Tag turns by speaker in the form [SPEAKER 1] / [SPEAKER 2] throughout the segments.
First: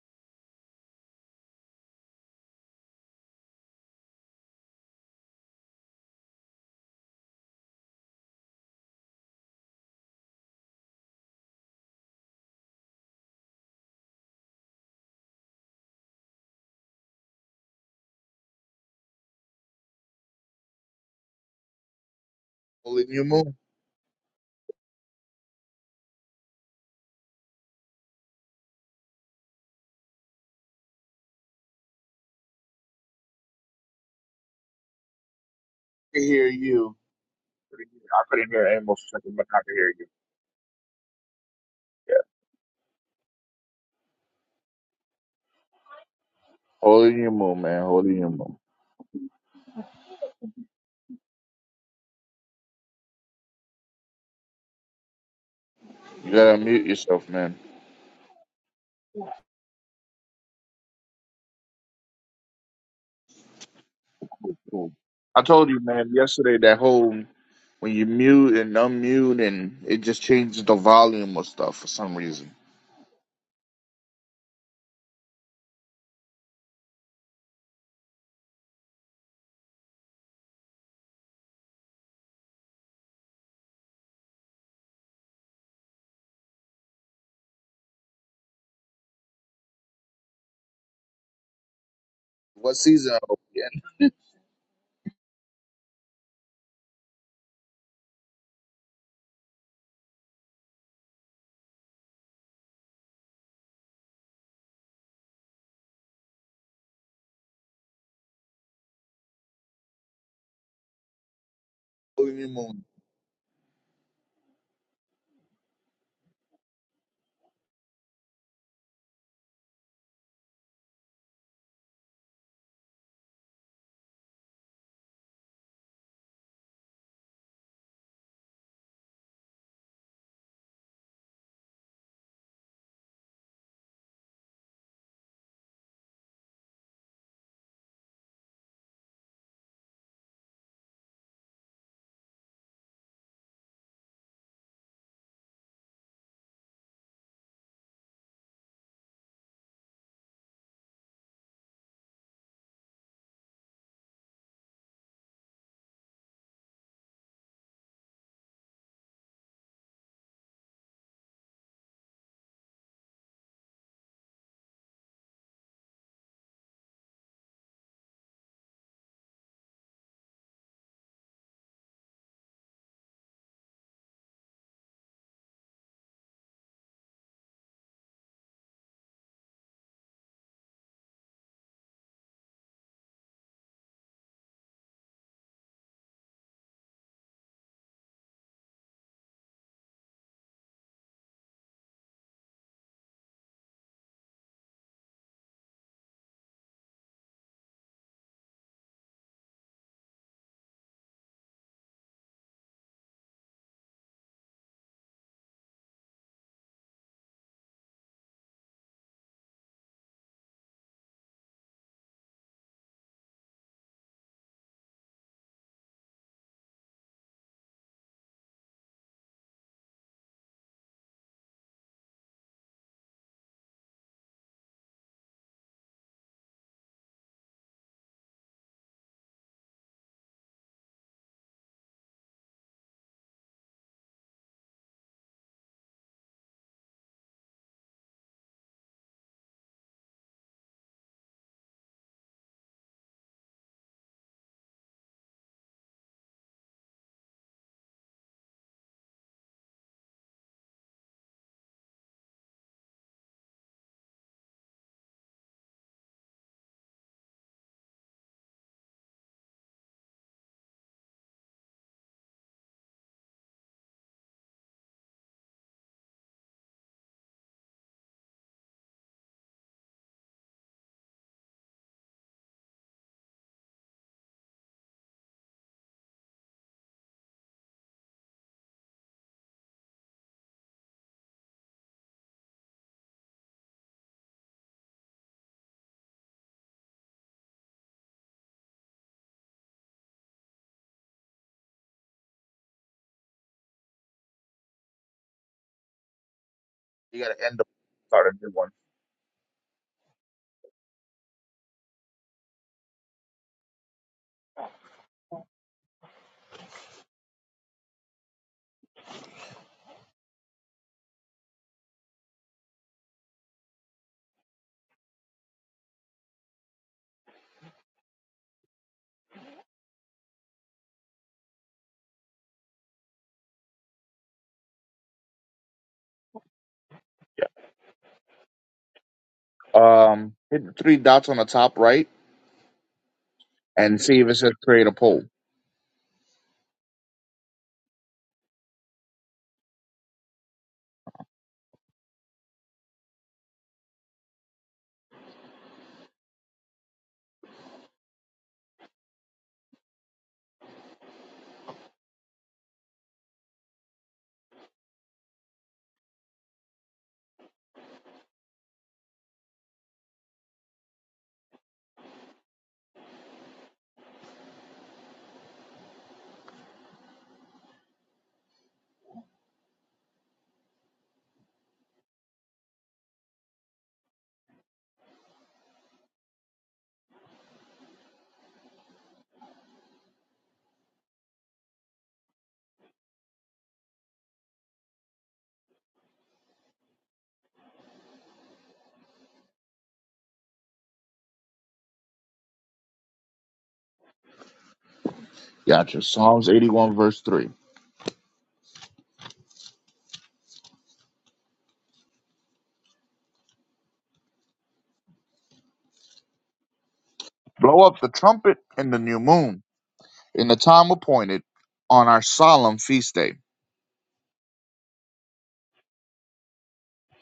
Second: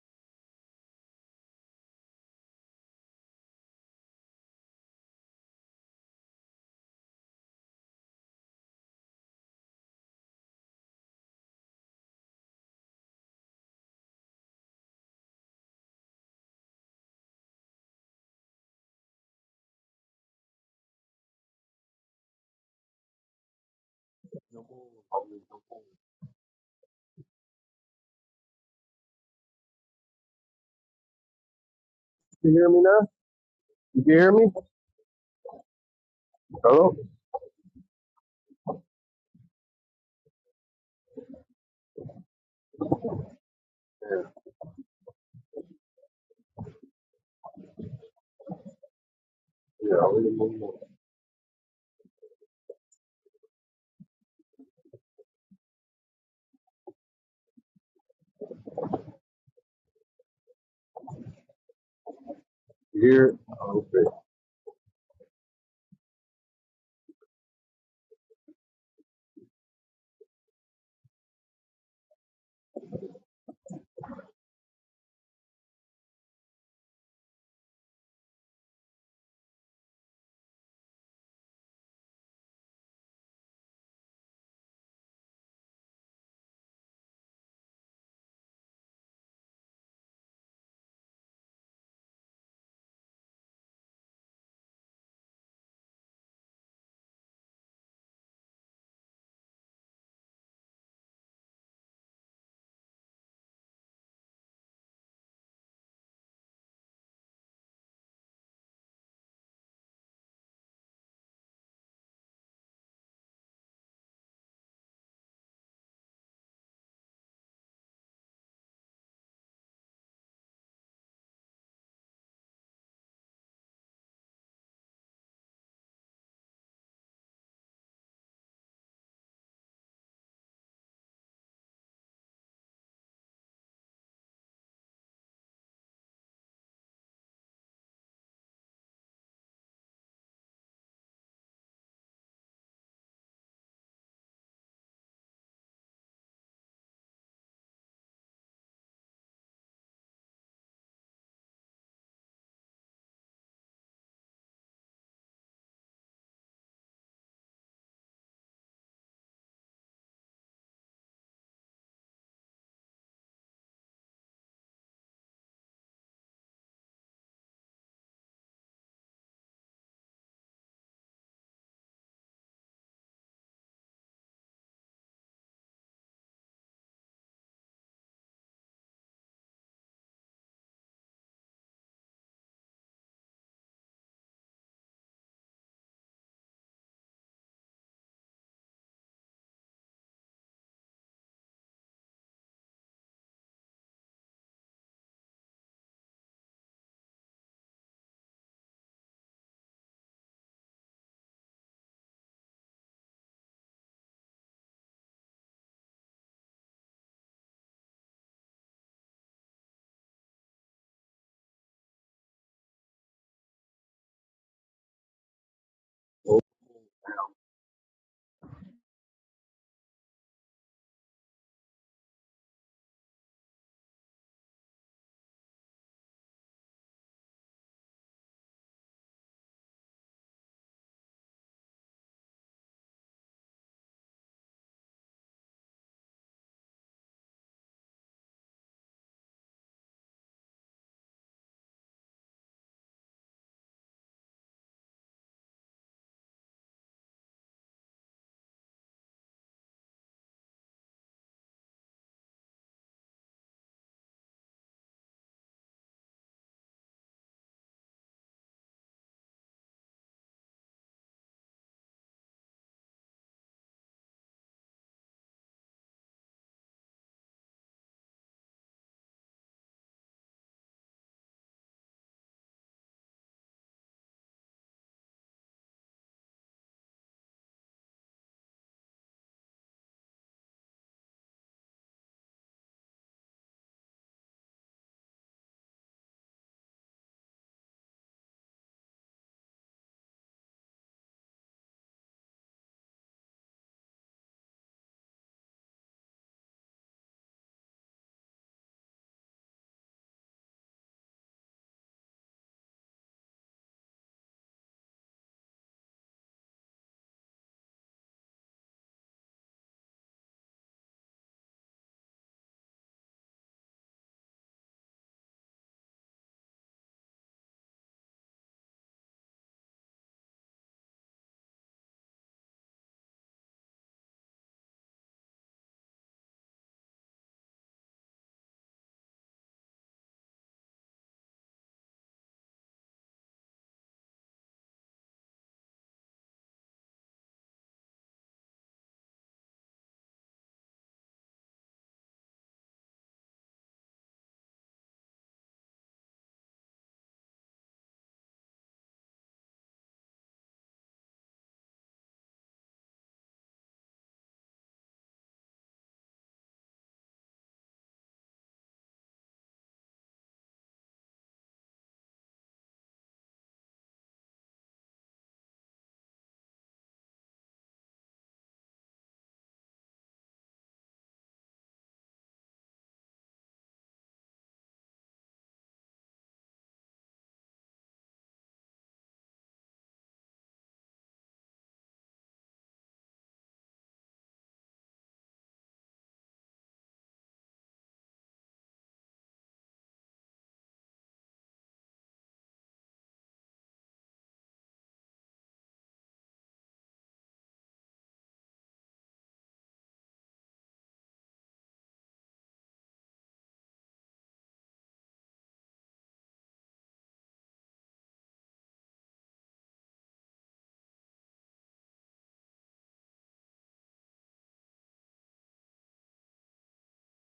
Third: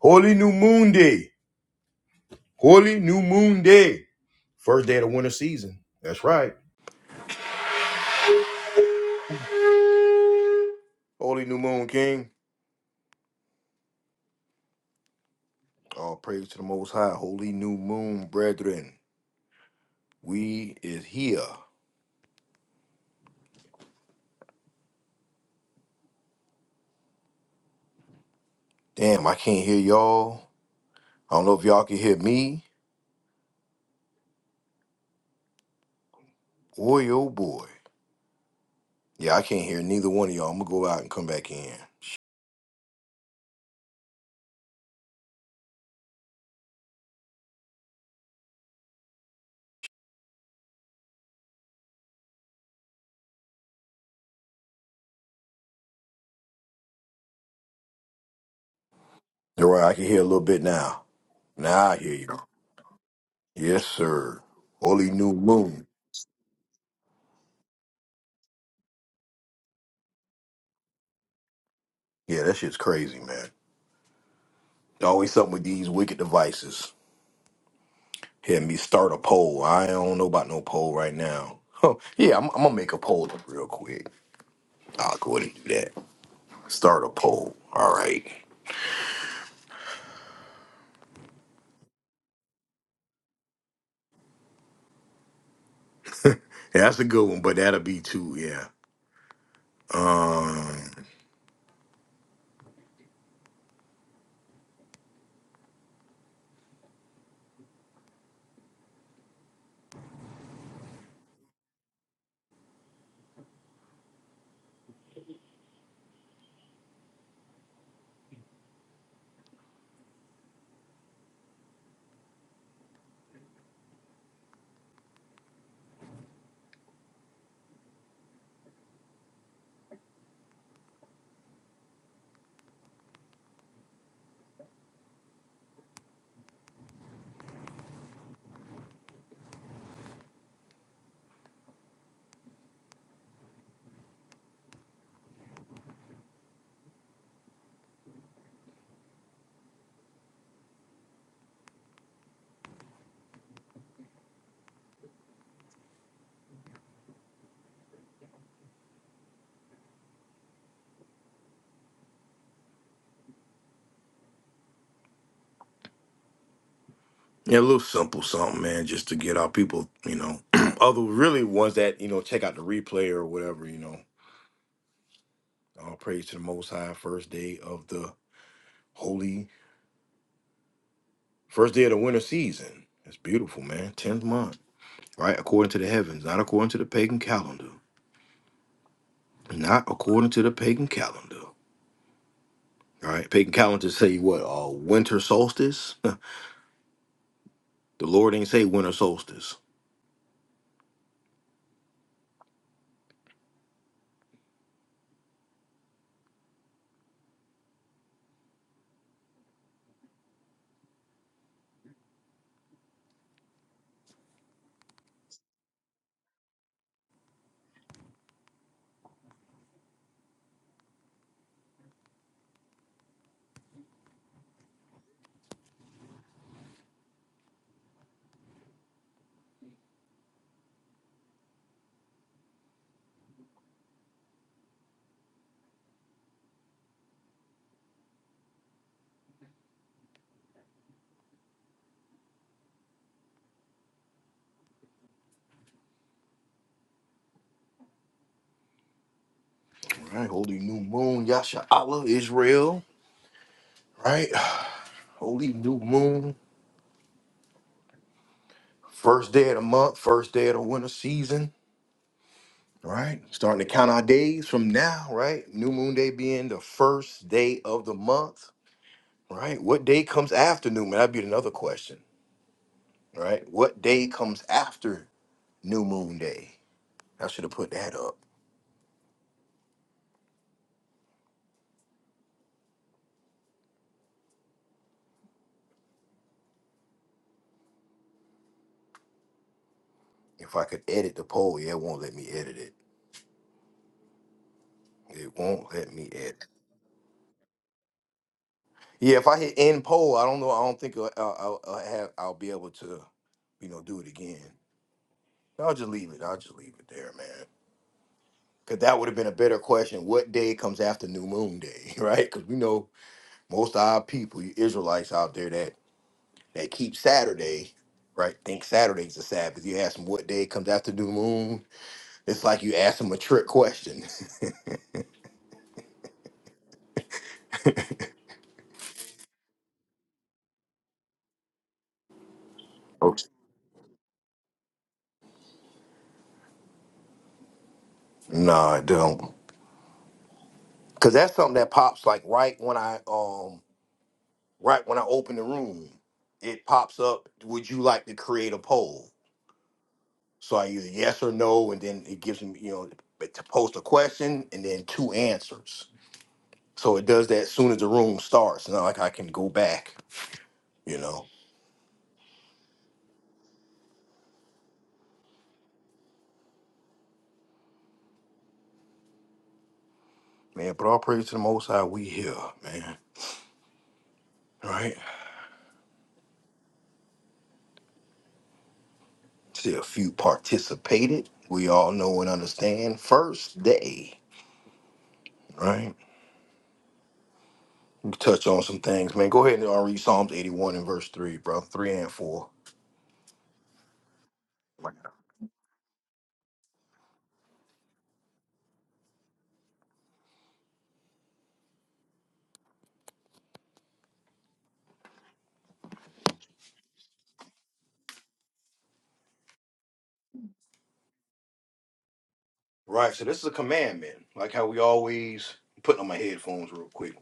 [SPEAKER 1] Holy New Moon Day. Holy New Moon Day. First day of the winter season. That's right. Holy New Moon King. All praise to the Most High. Holy New Moon, brethren. We is here.
[SPEAKER 2] Holy New Moon.
[SPEAKER 3] You
[SPEAKER 1] Damn, I can't hear y'all. I don't know if y'all can hear me.
[SPEAKER 3] hear me now? You can hear me?
[SPEAKER 2] I can hear you.
[SPEAKER 3] Hello?
[SPEAKER 1] Boy, oh boy.
[SPEAKER 2] I couldn't hear Amos for a
[SPEAKER 1] Yeah,
[SPEAKER 2] second,
[SPEAKER 1] I
[SPEAKER 2] but I
[SPEAKER 1] can't
[SPEAKER 2] can
[SPEAKER 1] hear
[SPEAKER 2] hear you.
[SPEAKER 1] neither one of y'all. I'm going to go out and come back in.
[SPEAKER 2] Yeah.
[SPEAKER 3] Yeah,
[SPEAKER 2] Holy New Moon, man. Holy New Moon.
[SPEAKER 3] yeah, I really don't
[SPEAKER 2] You gotta mute yourself, man.
[SPEAKER 1] All right, I can hear a little bit now. Now I hear you. all
[SPEAKER 3] You hear it?
[SPEAKER 1] Yes,
[SPEAKER 3] Okay.
[SPEAKER 1] sir.
[SPEAKER 2] Cool.
[SPEAKER 1] Holy New
[SPEAKER 2] I told you,
[SPEAKER 1] Moon.
[SPEAKER 2] man, yesterday that whole when you mute and unmute and it just changes the volume of stuff for some
[SPEAKER 1] Yeah,
[SPEAKER 2] reason.
[SPEAKER 1] that shit's crazy, man. Always something with these wicked devices. Hear me start a poll. I don't know about no poll right now. Oh, yeah, I'm, I'm gonna make a poll up real quick. I'll go ahead and do that. Start a poll. All right.
[SPEAKER 2] What season are we in?
[SPEAKER 1] Yeah, that's a good one, but that'll be too, yeah. Um
[SPEAKER 2] Holy New Moon.
[SPEAKER 1] yeah, a little simple something, man, just to get our people, you know, other really ones that, you know, check out the replay or whatever, you know. All praise to the most high first day of the holy first day of the winter season. It's beautiful, man. Tenth month. Right? According to the heavens, not according to the pagan calendar. Not according to the pagan calendar. All right. Pagan calendar say what? Uh, winter solstice. the Lord ain't say winter solstice.
[SPEAKER 3] Oh,
[SPEAKER 1] All right. Holy new moon. Yasha Allah. Israel. Right. Holy new moon. First day of the month. First day of the winter season. Right. Starting to count our days from now. Right. New moon day being the first day of the month. Right. What day comes after new moon? That'd be another question. Right. What day comes after new moon day? I should have put that up. If I could edit the poll, yeah, it won't let me edit it. It won't let me edit.
[SPEAKER 2] You gotta end the start a new one.
[SPEAKER 1] Yeah, if I hit end poll, I don't know. I don't think uh, I'll, I'll, I'll have. I'll be able to, you know, do it again. I'll just leave it. I'll just leave it there, man. Cause that would have been a better question. What day comes after New Moon Day, right? Cause we know most of our people, you Israelites out there that that keep Saturday, right? Think Saturday's the Sabbath. You ask them what day comes after New Moon, it's like you ask them a trick question.
[SPEAKER 2] Yeah. Um hit the three dots on the top right
[SPEAKER 1] Oops.
[SPEAKER 2] and see if it says create a poll.
[SPEAKER 1] Nah, I don't. Cause that's something that pops like right when I um right when I open the room, it pops up. Would you like to create a poll? So I either yes or no, and then it gives me you know to post a question and then two answers. So it does that as soon as the room starts. Not like I can go back, you know. Man, but all praise to the Most High. We here, man. Right? See a few participated. We all know and understand. First day, right? touch on some things, man. Go ahead and uh, read Psalms 81 and verse 3, bro. 3 and 4.
[SPEAKER 2] Gotcha. Psalms eighty one verse three. Blow up the trumpet in the new moon in the time appointed on our solemn
[SPEAKER 1] Right,
[SPEAKER 2] feast
[SPEAKER 1] so
[SPEAKER 2] day.
[SPEAKER 1] this is a commandment, like how we always put on my headphones real quick.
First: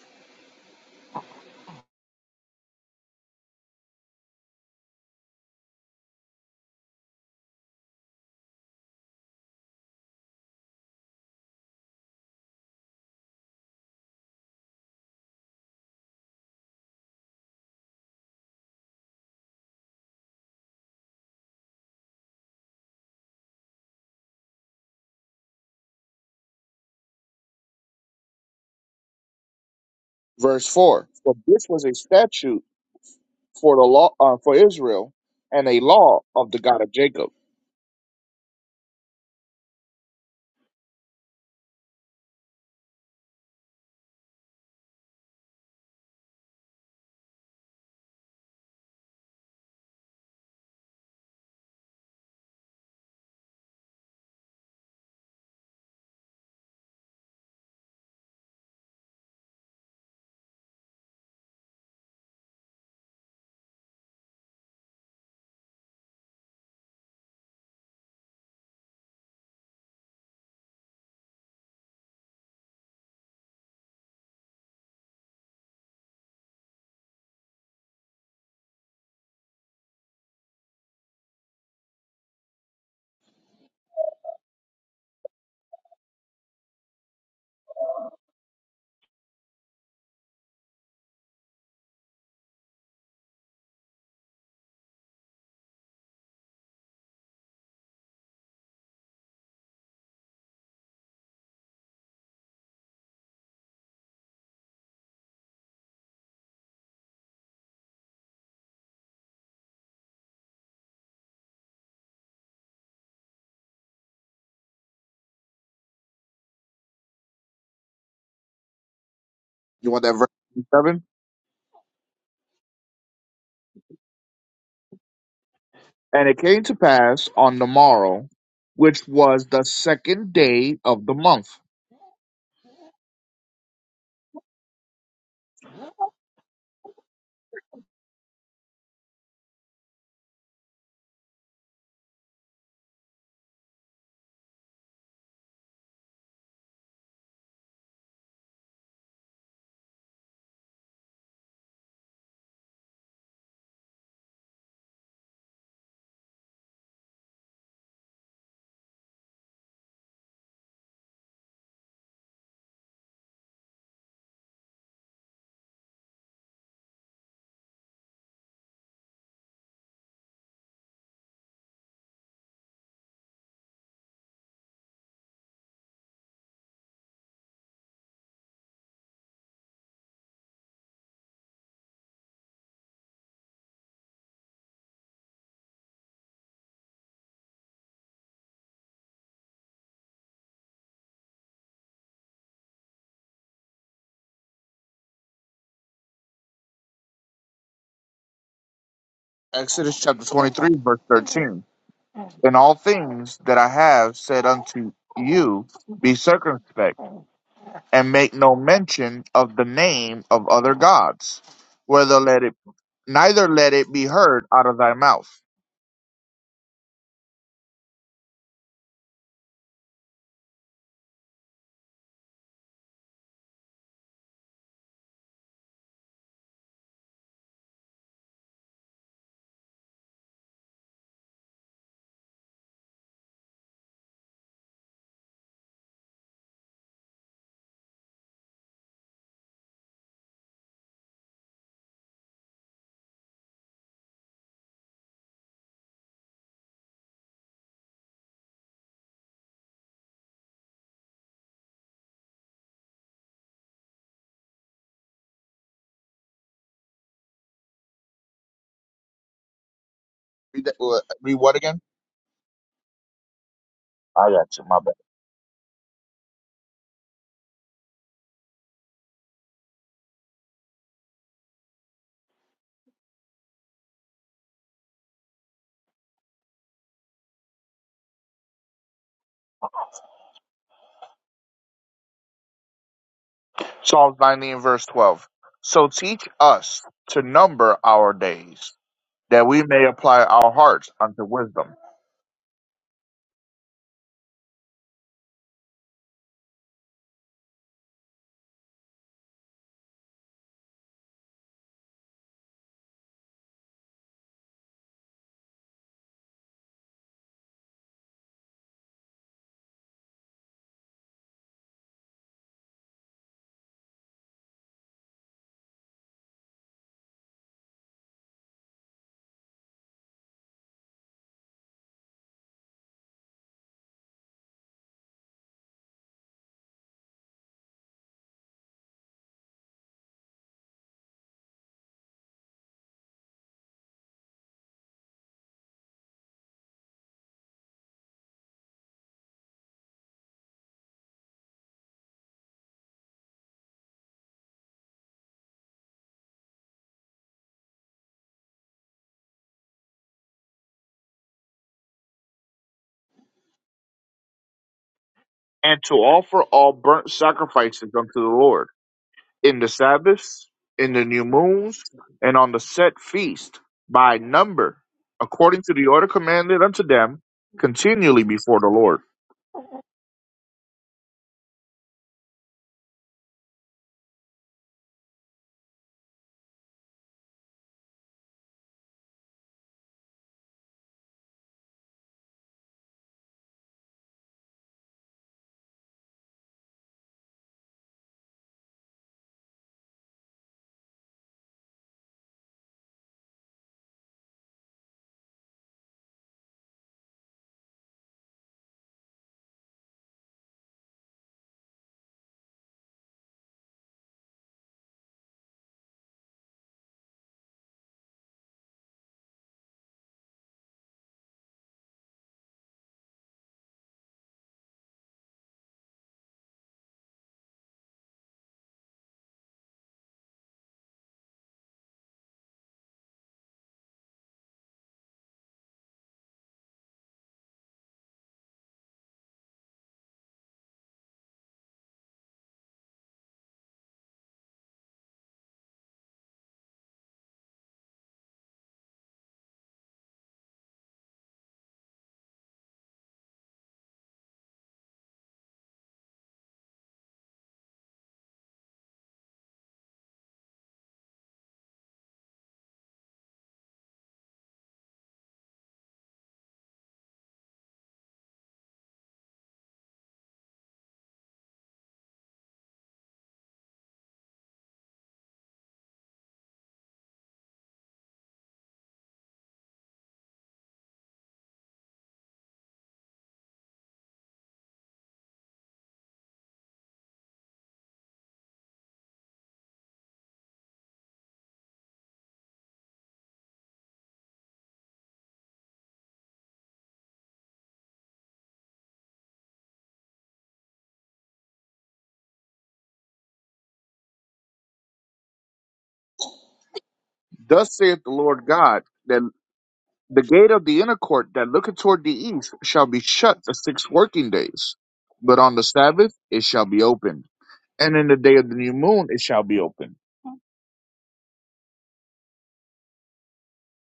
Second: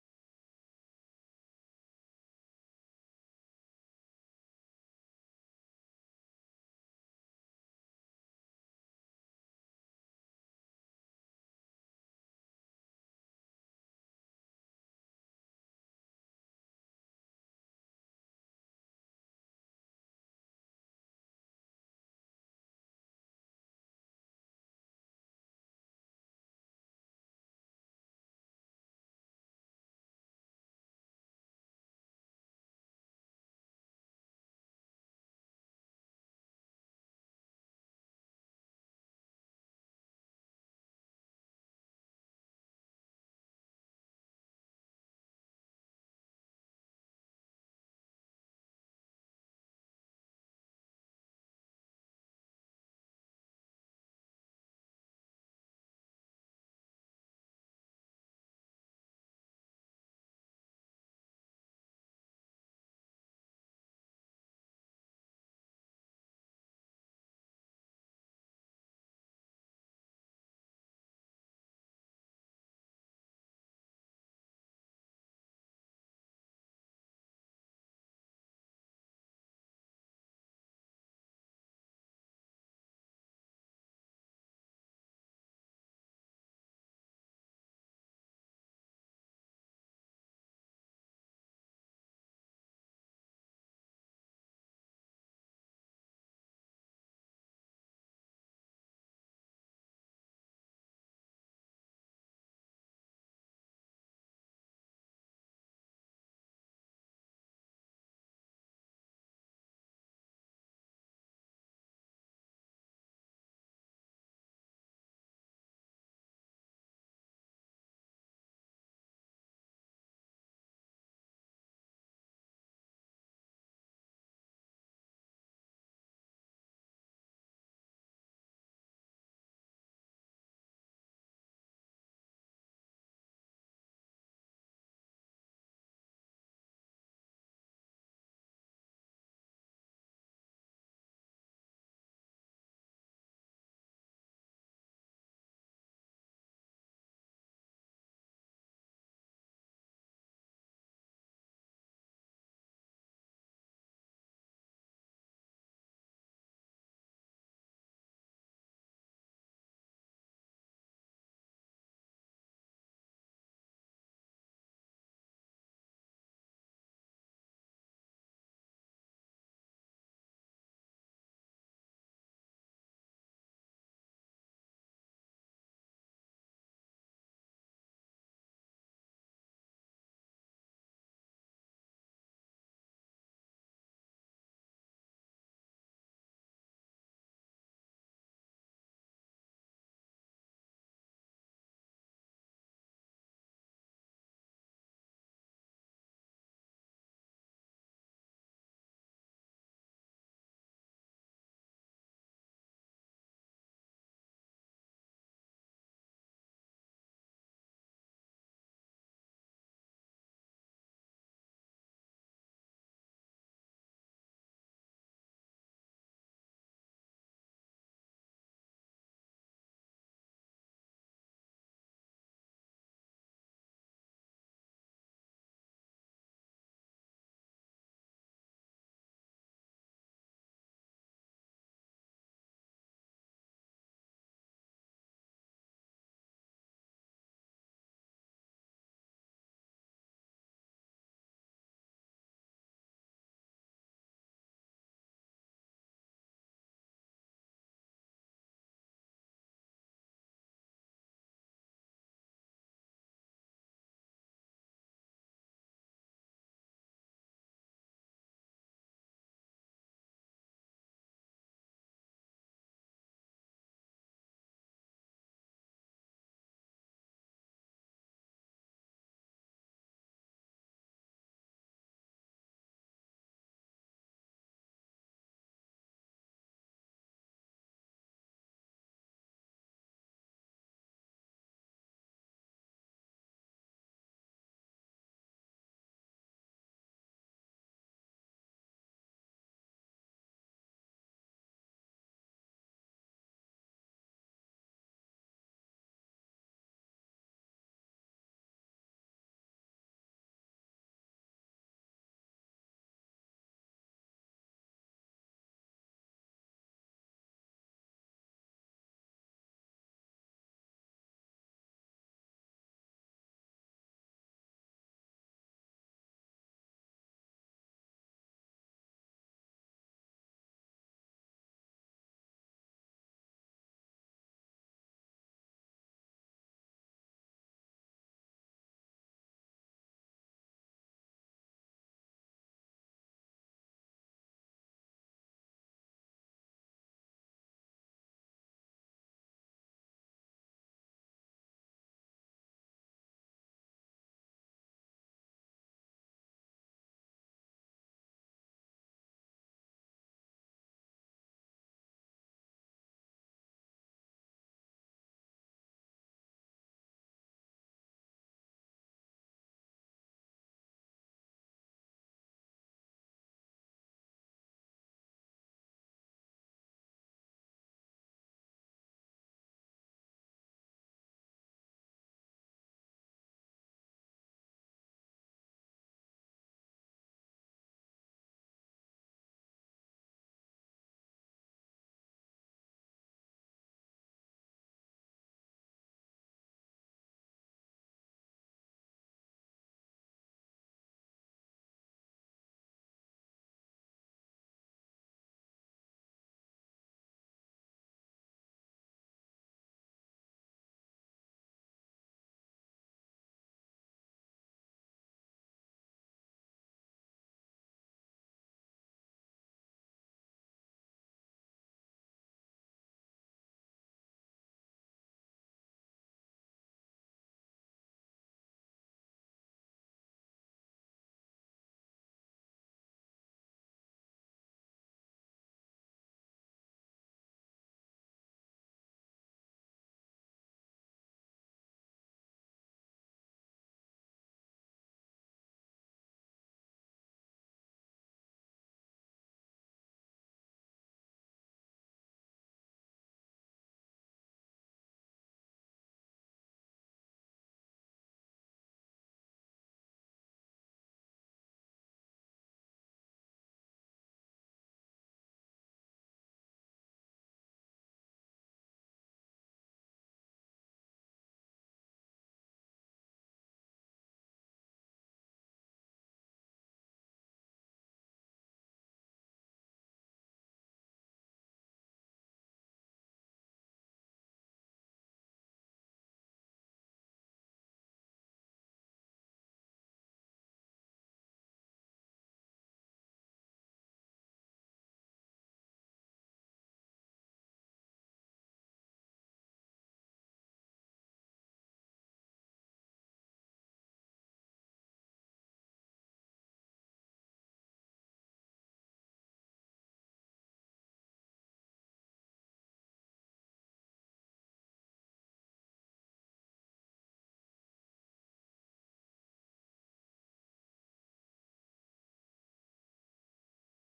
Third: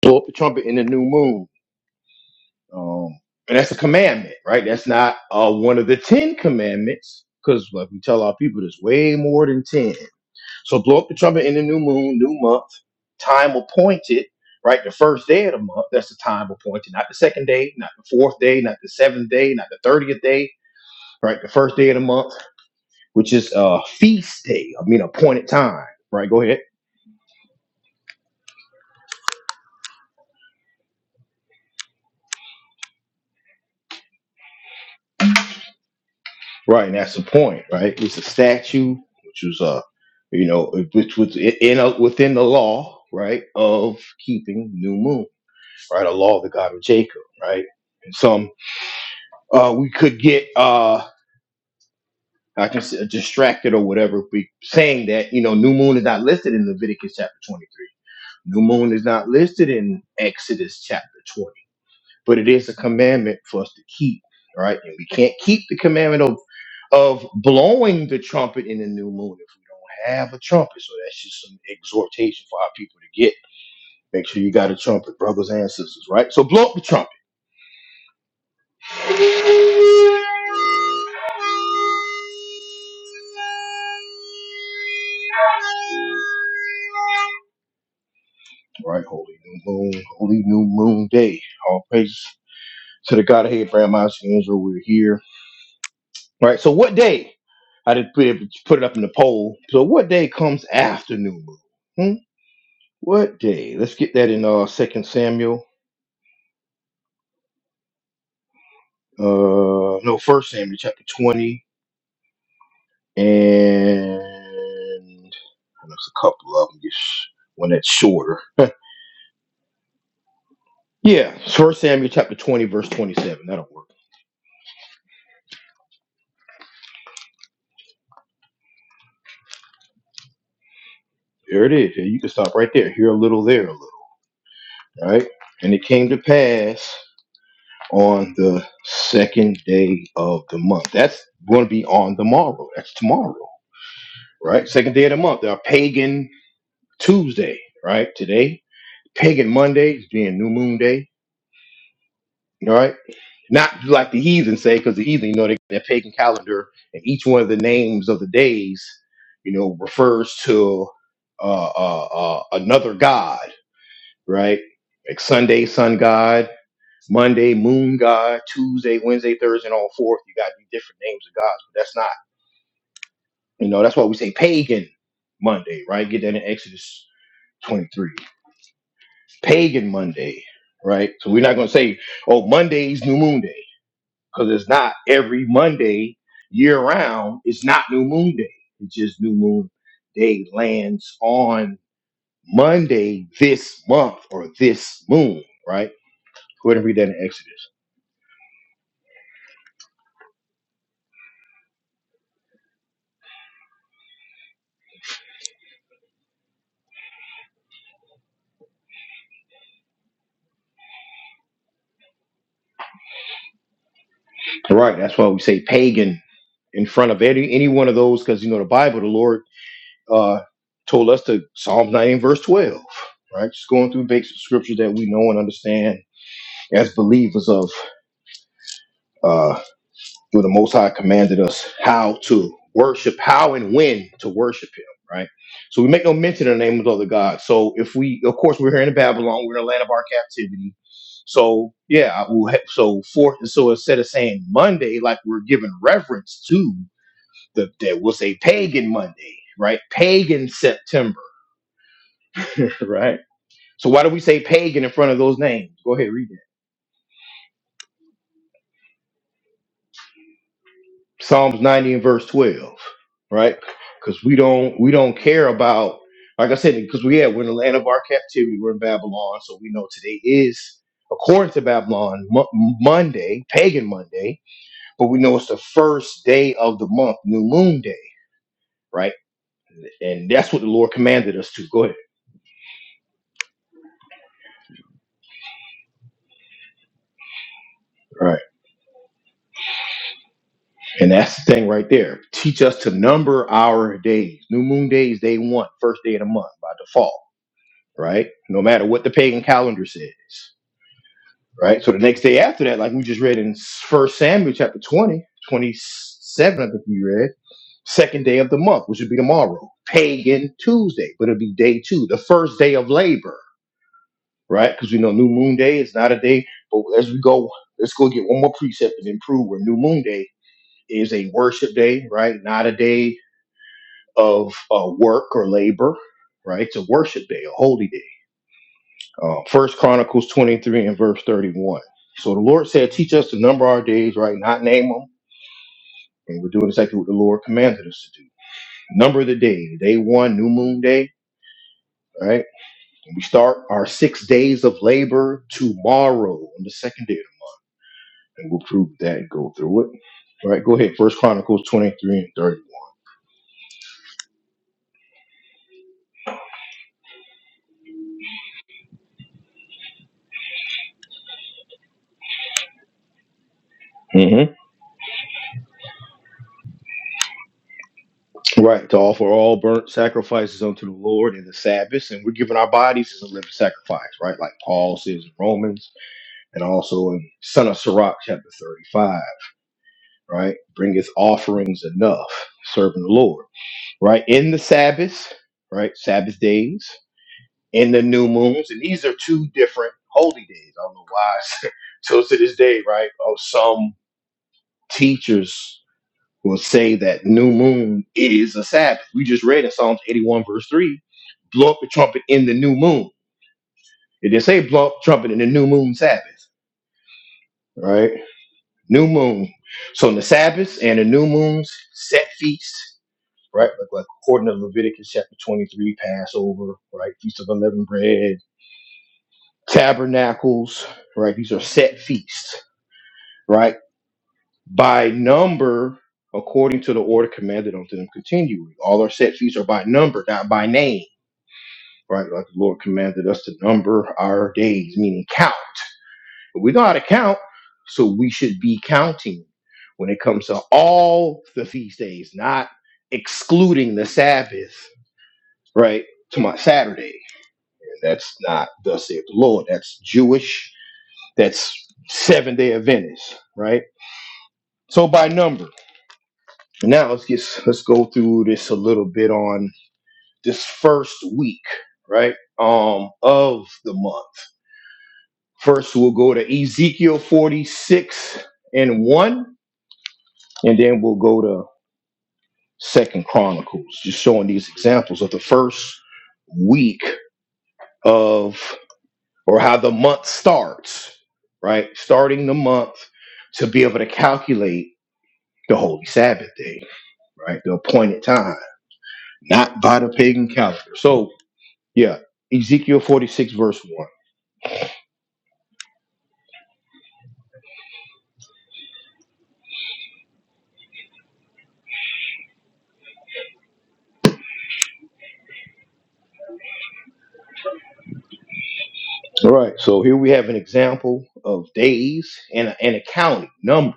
[SPEAKER 1] blow up the trumpet in the new moon. Um, and that's a commandment, right? That's not uh, one of the Ten Commandments, because like we tell our people, there's way more than ten. So blow up the trumpet in the new moon, new month, time appointed, right? The first day of the month, that's the time appointed, not the second day, not the fourth day, not the seventh day, not the thirtieth day. right? The first day of the month, which is a uh, feast day, I mean appointed time, right? Go ahead.
[SPEAKER 2] Verse 4 For this was a statute for the law uh, for Israel and a law of the God
[SPEAKER 1] Right,
[SPEAKER 2] of
[SPEAKER 1] and that's the
[SPEAKER 2] Jacob.
[SPEAKER 1] point, right? It's a statue, which was uh, you know, which was in a, within the law, right, of keeping new moon, right? A law of the God of Jacob, right? And some uh we could get uh I can say distracted or whatever be saying that, you know, new moon is not listed in Leviticus chapter twenty three. New moon is not listed in Exodus chapter 20 but it is a commandment for us to keep, right? And we can't keep the commandment of of blowing the trumpet in the new moon if we don't have a trumpet. So that's just some exhortation for our people to get. Make sure you got a trumpet, brothers and sisters, right? So blow up the trumpet, right? Holy new moon, holy new moon day. All praise to the God of Abraham, Isaac, and Israel. We're here, right? So what day? I did put it, put it up in the poll. So what day comes after new moon? Hmm? What day? Let's get that in uh Second Samuel. uh no first Samuel chapter 20 and, there's a couple of them just one that's shorter
[SPEAKER 2] You want that verse 7?
[SPEAKER 1] yeah first Samuel chapter 20 verse 27 that'll work
[SPEAKER 2] And it came to pass on the morrow, which was the second day of the month.
[SPEAKER 1] there it is you can stop right there here a little there a little All right and it came to pass on the second day of the month that's going to be on the morrow that's tomorrow right second day of the month our pagan Tuesday right today pagan Monday is being new moon day All right. Not like the heathen say, because the heathen, you know, they got their pagan calendar, and each one of the names of the days, you know, refers to uh, uh, uh, another god, right? Like Sunday, sun god. Monday, moon god. Tuesday, Wednesday, Thursday, and all fourth. You got these different names of gods, but that's not, you know, that's why we say pagan Monday, right? Get that in Exodus 23. Pagan Monday, right? So we're not going to say, oh, Monday's new moon day because it's not every Monday year round. It's not new moon day. It's just new moon day lands on Monday this month or this moon, right? Go ahead and read that in Exodus.
[SPEAKER 2] Exodus chapter 23, verse 13. In all things that I have said unto you, be circumspect, and make no mention of the name of other gods, Whether let it. neither let it be heard out
[SPEAKER 1] All
[SPEAKER 2] of thy
[SPEAKER 1] Right. That's
[SPEAKER 2] mouth.
[SPEAKER 1] why we say pagan in front of any any one of those because you know the Bible, the Lord uh told us to Psalm nineteen verse 12. Right, just going through basic scriptures that we know and understand as believers of. uh where the Most High commanded us how to worship, how and when to worship Him, right? So we make no mention of the name of the other gods. So if we, of course, we're here in Babylon, we're in the land of our captivity. So yeah, I will ha- so for so instead of saying Monday, like we're giving reverence to the that we'll say pagan Monday, right? Pagan September, right? So why do we say pagan in front of those names? Go ahead, read
[SPEAKER 2] Read, that, uh, read what
[SPEAKER 1] Psalms
[SPEAKER 2] again?
[SPEAKER 1] 90 and verse 12, right? Because
[SPEAKER 2] I
[SPEAKER 1] we
[SPEAKER 2] got you,
[SPEAKER 1] don't
[SPEAKER 2] my
[SPEAKER 1] we
[SPEAKER 2] bad.
[SPEAKER 1] don't care about like I said because we yeah, we're in the land of our captivity. We're in Babylon, so we know today is according to Babylon Mo- Monday, pagan Monday, but we know it's the first day of the month, new moon day, right? And that's what the Lord commanded us to. Go ahead,
[SPEAKER 2] Psalms 90 and verse 12. So teach us to number our
[SPEAKER 1] right?
[SPEAKER 2] days, that we may apply our hearts
[SPEAKER 1] And
[SPEAKER 2] unto
[SPEAKER 1] that's the thing
[SPEAKER 2] wisdom,
[SPEAKER 1] right there. Teach us to number our days. New moon day is day one, first day of the month by default, right? No matter what the pagan calendar says right? So the next day after that, like we just read in First Samuel chapter 20, 27, I think you read, second day of the month, which would be tomorrow, pagan Tuesday, but it'll be day two, the first day of labor, right? Because we know New Moon Day is not a day, but as we go, let's go get one more precept and then prove where New Moon Day is a worship day, right? Not a day of uh, work or labor, right? It's a worship day, a holy day Uh, First Chronicles 23 and verse 31. So the Lord said, Teach us to number our days, right? Not name them. And we're doing exactly what the Lord commanded us to do. Number the day, day one, new moon day, right? And we start our six days of labor tomorrow on the second day. And we'll prove that and go through it. All right, go ahead. First Chronicles 23 and 31.
[SPEAKER 2] and to offer all burnt sacrifices unto the Lord in the Sabbaths, in the new moons, and on the set feast by
[SPEAKER 1] Mm-hmm.
[SPEAKER 2] number, according to the order commanded unto them continually before the
[SPEAKER 1] Right, to
[SPEAKER 2] Lord.
[SPEAKER 1] offer all burnt sacrifices unto the Lord in the Sabbath, and we're giving our bodies as a living sacrifice, right? Like Paul says in Romans and also in Son of Sirach chapter 35, right? Bring his offerings enough, serving the Lord, right? In the Sabbaths, right? Sabbath days, in the new moons, and these are two different holy days. I don't know why. it's- so to this day, right? Oh, some teachers will say that new moon is a Sabbath. We just read in Psalms 81, verse 3, blow up the trumpet in the new moon. It didn't say blow up the trumpet in the new moon Sabbath, right? New moon. So on the Sabbaths and the new moons, set feasts, right? Like, like according to Leviticus chapter 23, Passover, right? Feast of unleavened bread, tabernacles, right? These are set feasts, right? By number, according to the order commanded unto them continually. All our set feasts are by number, not by name, right? Like the Lord commanded us to number our days, meaning count. We know how to count, so we should be counting when it comes to all the feast days, not excluding the Sabbath, right? To my Saturday. And that's not thus saith the Lord. That's Jewish. That's seven day Adventist, right? So by number. Now let's get let's go through this a little bit on this first week, right? Um of the month. First we'll go to Ezekiel 46 and 1, and then we'll go to Second Chronicles, just showing these examples of the first week of or how the month starts, right? Starting the month to be able to calculate the holy Sabbath day, right? The appointed time, not by the pagan calendar. So yeah, Ezekiel 46 verse 1.
[SPEAKER 2] Thus saith the Lord God. that The gate of the inner court that looketh toward the east shall be shut the six working days, but on the Sabbath it shall be opened, and in the day of the new moon it shall
[SPEAKER 1] All
[SPEAKER 2] be
[SPEAKER 1] right.
[SPEAKER 2] opened.
[SPEAKER 1] So here we have an example of days and, and accounting numbers.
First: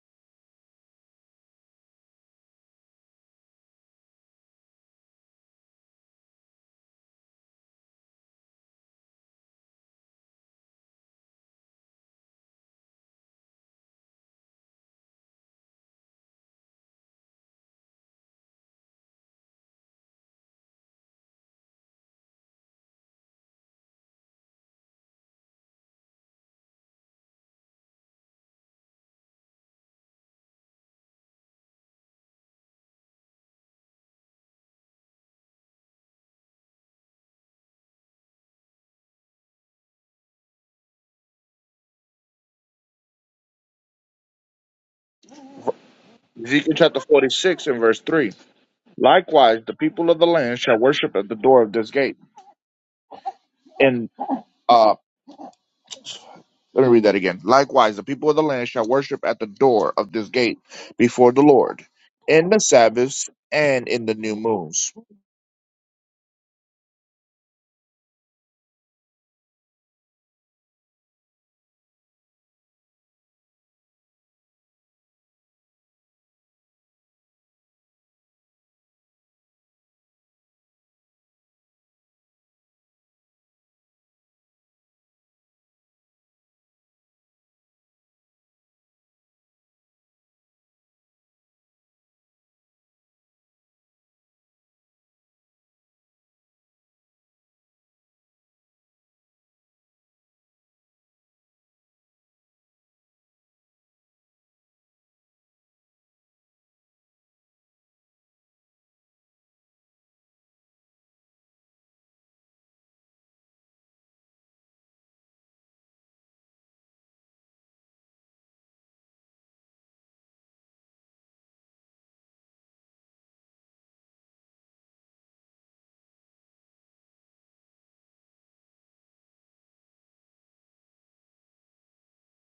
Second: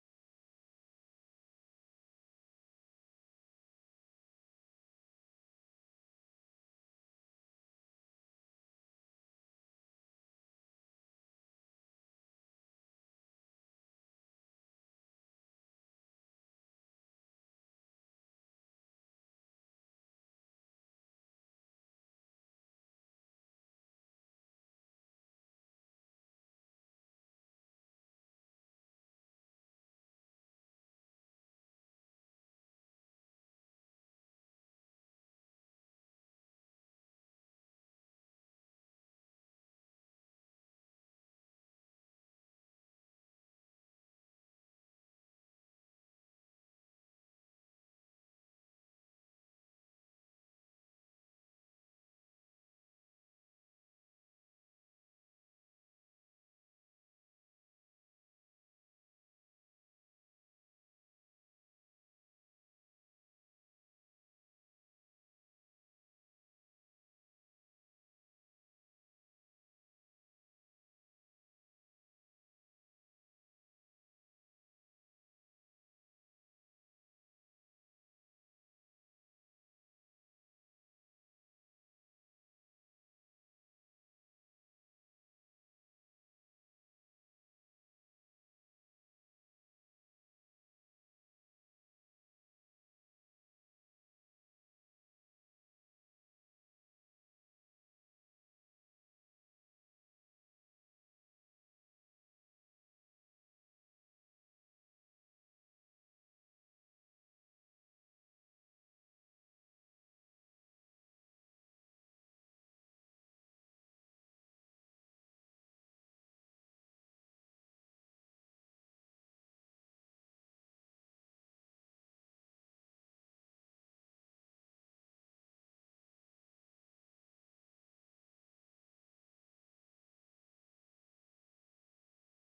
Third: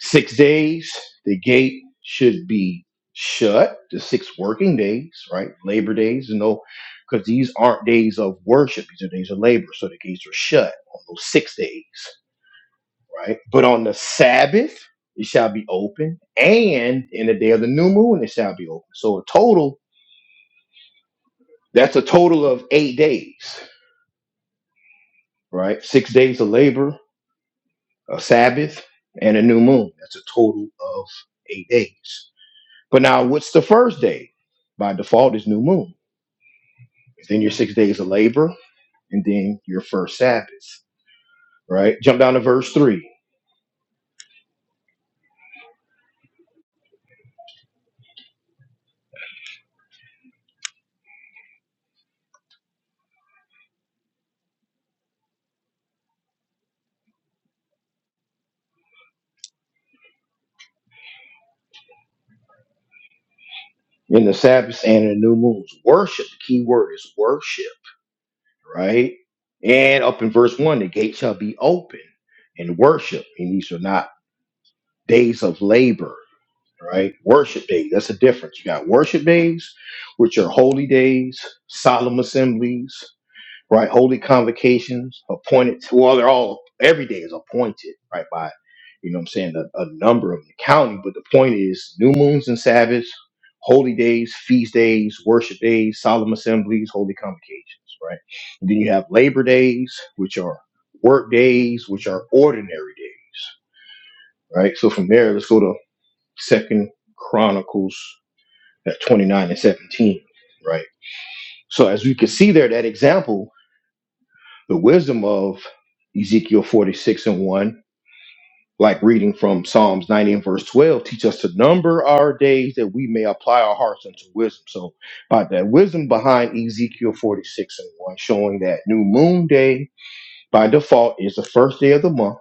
[SPEAKER 1] Six days, the gate should be shut. The six working days, right? Labor days, no, because these aren't days of worship. These are days of labor. So the gates are shut on those six days, right? But on the Sabbath, it shall be open, and in the day of the new moon, it shall be open. So a total, that's a total of eight days, right? Six days of labor, a Sabbath, and a new moon. That's a total of eight days. But now, what's the first day? By default, is new moon. Then your six days of labor, and then your first Sabbath, right? Jump down to verse three.
[SPEAKER 2] Ezekiel chapter 46 and verse 3. Likewise, the people of the land shall worship at the door of this gate. And uh, let me read that again. Likewise, the people of the land shall worship at the door of this gate before the Lord in the Sabbaths and in the
[SPEAKER 1] In the
[SPEAKER 2] new
[SPEAKER 1] Sabbaths
[SPEAKER 2] moons.
[SPEAKER 1] and in the new moons, worship. The key word is worship, right? And up in verse one, the gate shall be open and worship. And these are not days of labor right? Worship days, that's a difference. You got worship days, which are holy days, solemn assemblies, right? Holy convocations, appointed, well, they're all, every day is appointed, right? By, you know what I'm saying, a, a number of the county. But the point is, new moons and Sabbaths, holy days, feast days, worship days, solemn assemblies, holy convocations, right? And then you have labor days, which are work days, which are ordinary days, right? So from there, let's go to Second Chronicles at 29 and 17, right? So as we can see there, that example, the wisdom of Ezekiel 46 and 1, like reading from Psalms 90 and verse 12, teach us to number our days that we may apply our hearts unto wisdom. So by that wisdom behind Ezekiel 46 and 1, showing that new moon day by default is the first day of the month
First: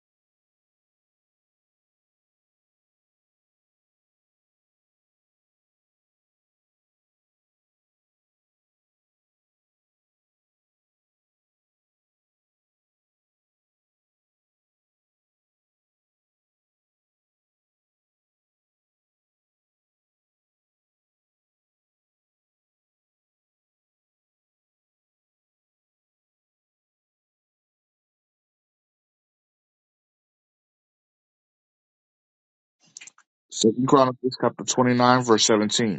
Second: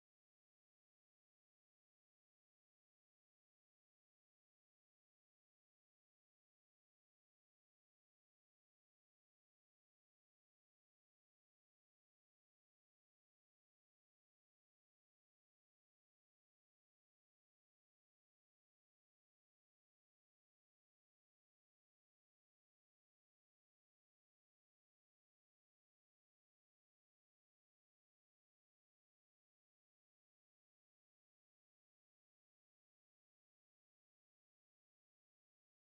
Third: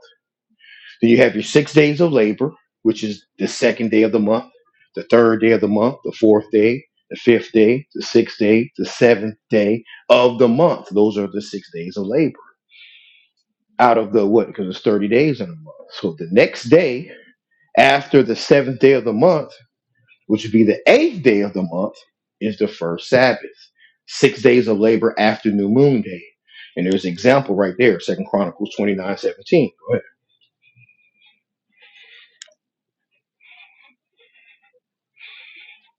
[SPEAKER 1] Then you have your six days of labor, which is the second day of the month, the third day of the month, the fourth day, the fifth day, the sixth day, the seventh day of the month. Those are the six days of labor out of the what? Because it's 30 days in a month. So the next day after the seventh day of the month, which would be the eighth day of the month, is the first Sabbath. Six days of labor after New Moon Day. And there's an example right there, Second Chronicles 29:17.
[SPEAKER 2] Second Chronicles chapter 29, verse 17.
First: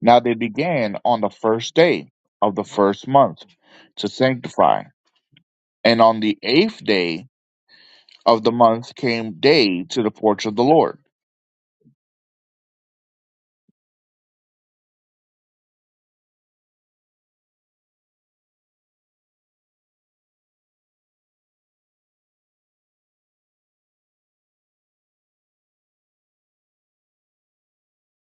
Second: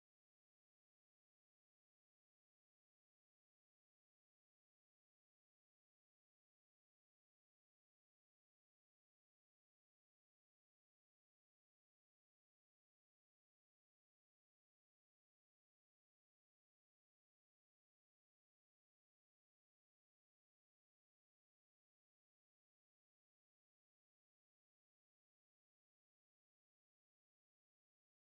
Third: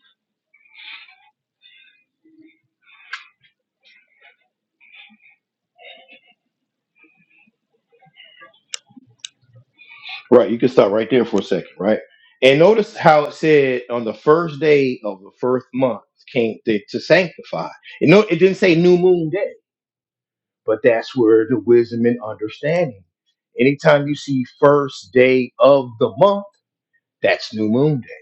[SPEAKER 2] Now they began on the first day of the first month to sanctify. And on the eighth day of the month came day to the porch
[SPEAKER 1] Right,
[SPEAKER 2] of
[SPEAKER 1] you
[SPEAKER 2] the
[SPEAKER 1] can stop
[SPEAKER 2] Lord.
[SPEAKER 1] right there for a second, right? And notice how it said on the first day of the first month came to, to sanctify. You know, it didn't say new moon day, but that's where the wisdom and understanding. Anytime you see first day of the month, that's new moon day,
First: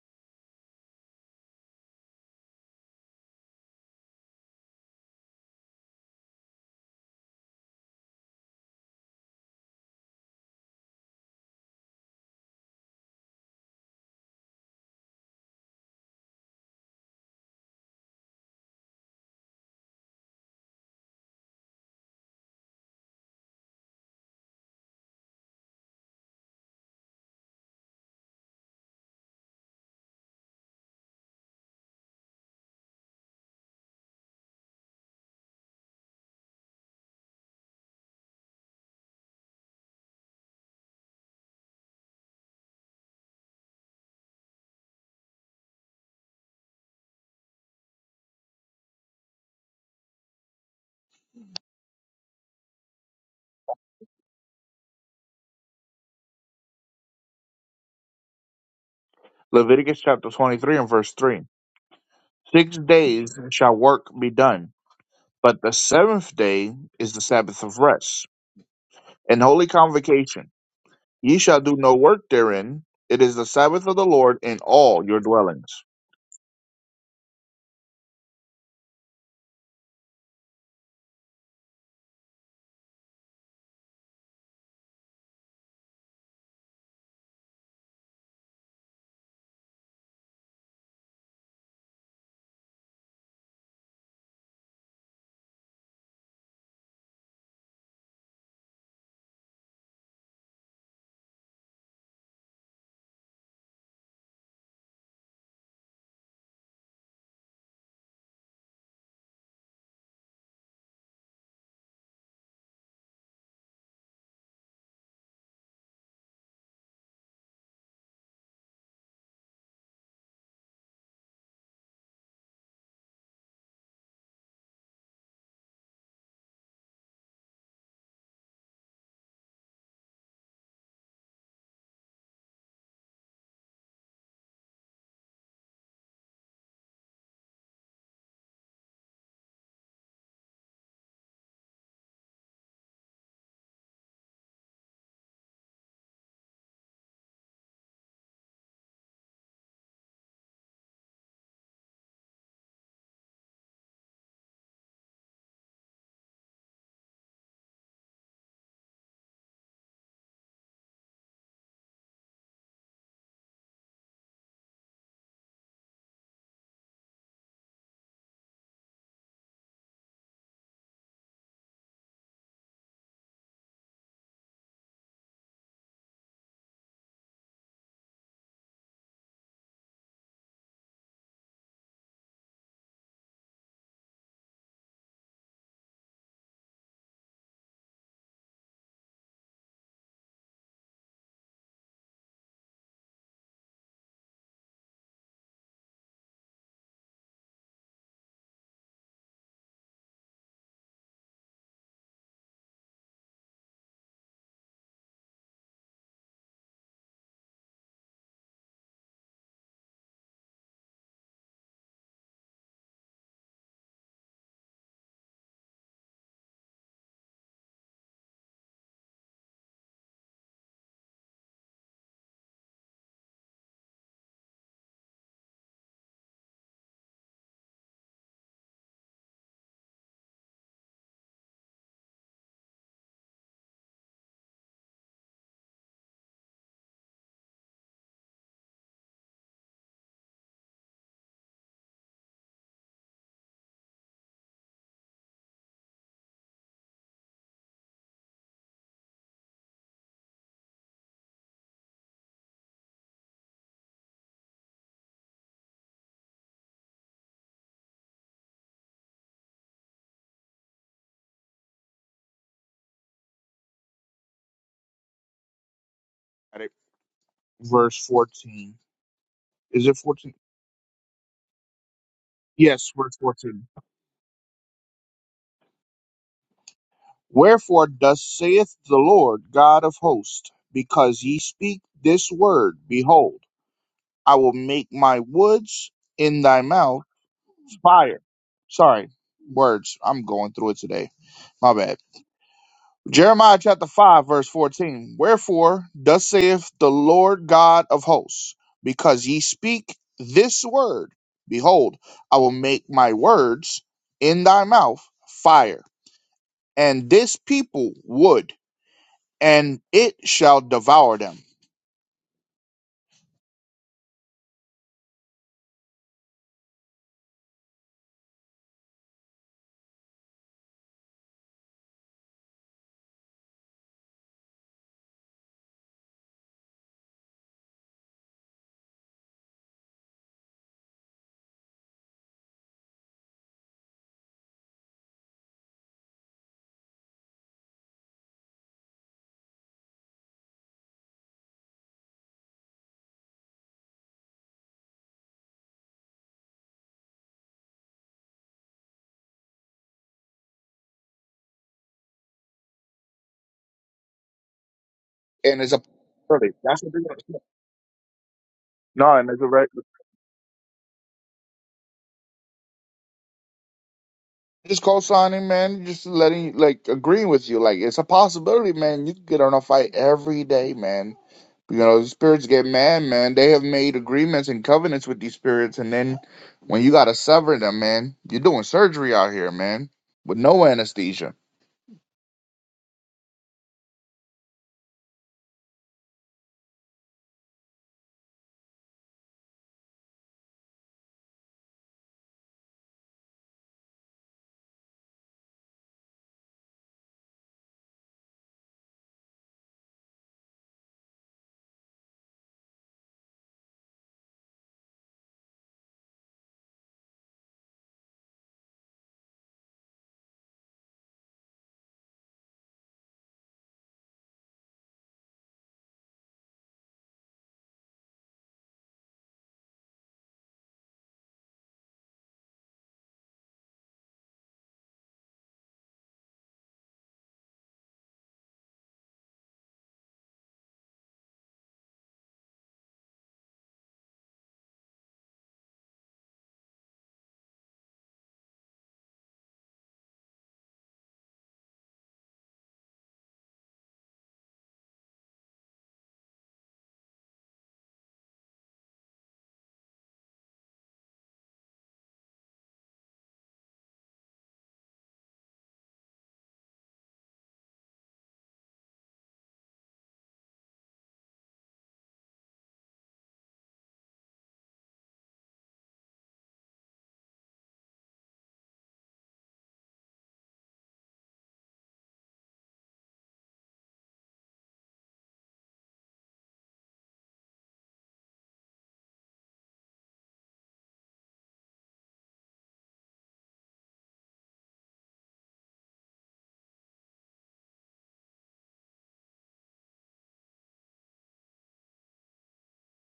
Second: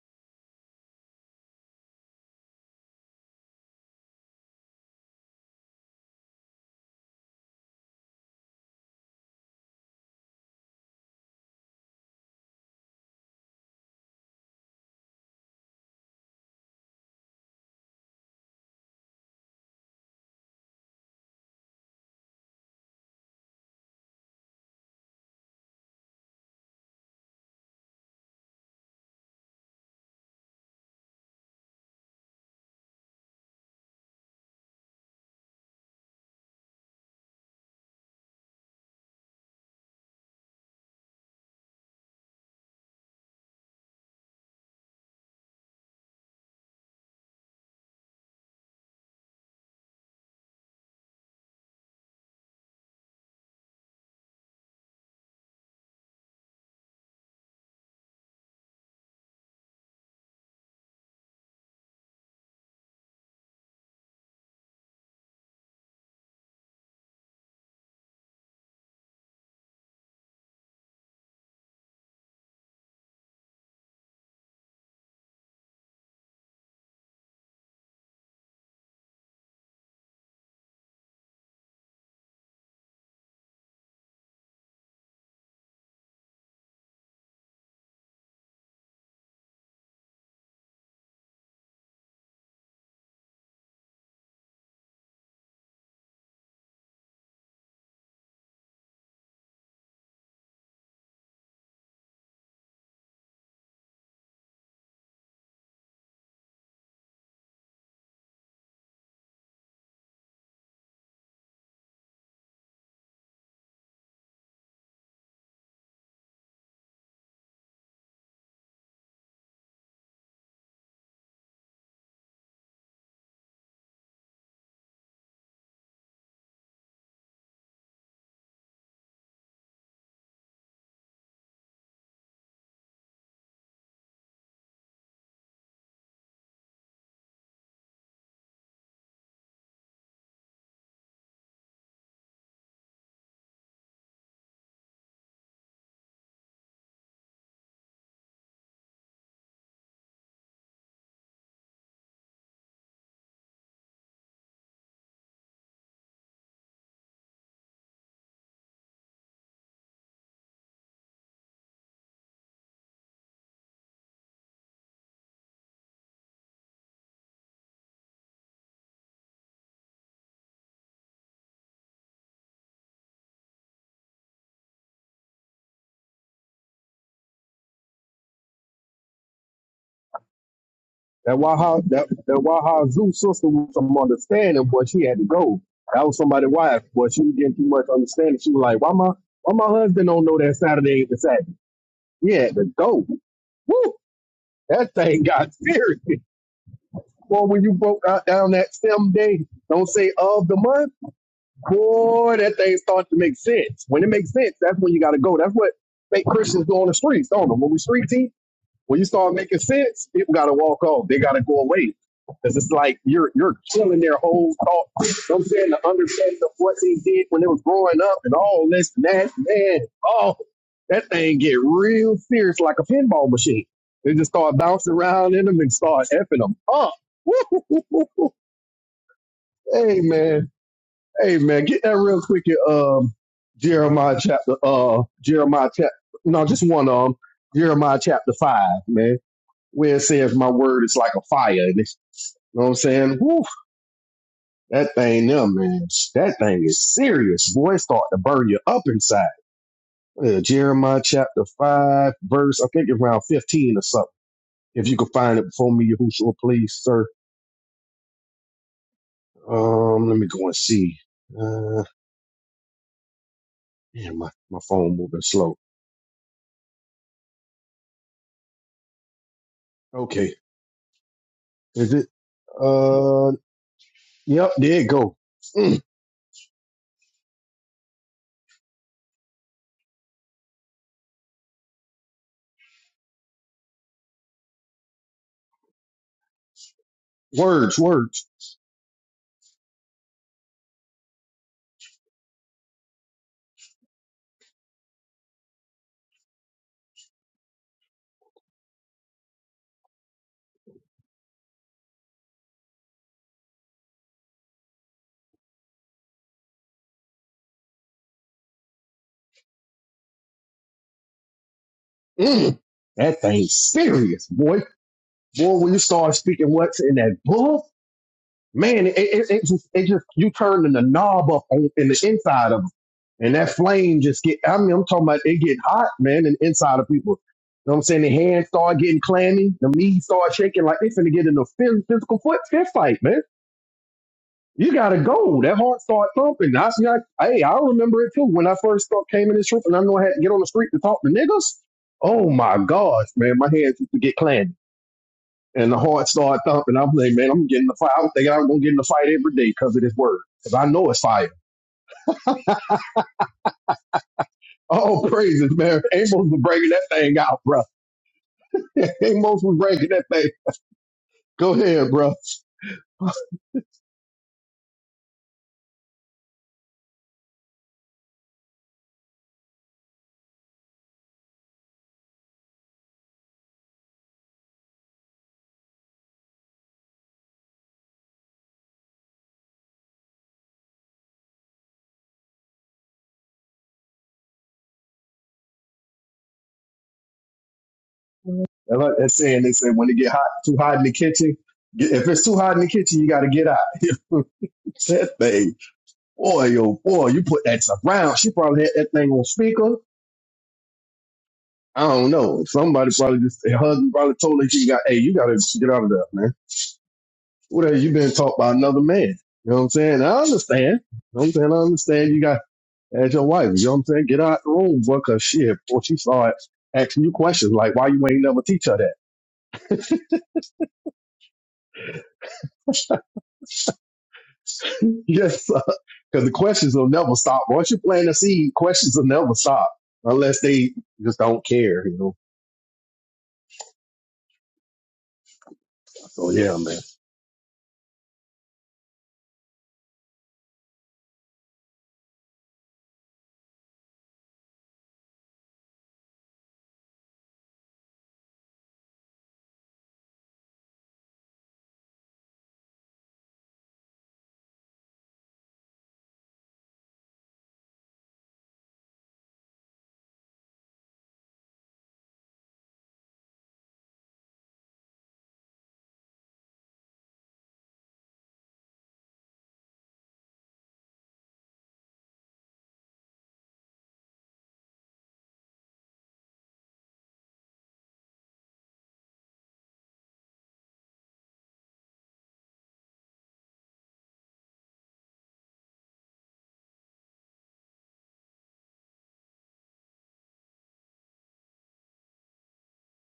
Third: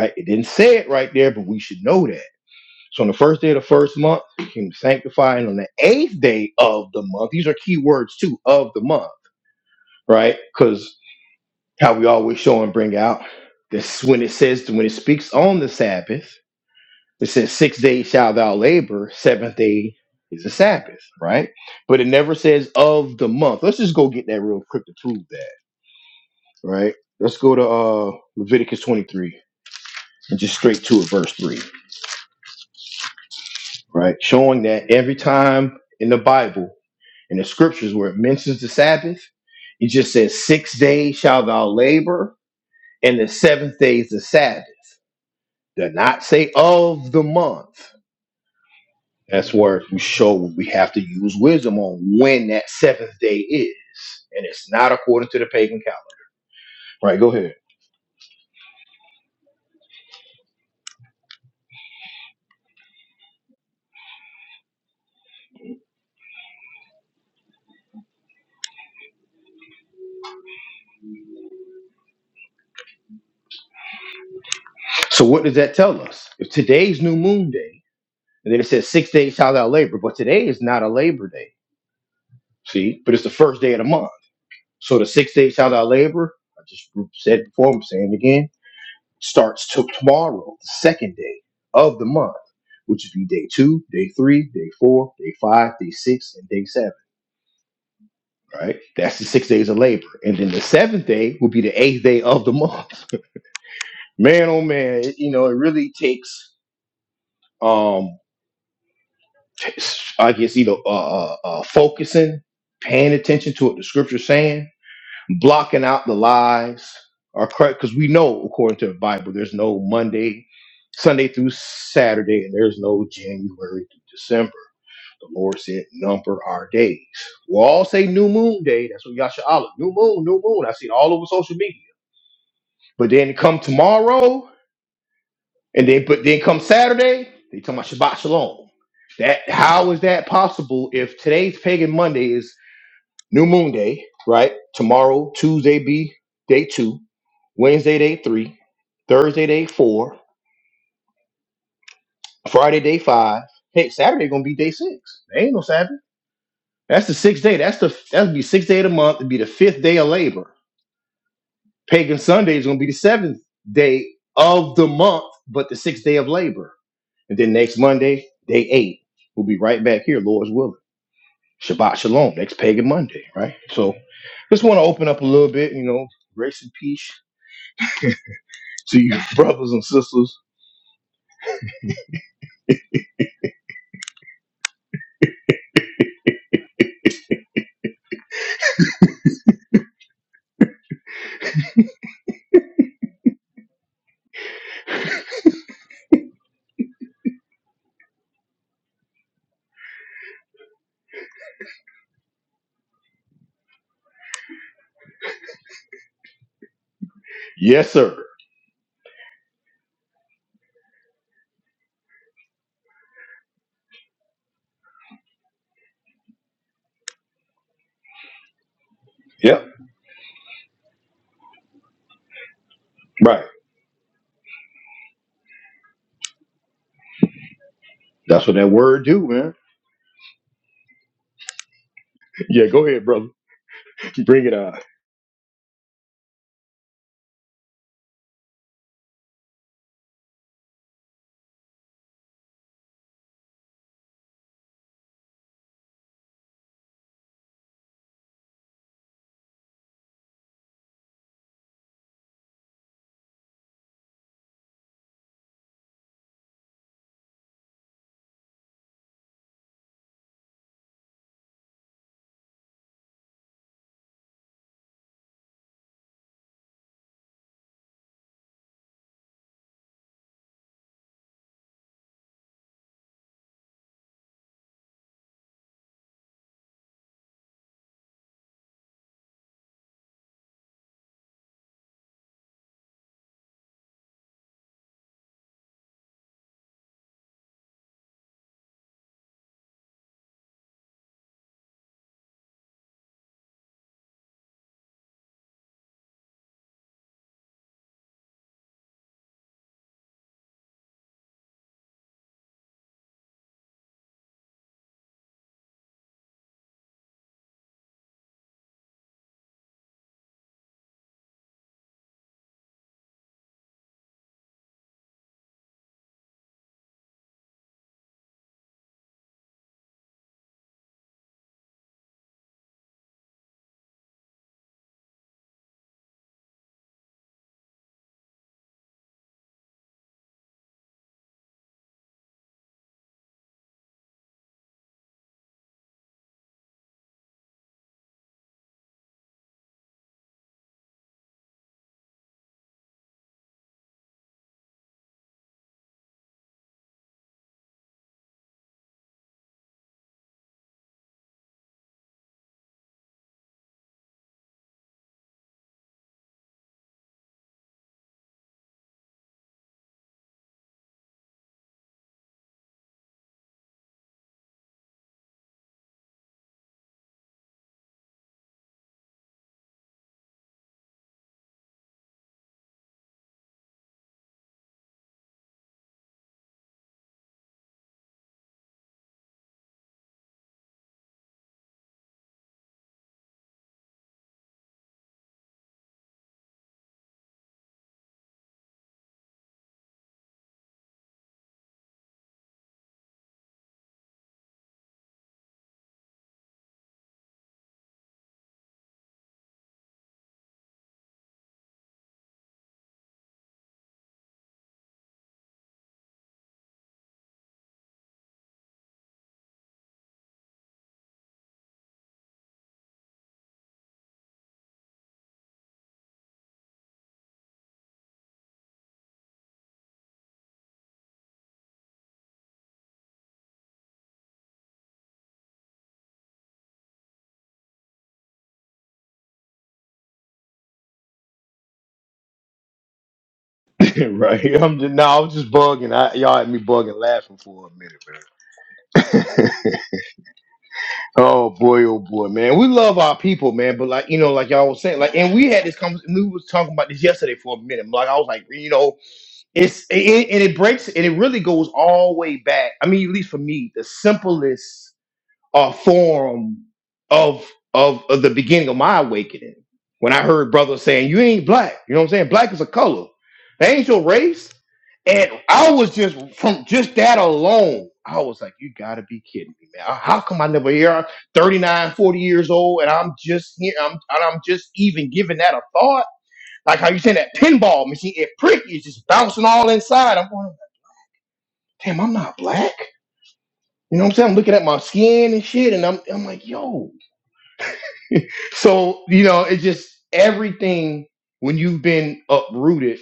[SPEAKER 1] right? It didn't say it right there, but we should know that. So on the first day of the first month, it came to sanctify, and on the eighth day of the month, these are key words too, of the month, right? Because how we always show and bring out. This when it says when it speaks on the Sabbath, it says six days shall thou labor, seventh day is the Sabbath, right? But it never says of the month. Let's just go get that real quick to prove that, right? Let's go to uh Leviticus 23 and just straight to it, verse 3, right? Showing that every time in the Bible, in the scriptures where it mentions the Sabbath, it just says six days shall thou labor, and the seventh day is the Sabbath Did not say of the month. That's where you show we have to use wisdom on when that seventh day is. And it's not according to the pagan calendar. Right, go ahead.
[SPEAKER 2] Leviticus chapter 23 and verse 3. Six days shall work be done, but the seventh day is the Sabbath of rest and holy convocation. Ye shall do no work therein. It is the Sabbath of the Lord in all your
[SPEAKER 1] So what does that
[SPEAKER 2] dwellings.
[SPEAKER 1] tell us? If today's new moon day, and then it says six days shall thou labor, but today is not a labor day. See? But it's the first day of the month. So the six days shall thou labor, I just said before, I'm saying it again, starts to tomorrow, the second day of the month, which would be day two, day three, day four, day five, day six, and day seven. right? That's the six days of labor. And then the seventh day will be the eighth day of the month. Man, oh man, it- you know, it really takes, um, t- I guess, you know, uh, uh, uh, focusing, paying attention to what the scripture's saying, blocking out the lies, or correct, because we know, according to the Bible, there's no Monday, Sunday through Saturday, and there's no January through December. The Lord said, number our days. We'll all say new moon day. That's what Yasha Allah. new moon, new moon. I see it all over social media But then come tomorrow, and then but then come Saturday, they talking about Shabbat Shalom. That how is that possible if today's pagan Monday is New Moon Day, right? Tomorrow, Tuesday be day two, Wednesday day three, Thursday day four, Friday day five. Hey, Saturday gonna be day six. There ain't no Saturday. That's the sixth day. That's the that'll be sixth day of the month. It'd be the fifth day of labor. Pagan Sunday is gonna be the seventh day of the month, but the sixth day of labor And then next Monday, day eight, we'll be right back here, Lord's willing. Shabbat Shalom, next Pagan Monday, right? So just want to open up a little bit, you know, grace and peace to you brothers and sisters.
[SPEAKER 3] That Waha that that Waha Zoo sister was some understanding, boy, she had to go. That was somebody's wife, but she was getting too much understanding. She was like, Why my why my husband don't know that Saturday ain't the Saturday? He had to go. Woo! That thing got serious. Boy, when you broke out down that same day, don't say of the month. boy, that thing starts to make sense. When it makes sense, that's when you got to go. That's what make Christians go on the streets, don't they? When we
[SPEAKER 1] Yes,
[SPEAKER 3] street
[SPEAKER 1] sir.
[SPEAKER 3] team, when you start making sense, people got to walk off. They got to go away. Because it's like you're you're killing their whole thought. You know what I'm saying the understanding of what they did when they was growing up and all this and that,
[SPEAKER 1] Yep,
[SPEAKER 3] man. Oh, that thing get real serious like a pinball
[SPEAKER 1] right.
[SPEAKER 3] machine. They just start bouncing around in them and start effing them up.
[SPEAKER 1] That's what that word do, man.
[SPEAKER 3] hey man. Hey man, get that real quick in
[SPEAKER 1] Yeah, go ahead,
[SPEAKER 3] um
[SPEAKER 1] brother.
[SPEAKER 3] Jeremiah
[SPEAKER 1] Bring it
[SPEAKER 3] chapter
[SPEAKER 1] out.
[SPEAKER 3] uh Jeremiah chapter no just one um Jeremiah chapter five, man, where it says my word is like a fire and it's you know what I'm saying? Woo, that thing there, man. That thing is serious, boy. It start to burn you up inside. Uh, Jeremiah chapter five, verse I think around fifteen or something. If you can find it before me, Yahushua, please, sir. Um, let me go and see. Uh, yeah, my, my phone moving slow.
[SPEAKER 2] Got it. Verse 14. Is it 14?
[SPEAKER 3] Okay, is it?
[SPEAKER 2] Yes, verse
[SPEAKER 3] Uh,
[SPEAKER 2] 14
[SPEAKER 3] yep, there it go. Mm,
[SPEAKER 2] Wherefore thus saith the Lord God of hosts, because ye speak this word, behold, I will make my words in thy mouth
[SPEAKER 3] words,
[SPEAKER 2] fire.
[SPEAKER 3] words.
[SPEAKER 2] Sorry, words. I'm going through it today. My bad. Jeremiah chapter 5, verse 14. Wherefore thus saith the Lord God of hosts, because ye speak this word, behold, I will make my words in thy mouth fire, and this people wood. and it shall devour them.
[SPEAKER 3] Mm, that thing's serious, boy. Boy, when you start speaking what's in that book, man, it, it, it just, it just, you turning the knob up on, in the inside of them, and that flame just get. I mean, I'm talking about it get hot, man, and inside of people. You know what I'm saying? The hands start getting clammy, the knees start shaking like they finna get in a phys- physical foot fist fight, man. You gotta go. That heart started thumping. I see. I, hey, I remember it too. When I first start, came in this trip, and I know I had to get on the street to talk to niggas. Oh my gosh, man, my hands used to get clammy, and the heart started thumping. I'm like, man, I'm getting the fight. I was thinking I'm gonna get in the fight every day because of this word, because I know it's fire. Oh, praises,
[SPEAKER 2] And it's a
[SPEAKER 3] man. Amos was
[SPEAKER 2] really
[SPEAKER 3] breaking
[SPEAKER 2] that's
[SPEAKER 3] that
[SPEAKER 2] what they're gonna
[SPEAKER 3] thing
[SPEAKER 2] do.
[SPEAKER 3] out, bro.
[SPEAKER 2] No, and it's
[SPEAKER 3] Amos
[SPEAKER 2] a
[SPEAKER 3] was
[SPEAKER 2] right.
[SPEAKER 3] breaking that thing. Go ahead, bro. I
[SPEAKER 2] Just co-signing, man. Just letting, like, agreeing with you. Like, it's a possibility, man. You could get on a fight every day, man. You know, the spirits get mad, man. They have made agreements and covenants with these spirits, and then when you gotta sever them, man, you're doing surgery out here, man, with no anesthesia.
[SPEAKER 3] like that saying. They say when it get hot, too hot in the kitchen. get- If it's too hot in the kitchen, you got to get out. that thing. Boy, oh boy, you put that around. She probably had that thing on speaker. I don't know. Somebody probably just hugged and probably told her she got, hey, you gotta get out of there, man. What have you been taught by another man? You know what I'm saying? I understand. You know what I'm saying? I understand you got as your wife. You know what I'm saying? Get out the room, boy, cause shit, boy, she started asking you questions like why you ain't never teach her that. yes, because the questions will never stop. Once you plant a seed, questions will never stop unless they just don't care, you know.
[SPEAKER 1] right. I'm just, no, I was just bugging. I,
[SPEAKER 3] So
[SPEAKER 1] y'all had
[SPEAKER 3] yeah,
[SPEAKER 1] me
[SPEAKER 3] man.
[SPEAKER 1] bugging laughing for a minute, man. Oh boy, oh boy, man. We love our people, man. But like you know, like y'all was saying, like, and we had this conversation. We was talking about this yesterday for a minute. Like I was like, you know, it's it, and it breaks and it really goes all the way back. I mean, at least for me, the simplest a form of of, of the beginning of my awakening when I heard brothers saying, "You ain't black." You know what I'm saying? Black is a color. That ain't your race. And I was just from just that alone. I was like, you gotta be kidding me, man. How come I never hear I'm 39, forty years old and I'm just here, I'm and I'm just even giving that a thought? Like how you saying that pinball machine, it prick is just bouncing all inside. I'm going, damn, I'm not black. You know what I'm saying? I'm looking at my skin and shit, and I'm I'm like, yo. So, you know, it's just everything when you've been uprooted,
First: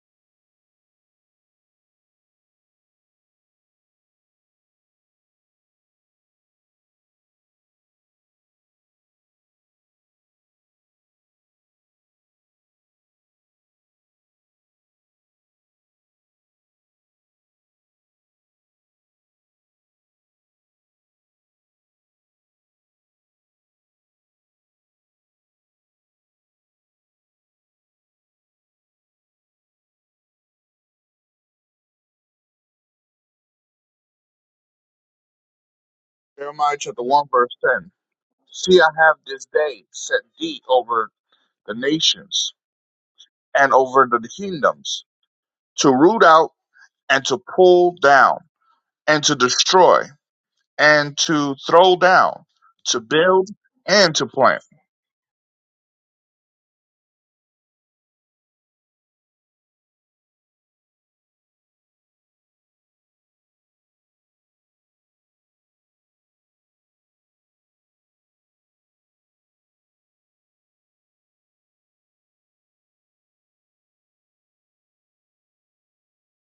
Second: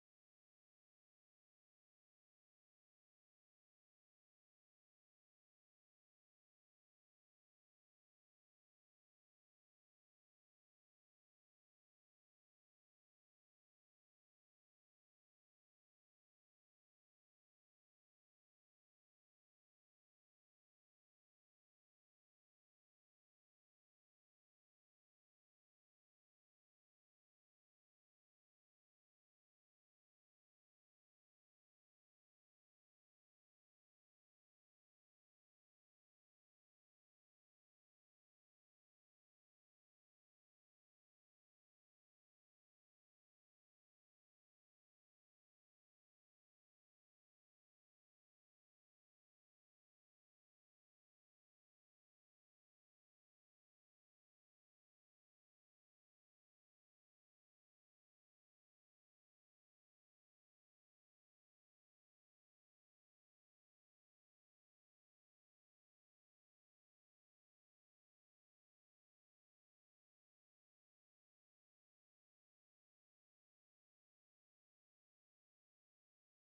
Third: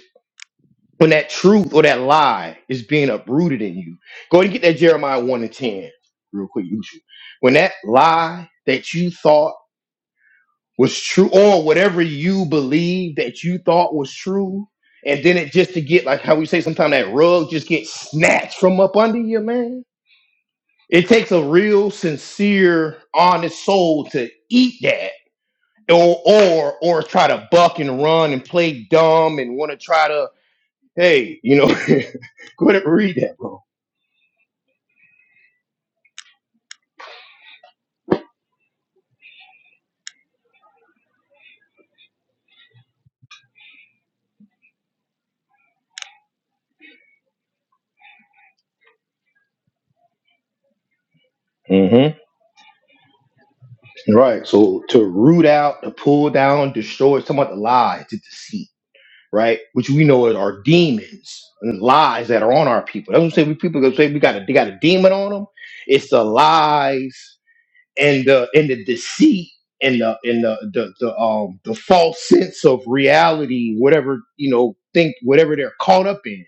[SPEAKER 1] when that truth or that lie is being uprooted in you. Go ahead and get that Jeremiah 1 and 10 real quick, Yushu. When that lie that you thought was true, or whatever you believe that you thought was true, and then it just to get like how we say sometimes that rug just gets snatched from up under you, man. It takes a real sincere, honest soul to eat that or or or try to buck and run and play dumb and want to try to hey you know go ahead and read that bro
[SPEAKER 2] Jeremiah chapter one verse ten. See, I have this day set thee over the nations and over the kingdoms to root out and to pull down and to destroy and to throw
[SPEAKER 1] hmm
[SPEAKER 2] down, to build and to
[SPEAKER 1] right
[SPEAKER 2] plant.
[SPEAKER 1] so to root out to pull down destroy it's talking about the lie to deceit right which we know is our demons and lies that are on our people that's what i'm saying we people gonna say we got a they got a demon on them it's the lies and the and the deceit and the and the the, the um the false sense of reality, whatever you know, think whatever they're caught up in.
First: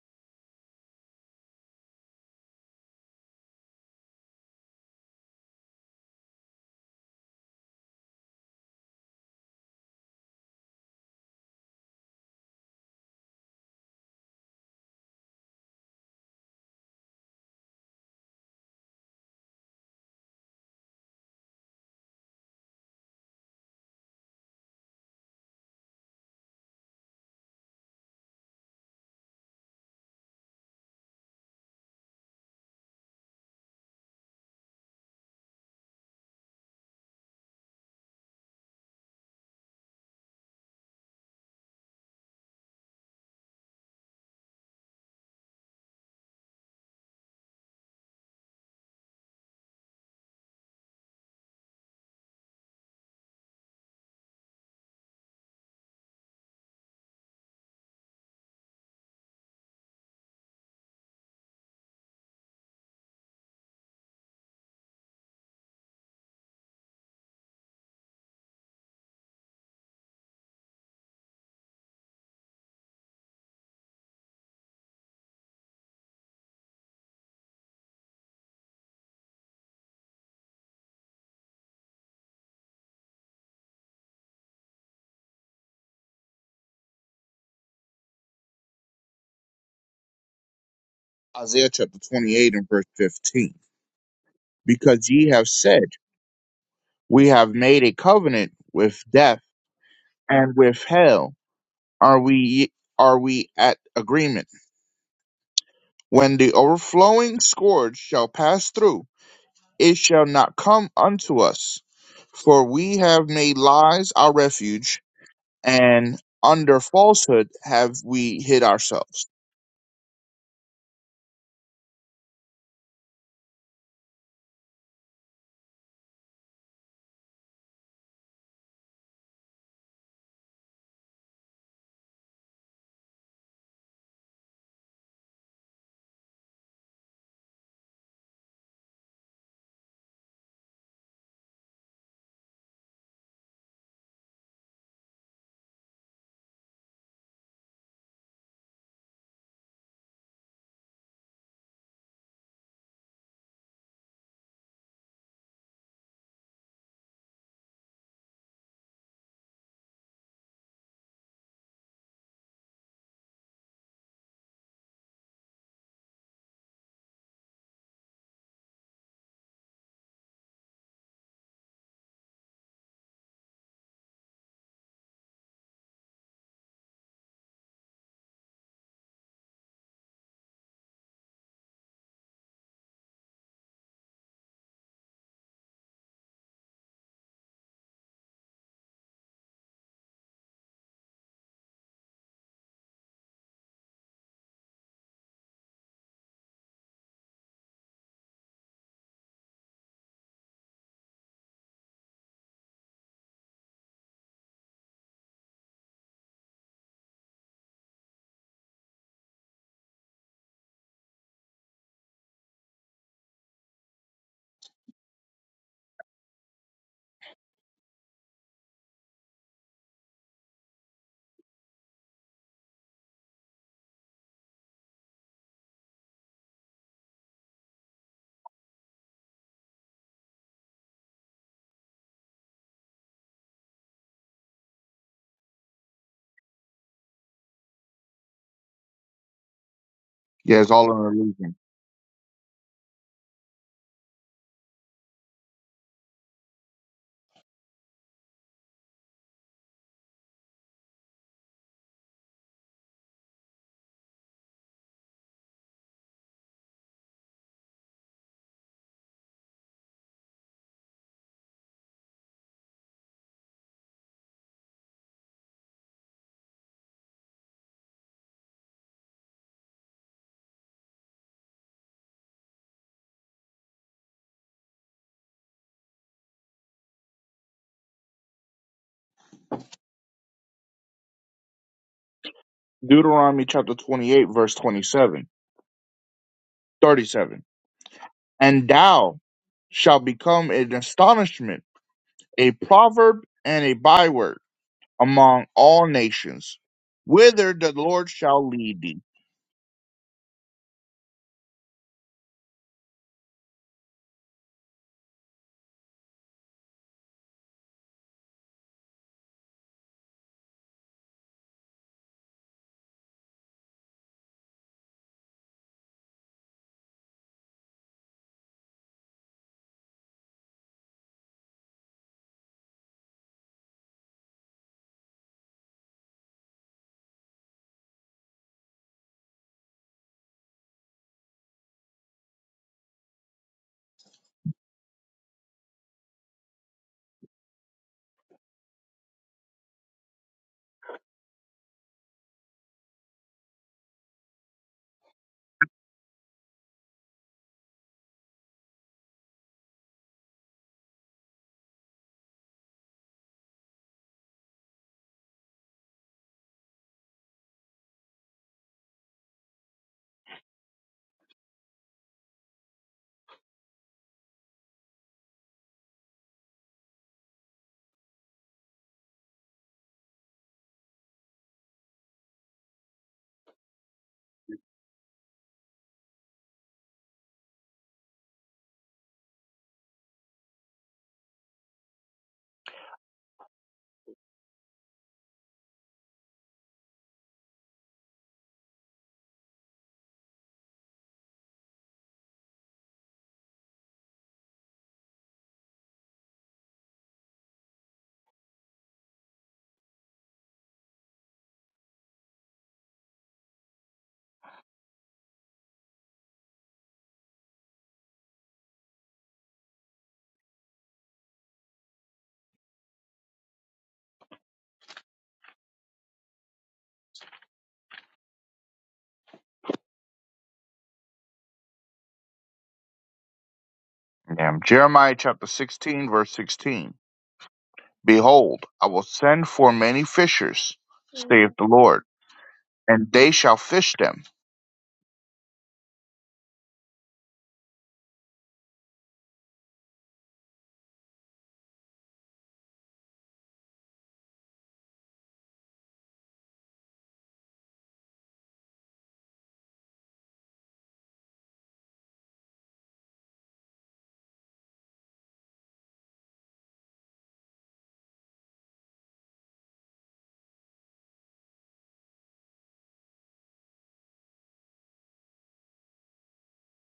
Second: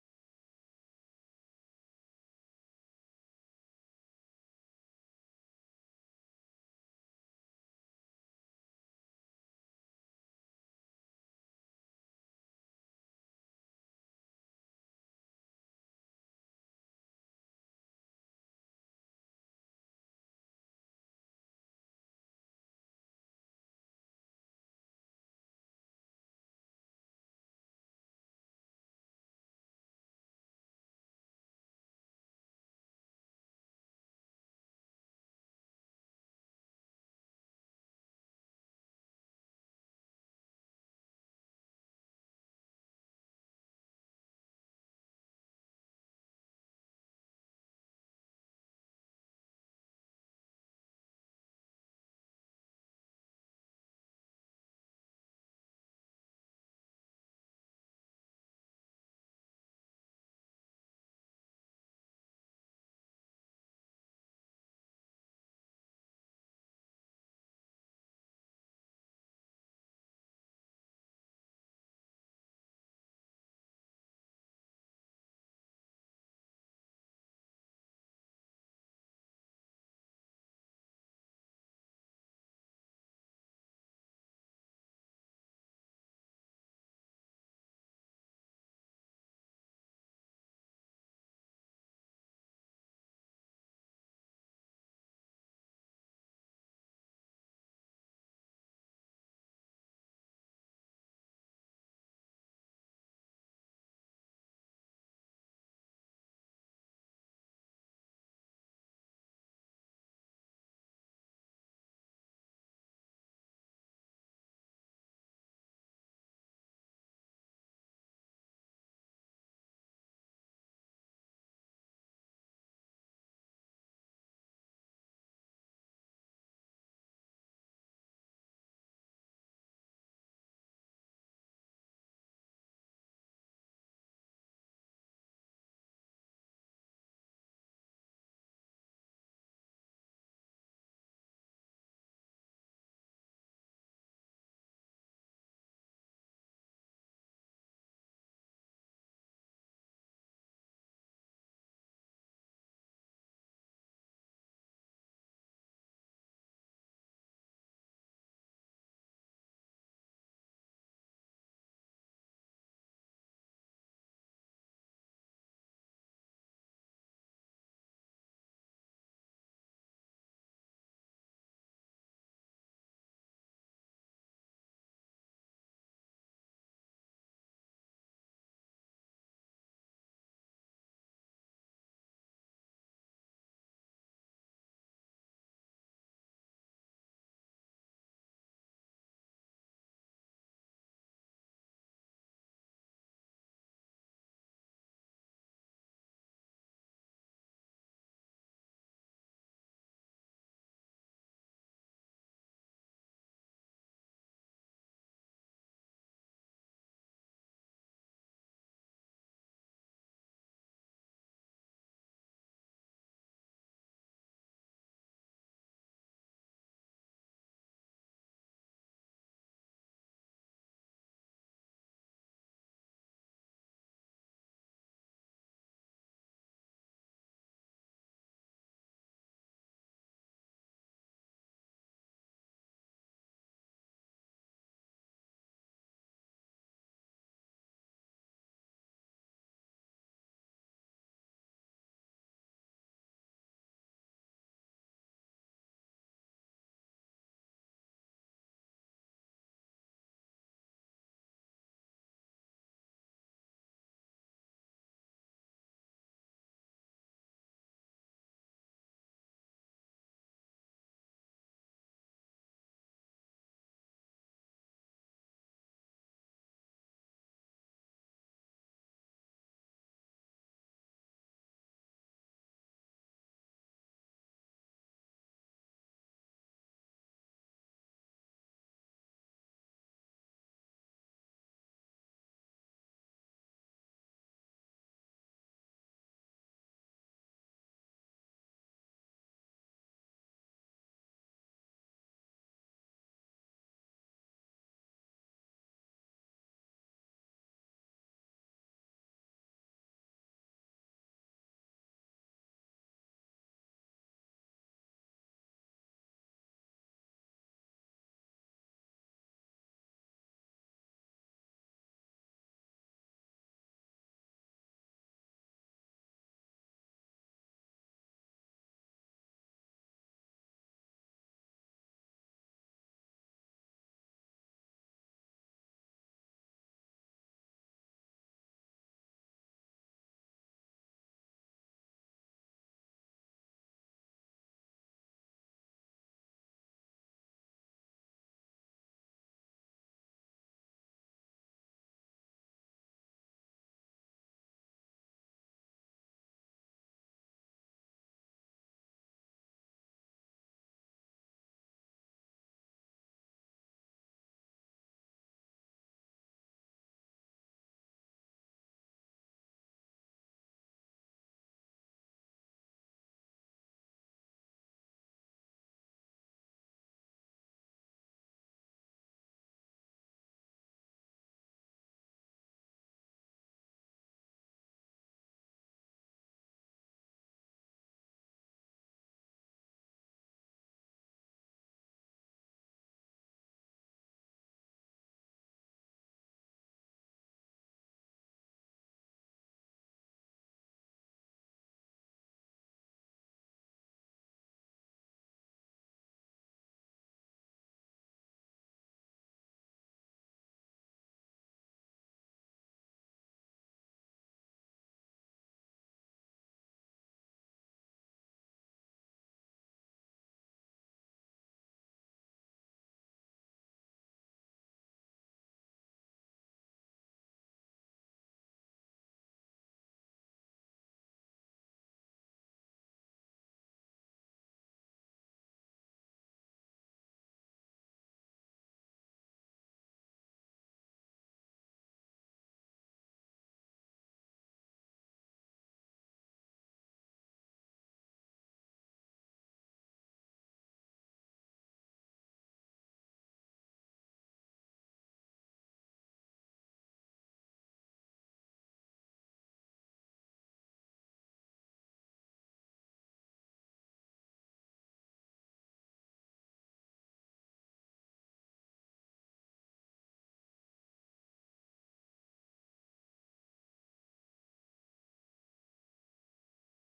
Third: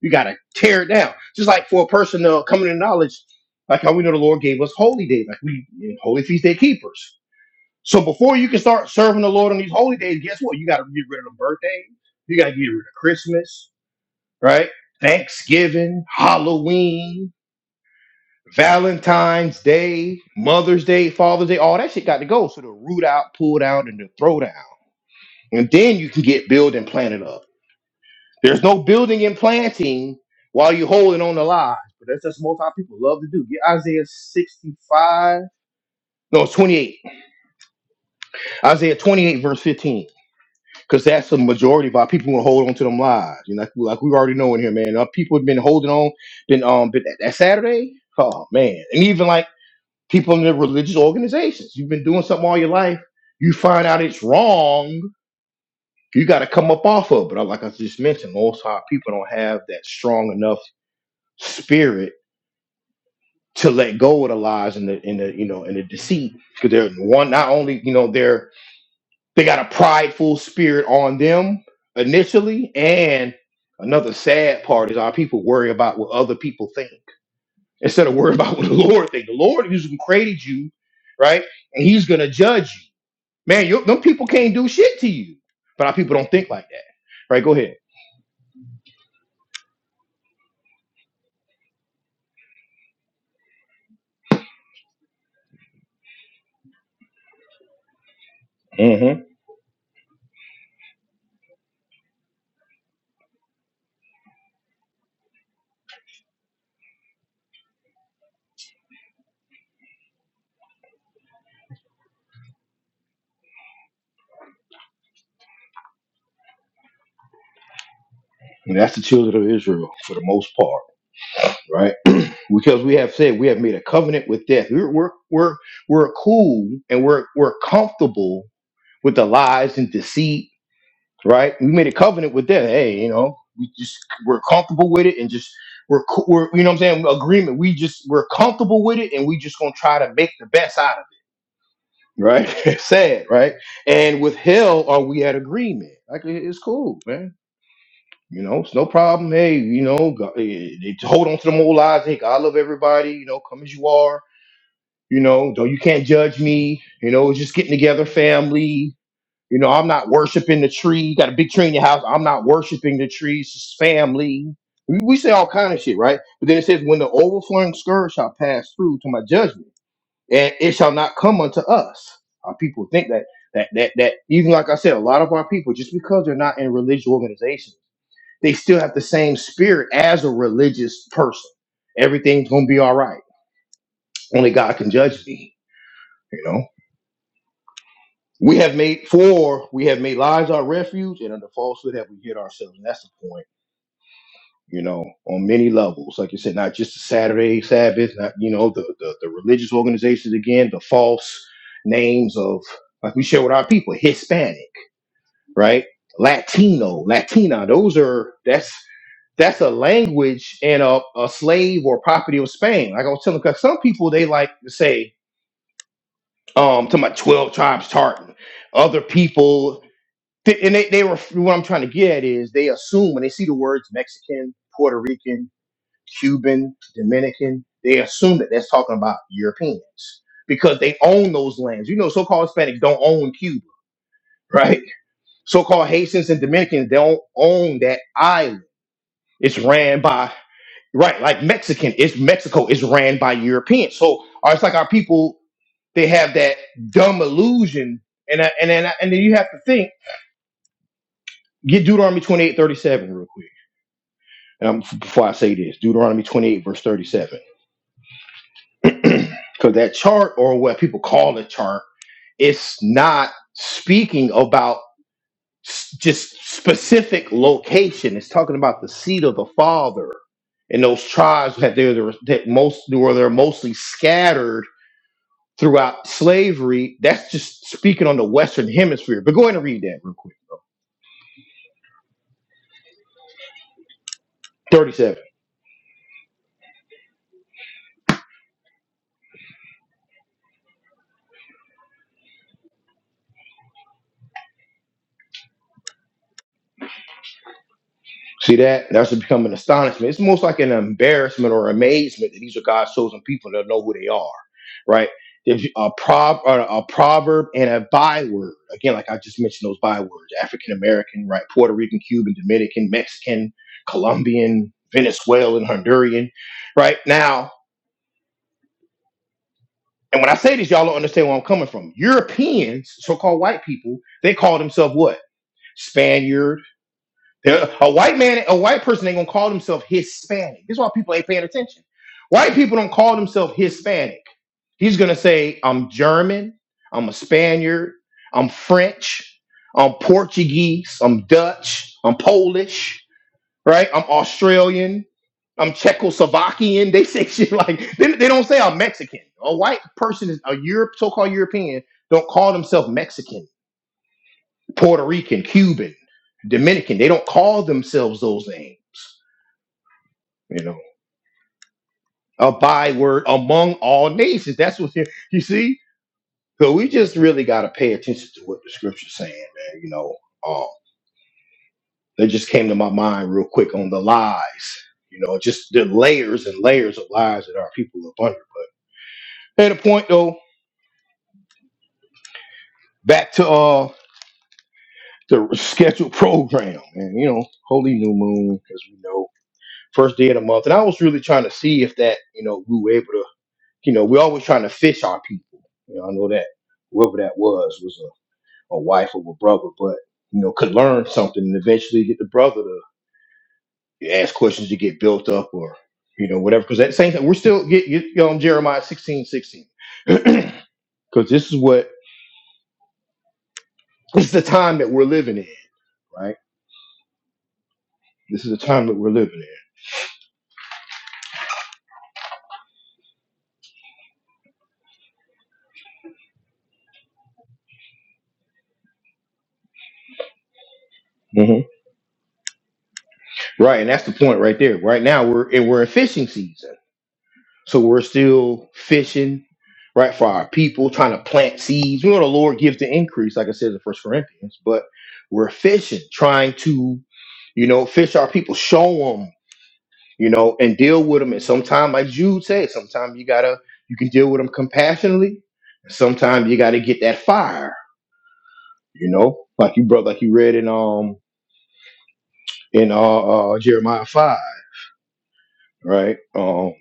[SPEAKER 1] You gotta tear it down. Just like for a person uh, coming to knowledge, like how we know the Lord gave us holy days, like we holy feast day keepers. So before you can start serving the Lord on these holy days, guess what? You gotta get rid of the birthday. You gotta get rid of Christmas, right? Thanksgiving, Halloween, Valentine's Day, Mother's Day, Father's Day, all that shit got to go. So the root out, pull down, and the throw down. And then you can get build and planted up. There's no building and planting while you're holding on to lies. But that's just most our people love to do. Get Isaiah 65. No, it's 28. Isaiah 28, verse 15. Because that's the majority of our people who hold on to them lies. You know, like, like we already know in here, man. Our people have been holding on, been um been that Saturday. Oh man. And even like people in the religious organizations. You've been doing something all your life. You find out it's wrong. You got to come up off of it. But like I just mentioned, most high people don't have that strong enough spirit to let go of the lies and the and the you know and the deceit because they're one not only you know they're they got a prideful spirit on them initially and another sad part is our people worry about what other people think instead of worry about what the lord think the lord who's created you right and he's gonna judge you Man, you, them people can't do shit to you. But our people don't think like that. Right, go ahead.
[SPEAKER 2] Isaiah chapter 28 and verse 15. Because ye have said, We have made a covenant with
[SPEAKER 1] hmm
[SPEAKER 2] death and with hell. Are we are we at agreement? When the overflowing scourge shall pass through, it shall not come unto us, for we have made lies our refuge, and under falsehood have we hid
[SPEAKER 1] And that's the
[SPEAKER 2] ourselves.
[SPEAKER 1] children of Israel for the most part, right? Because we have said we have made a covenant with death. We're we're we're, we're cool and we're we're comfortable with the lies and deceit, right? We made a covenant with death. Hey, you know, we just we're comfortable with it and just we're, co- we're you know what I'm saying agreement. We just we're comfortable with it and we just gonna try to make the best out. right? Sad, right? And with hell, are we at agreement? Like it- it's cool, man. You know, it's no problem. Hey, you know, go- eh, eh, they hold on to them old lies. Hey, God love everybody. You know, come as you are. You know, though you can't judge me. You know, it's just getting together, family. You know, I'm not worshiping the tree. You got a big tree in your house. I'm not worshiping the tree. It's just family. We we say all kind of shit, right? But then it says, when the overflowing scourge shall pass through to my judgment and it shall not come unto us. Our people think that that that that even like I said, a lot of our people, just because they're not in religious organizations, they still have the same spirit as a religious person. Everything's gonna be all right. Only God can judge thee. You know. We have made for we have made lies our refuge, and under falsehood have we hid ourselves. And that's the point you know, on many levels. Like you said, not just the Saturday Sabbath, not you know, the the, the religious organizations again, the false names of like we share with our people, Hispanic, right? Latino, Latina, those are that's that's a language and a, a slave or property of Spain. Like I was telling, because some people they like to say, um, to my twelve tribes tartan. Other people, th- and they they were what I'm trying to get at is they assume when they see the words Mexican, Puerto Rican, Cuban, Dominican, they assume that that's talking about Europeans because they own those lands. You know, so called Hispanics don't own Cuba, right? So called Haitians and Dominicans don't own that island. It's ran by,
[SPEAKER 2] Yeah, it's all an
[SPEAKER 1] right, like
[SPEAKER 2] illusion.
[SPEAKER 1] Mexican, it's Mexico, it's ran by Europeans. So or it's like our people, they have that dumb illusion. And, I, and, then, I- and then you have to think, get Deuteronomy twenty eight thirty seven real quick. Um, f- before I say this, Deuteronomy 28, verse 37. Because that chart, or what people call a chart, it's not speaking about s- just specific location. It's talking about the seat of the father and those tribes that they're the, that most or they're mostly scattered throughout slavery. That's just speaking on the Western Hemisphere. But go ahead and read that real quick, bro.
[SPEAKER 2] Deuteronomy chapter 28, verse
[SPEAKER 1] Thirty-seven.
[SPEAKER 2] 27, 37. And thou shalt become an astonishment, a proverb, and a byword among all nations, whither the Lord shall
[SPEAKER 1] See
[SPEAKER 2] lead
[SPEAKER 1] that?
[SPEAKER 2] thee.
[SPEAKER 1] That's to become an astonishment. It's most like an embarrassment or amazement that these are God's chosen people that know who they are, right? There's a prob or a proverb and a byword. Again, like I just mentioned those bywords: African American, right? Puerto Rican, Cuban, Dominican, Mexican, Colombian, Venezuelan, Honduran, right? Now, and when I say this, y'all don't understand where I'm coming from. Europeans, so-called white people, they call themselves what? Spaniard Yeah, A white man, a white person ain't gonna call themselves Hispanic. This is why people ain't paying attention. White people don't call themselves Hispanic. He's gonna say, I'm German, I'm a Spaniard, I'm French, I'm Portuguese, I'm Dutch, I'm Polish, right? I'm Australian, I'm Czechoslovakian. They say shit like they, they don't say I'm Mexican. A white person is a Europe, so-called European, don't call themselves Mexican. Puerto Rican, Cuban, Dominican. They don't call themselves those names, you know. A byword among all nations. That's what you, you see. So we just really got to pay attention to what the scripture's saying, man. You know, uh, that just came to my mind real quick on the lies. You know, just the layers and layers of lies that our people are under. But at a point though, back to uh the scheduled program, and you know, holy new moon, as we know. first day of the month. And I was really trying to see if that, you know, we were able to, you know, we're always trying to fish our people. You know, I know that whoever that was was a, a wife or a brother, but, you know, could learn something and eventually get the brother to ask questions to get built up or, you know, whatever. Because at the same time, we're still get, get you know, Jeremiah 16 16 Because this is what, this is the time that we're living in, right? This is the time that we're living
[SPEAKER 2] Yeah, Jeremiah chapter 16, verse 16. Behold, I will send for many fishers,
[SPEAKER 1] in.
[SPEAKER 2] saith
[SPEAKER 1] hmm
[SPEAKER 2] the Lord, and they shall
[SPEAKER 1] Right. And
[SPEAKER 2] fish
[SPEAKER 1] that's the
[SPEAKER 2] them.
[SPEAKER 1] point right there. Right now, we're, and we're in fishing season So we're still fishing, right, for our people, trying to plant seeds. We know the Lord gives the increase, like I said in First Corinthians, but we're fishing, trying to, you know, fish our people, show them, you know, and deal with them. And sometimes, like Jude said, sometimes you gotta, you can deal with them compassionately. and Sometimes you gotta get that fire, you know, like you brother, like you read in um in uh, uh Jeremiah five, right? Um,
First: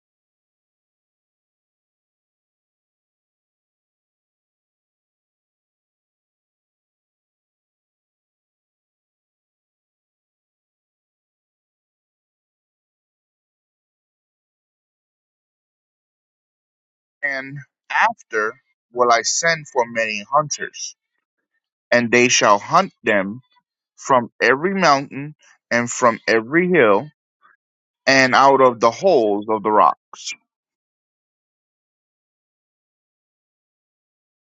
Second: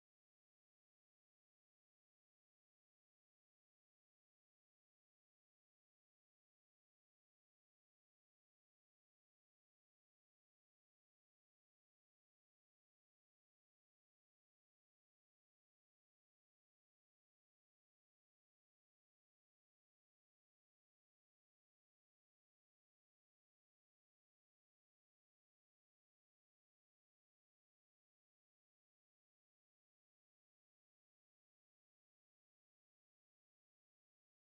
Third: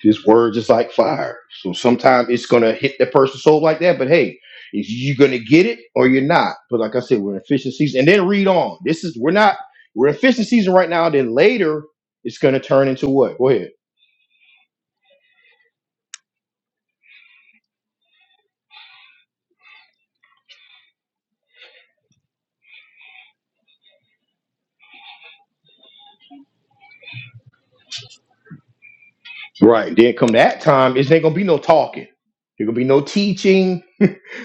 [SPEAKER 1] His words is like fire. So sometimes it's gonna hit the person's soul like that. But hey, is you gonna get it or you're not? But like I said, we're in fishing season. And then read on. This is we're not we're in fishing season right now. Then later it's gonna turn into what? Go ahead.
[SPEAKER 2] And after will I send for many hunters, and they shall hunt them from every mountain and from every hill and out of the holes of the
[SPEAKER 1] Right. Then come
[SPEAKER 2] rocks.
[SPEAKER 1] that time, it's ain't gonna be no talking. There gonna be no teaching.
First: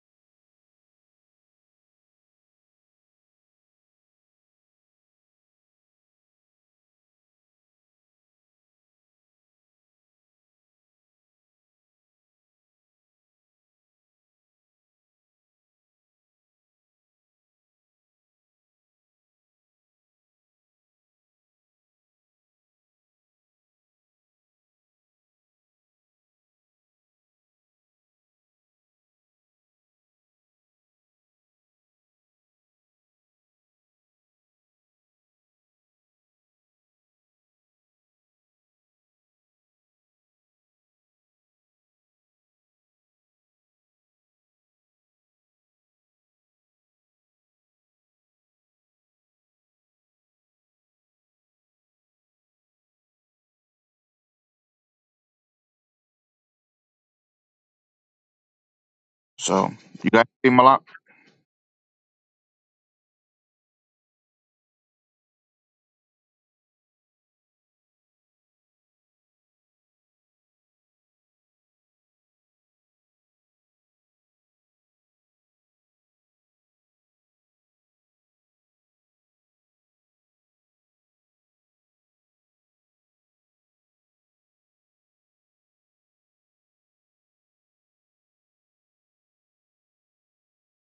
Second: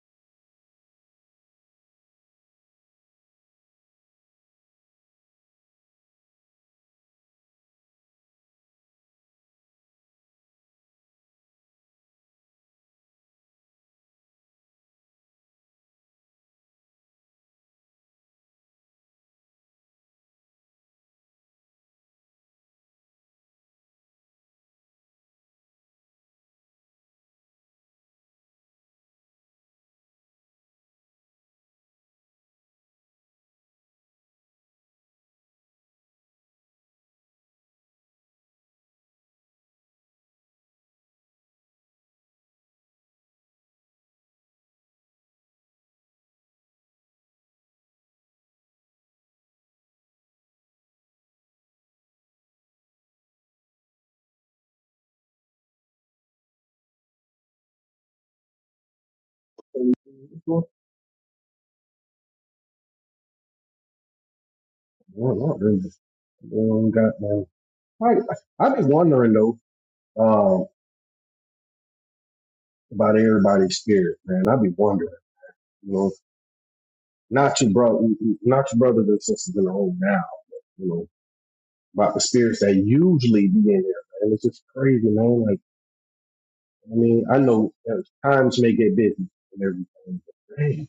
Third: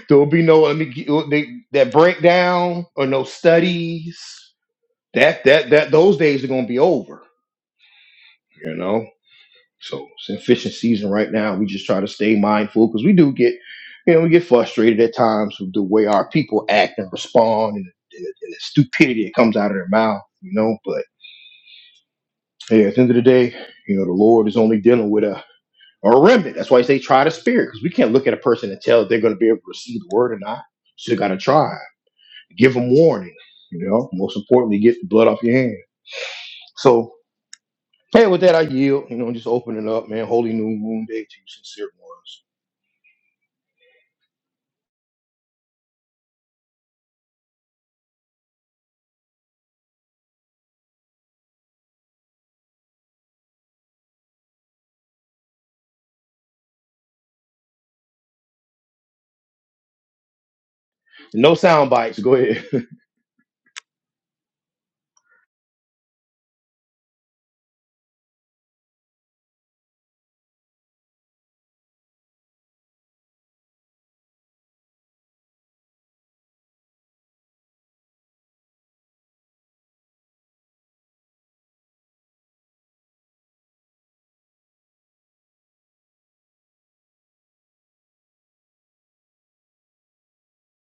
[SPEAKER 1] There will be no let me get, uh, they, that breakdown or no studies. That that that those days are gonna be over. You know. So it's in fishing season right now. We just try to stay mindful because we do get, you know, we get frustrated at times with the way our people act and respond and, and the stupidity that comes out of their mouth, you know. But yeah, at the end of the day, you know, the Lord is only dealing with a, a remnant. That's why they try the spirit because we can't look at a person and tell if they're going to be able to receive the word or not. So you got to try, give them warning, you know. Most importantly, get the blood off your hands. So, hey, with that, I yield, you know, just open it up, man. Holy New Moon Day to you, sincere ones.
[SPEAKER 2] So you guys see Malak?
[SPEAKER 1] No sound bites. Go ahead.
[SPEAKER 3] Well, not really. Well, got man. I I be wondering though um, about everybody's spirit, man. I be wondering, you know, not your brother, not your brothers and sisters in the room now, but, you know, about the spirits that usually be in there, man. It's just crazy, man. Like, I mean, I know uh, times may get busy and everything, but man,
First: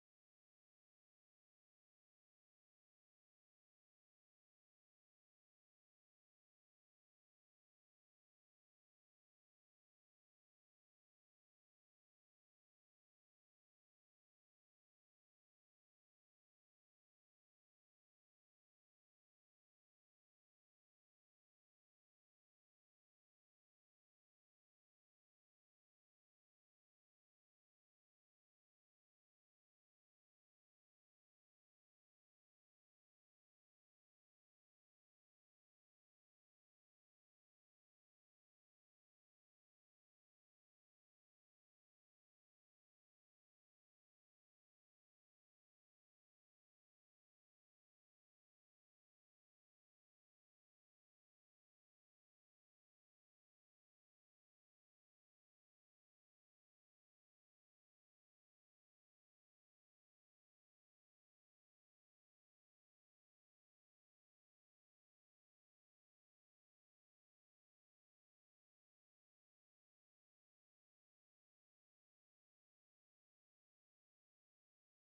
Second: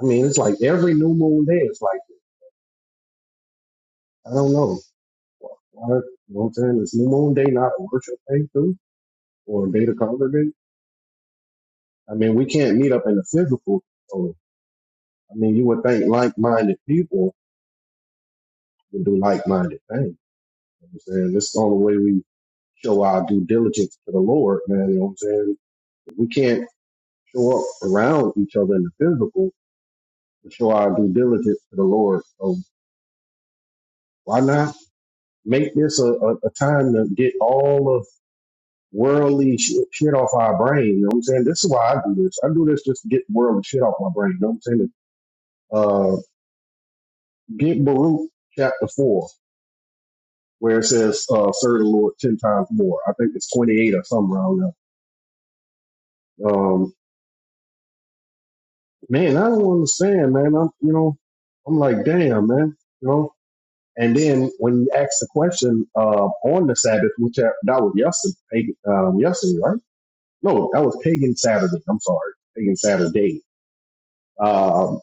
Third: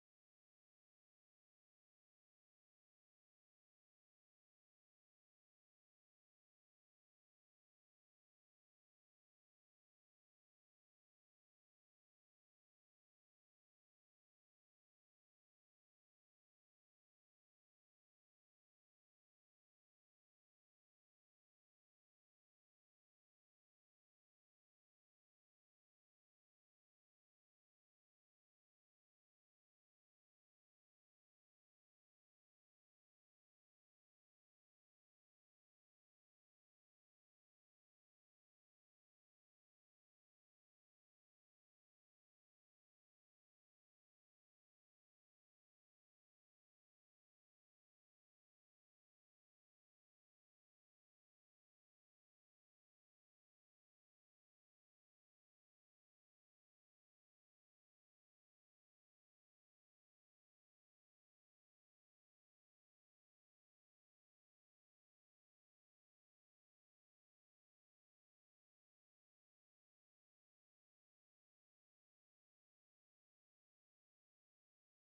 [SPEAKER 3] I mean, it's like every new moon day, it's like I don't know. Why, you know what I'm saying? It's new moon day not a worship day too, or a day to congregate? I mean, we can't meet up in the physical. So, I mean, you would think like-minded people would do like-minded things. You know what I'm saying this is the only way we show our due diligence to the Lord, man. You know what I'm saying? We can't show up around each other in the physical to show our due diligence to the Lord. So why not make this a, a, a time to get all of worldly shit, shit off our brain? You know what I'm saying? This is why I do this. I do this just to get worldly shit off my brain. You know what I'm saying? Uh, get Baruch chapter four. where it says uh, serve the Lord ten times more. I think it's twenty eight or something around there. Um, man, I don't understand, man. I'm you know, I'm like, damn, man, you know. And then when you ask the question uh, on the Sabbath, which that that was yesterday, um, yesterday, right? No, that was pagan Saturday. I'm sorry, pagan Saturday. Um,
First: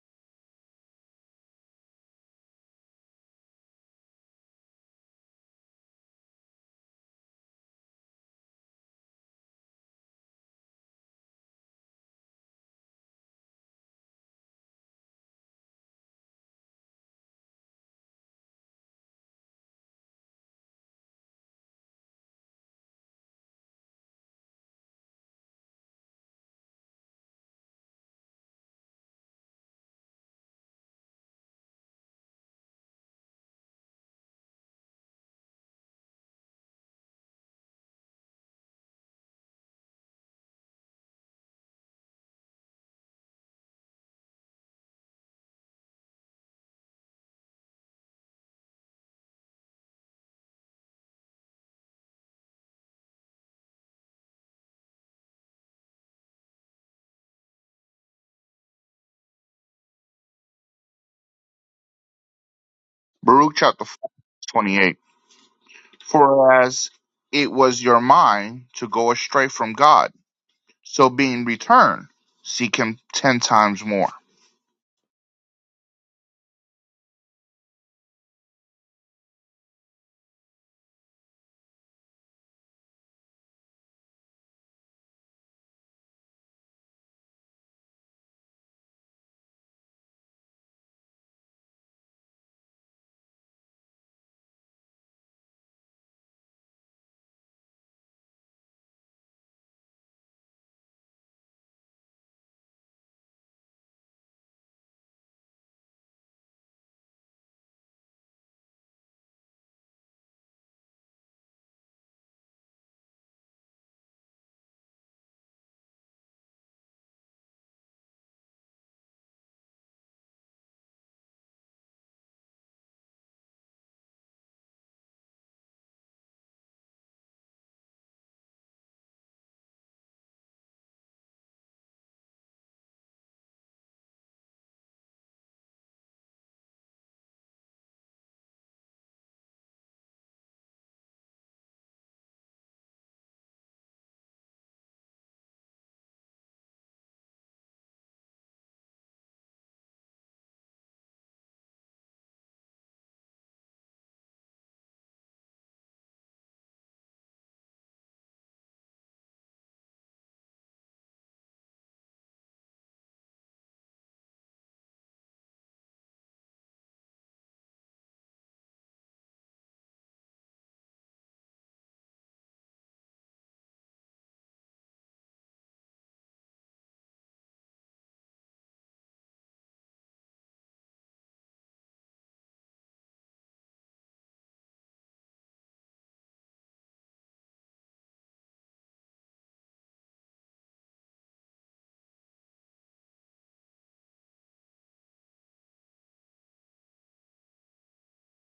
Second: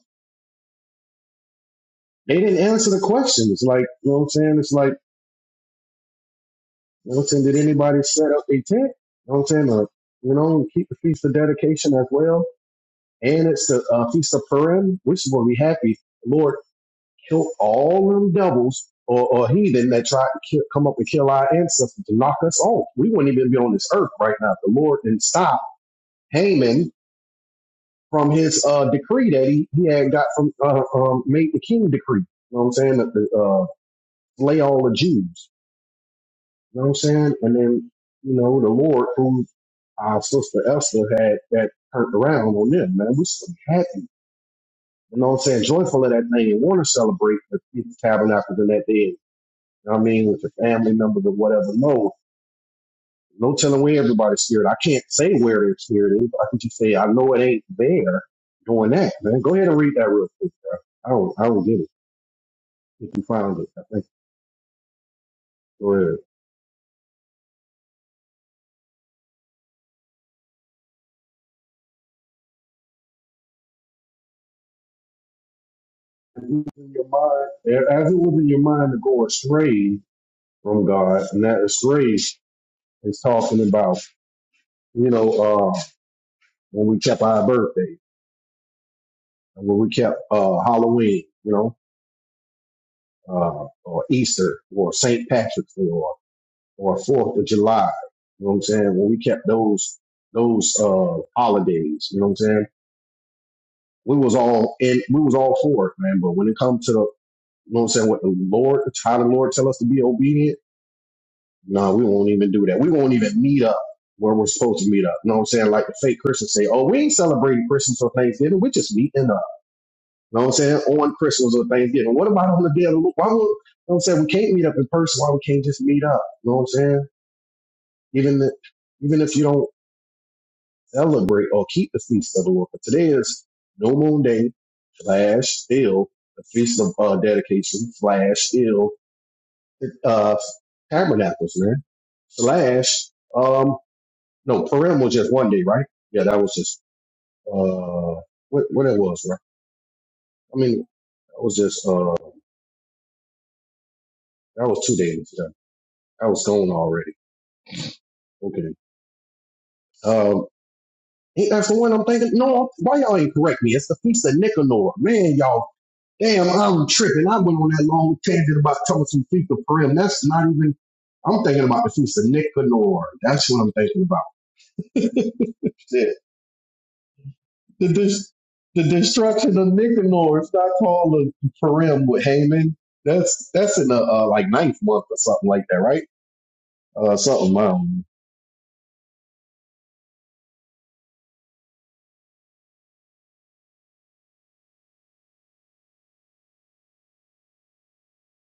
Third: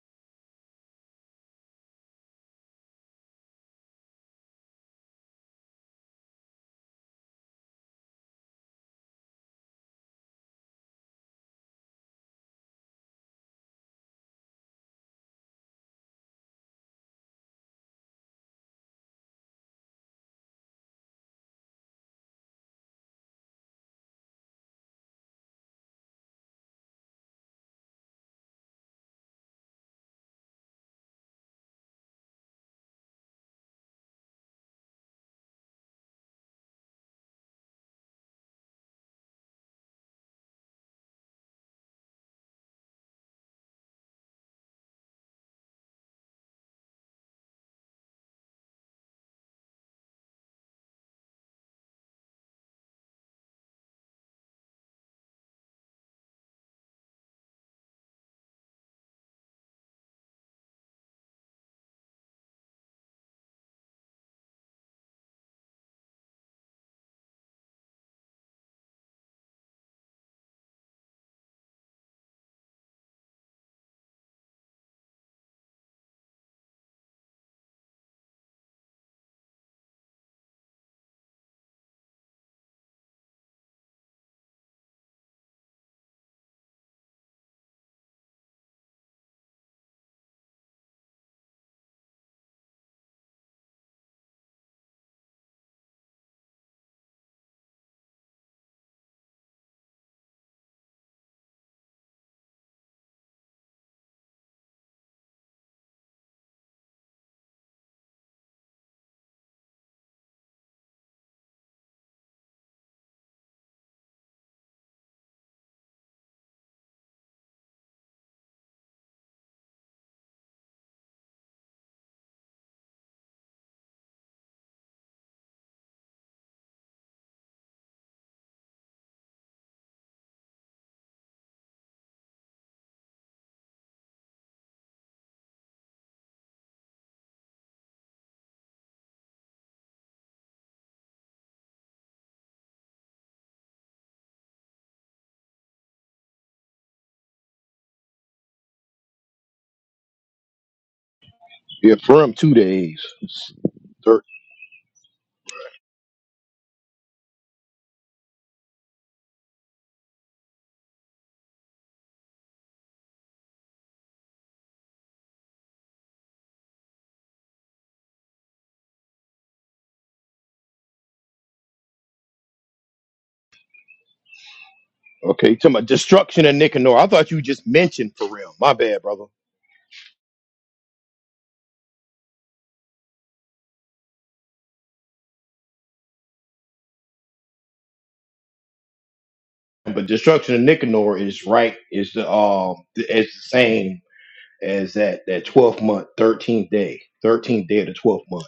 [SPEAKER 3] they didn't answer the questions. Like, you know what I'm saying? It's like, you know what I'm saying? Did anybody set up a tent? You know what I'm saying? Or, you know, keep the feast of dedication as well and it's a, uh feast of Purim, which is going to be happy. The Lord, kill all them devils or, or heathen that tried to kill, come up and kill our ancestors to knock us off. We wouldn't even be on this earth right now. The Lord didn't stop Haman from his uh, decree that he, he had got from uh, um, made the king decree. You know what I'm saying? That the, uh, slay all the Jews. You know what I'm saying? And then you know the Lord who our sister Esther had that turned around on them. Man, we are so happy You know what I'm saying? Joyful of that thing and want to celebrate the Feast of Tabernacles in that day. You know what I mean? With your family members or whatever. No, no telling where everybody's spirit. I can't say where their spirit is. But I can just say, I know it ain't there doing that, man. Go ahead and read that real quick, bro. I don't, I don't get it. If you
[SPEAKER 2] Baruch
[SPEAKER 3] found it, I
[SPEAKER 2] chapter
[SPEAKER 3] think
[SPEAKER 2] 4, 28.
[SPEAKER 3] go ahead.
[SPEAKER 2] For as it was your mind to go astray from God, so being returned, seek him ten times more.
[SPEAKER 3] It was in your mind, as it was in your mind to go astray from God, and that astray is talking about, you know, uh, when we kept our birthday, and when we kept uh, Halloween, you know, uh, or Easter or St. Patrick's Day or or Fourth of July. You know what I'm saying? When we kept those those uh, holidays, you know what I'm saying? We was all in. We was all for it, man. But when it comes to the, you know what I'm saying, what the Lord, how the Lord tell us to be obedient, no, we won't even do that. We won't even meet up where we're supposed to meet up. You know what I'm saying? Like the fake Christians say, oh, we ain't celebrating Christmas or Thanksgiving. We're just meeting up. You know what I'm saying? On Christmas or Thanksgiving. What about on the day of the Lord? Why would, you know what I'm saying? We can't meet up in person. Why we can't just meet up? You know what I'm saying? Even if, even if you don't celebrate or keep the feast of the Lord. But today is no moon day slash still the feast of uh, dedication slash still uh, tabernacles, man. Slash, um, no, Purim was just one day, right? Yeah, that was just, uh, what, what it was, right? I mean, that was just,
[SPEAKER 1] Yeah,
[SPEAKER 3] uh,
[SPEAKER 1] from two days. Third.
[SPEAKER 3] that was two days. yeah. I was gone already. Okay. Um, ain't that the one I'm thinking? No, why y'all ain't correct me? It's the Feast of Nicanor. Man, y'all, damn, I'm tripping. I went on that long tangent about talking some Feast of Purim. That's not even, I'm thinking about the Feast of Nicanor. That's what I'm thinking about.
[SPEAKER 1] Okay. you Talking about
[SPEAKER 3] Shit.
[SPEAKER 1] destruction of Nicanor. I thought you just
[SPEAKER 3] The,
[SPEAKER 1] mentioned
[SPEAKER 3] dis-
[SPEAKER 1] Pharrell. My
[SPEAKER 3] the
[SPEAKER 1] bad, brother.
[SPEAKER 3] destruction of Nicanor is not called a Purim with Haman. That's that's in the uh, like ninth month or something like that, right? Uh, something mild.
[SPEAKER 1] But destruction of Nicanor is right. Is the um it's the same as that that twelfth month, thirteenth day, thirteenth day of the twelfth month.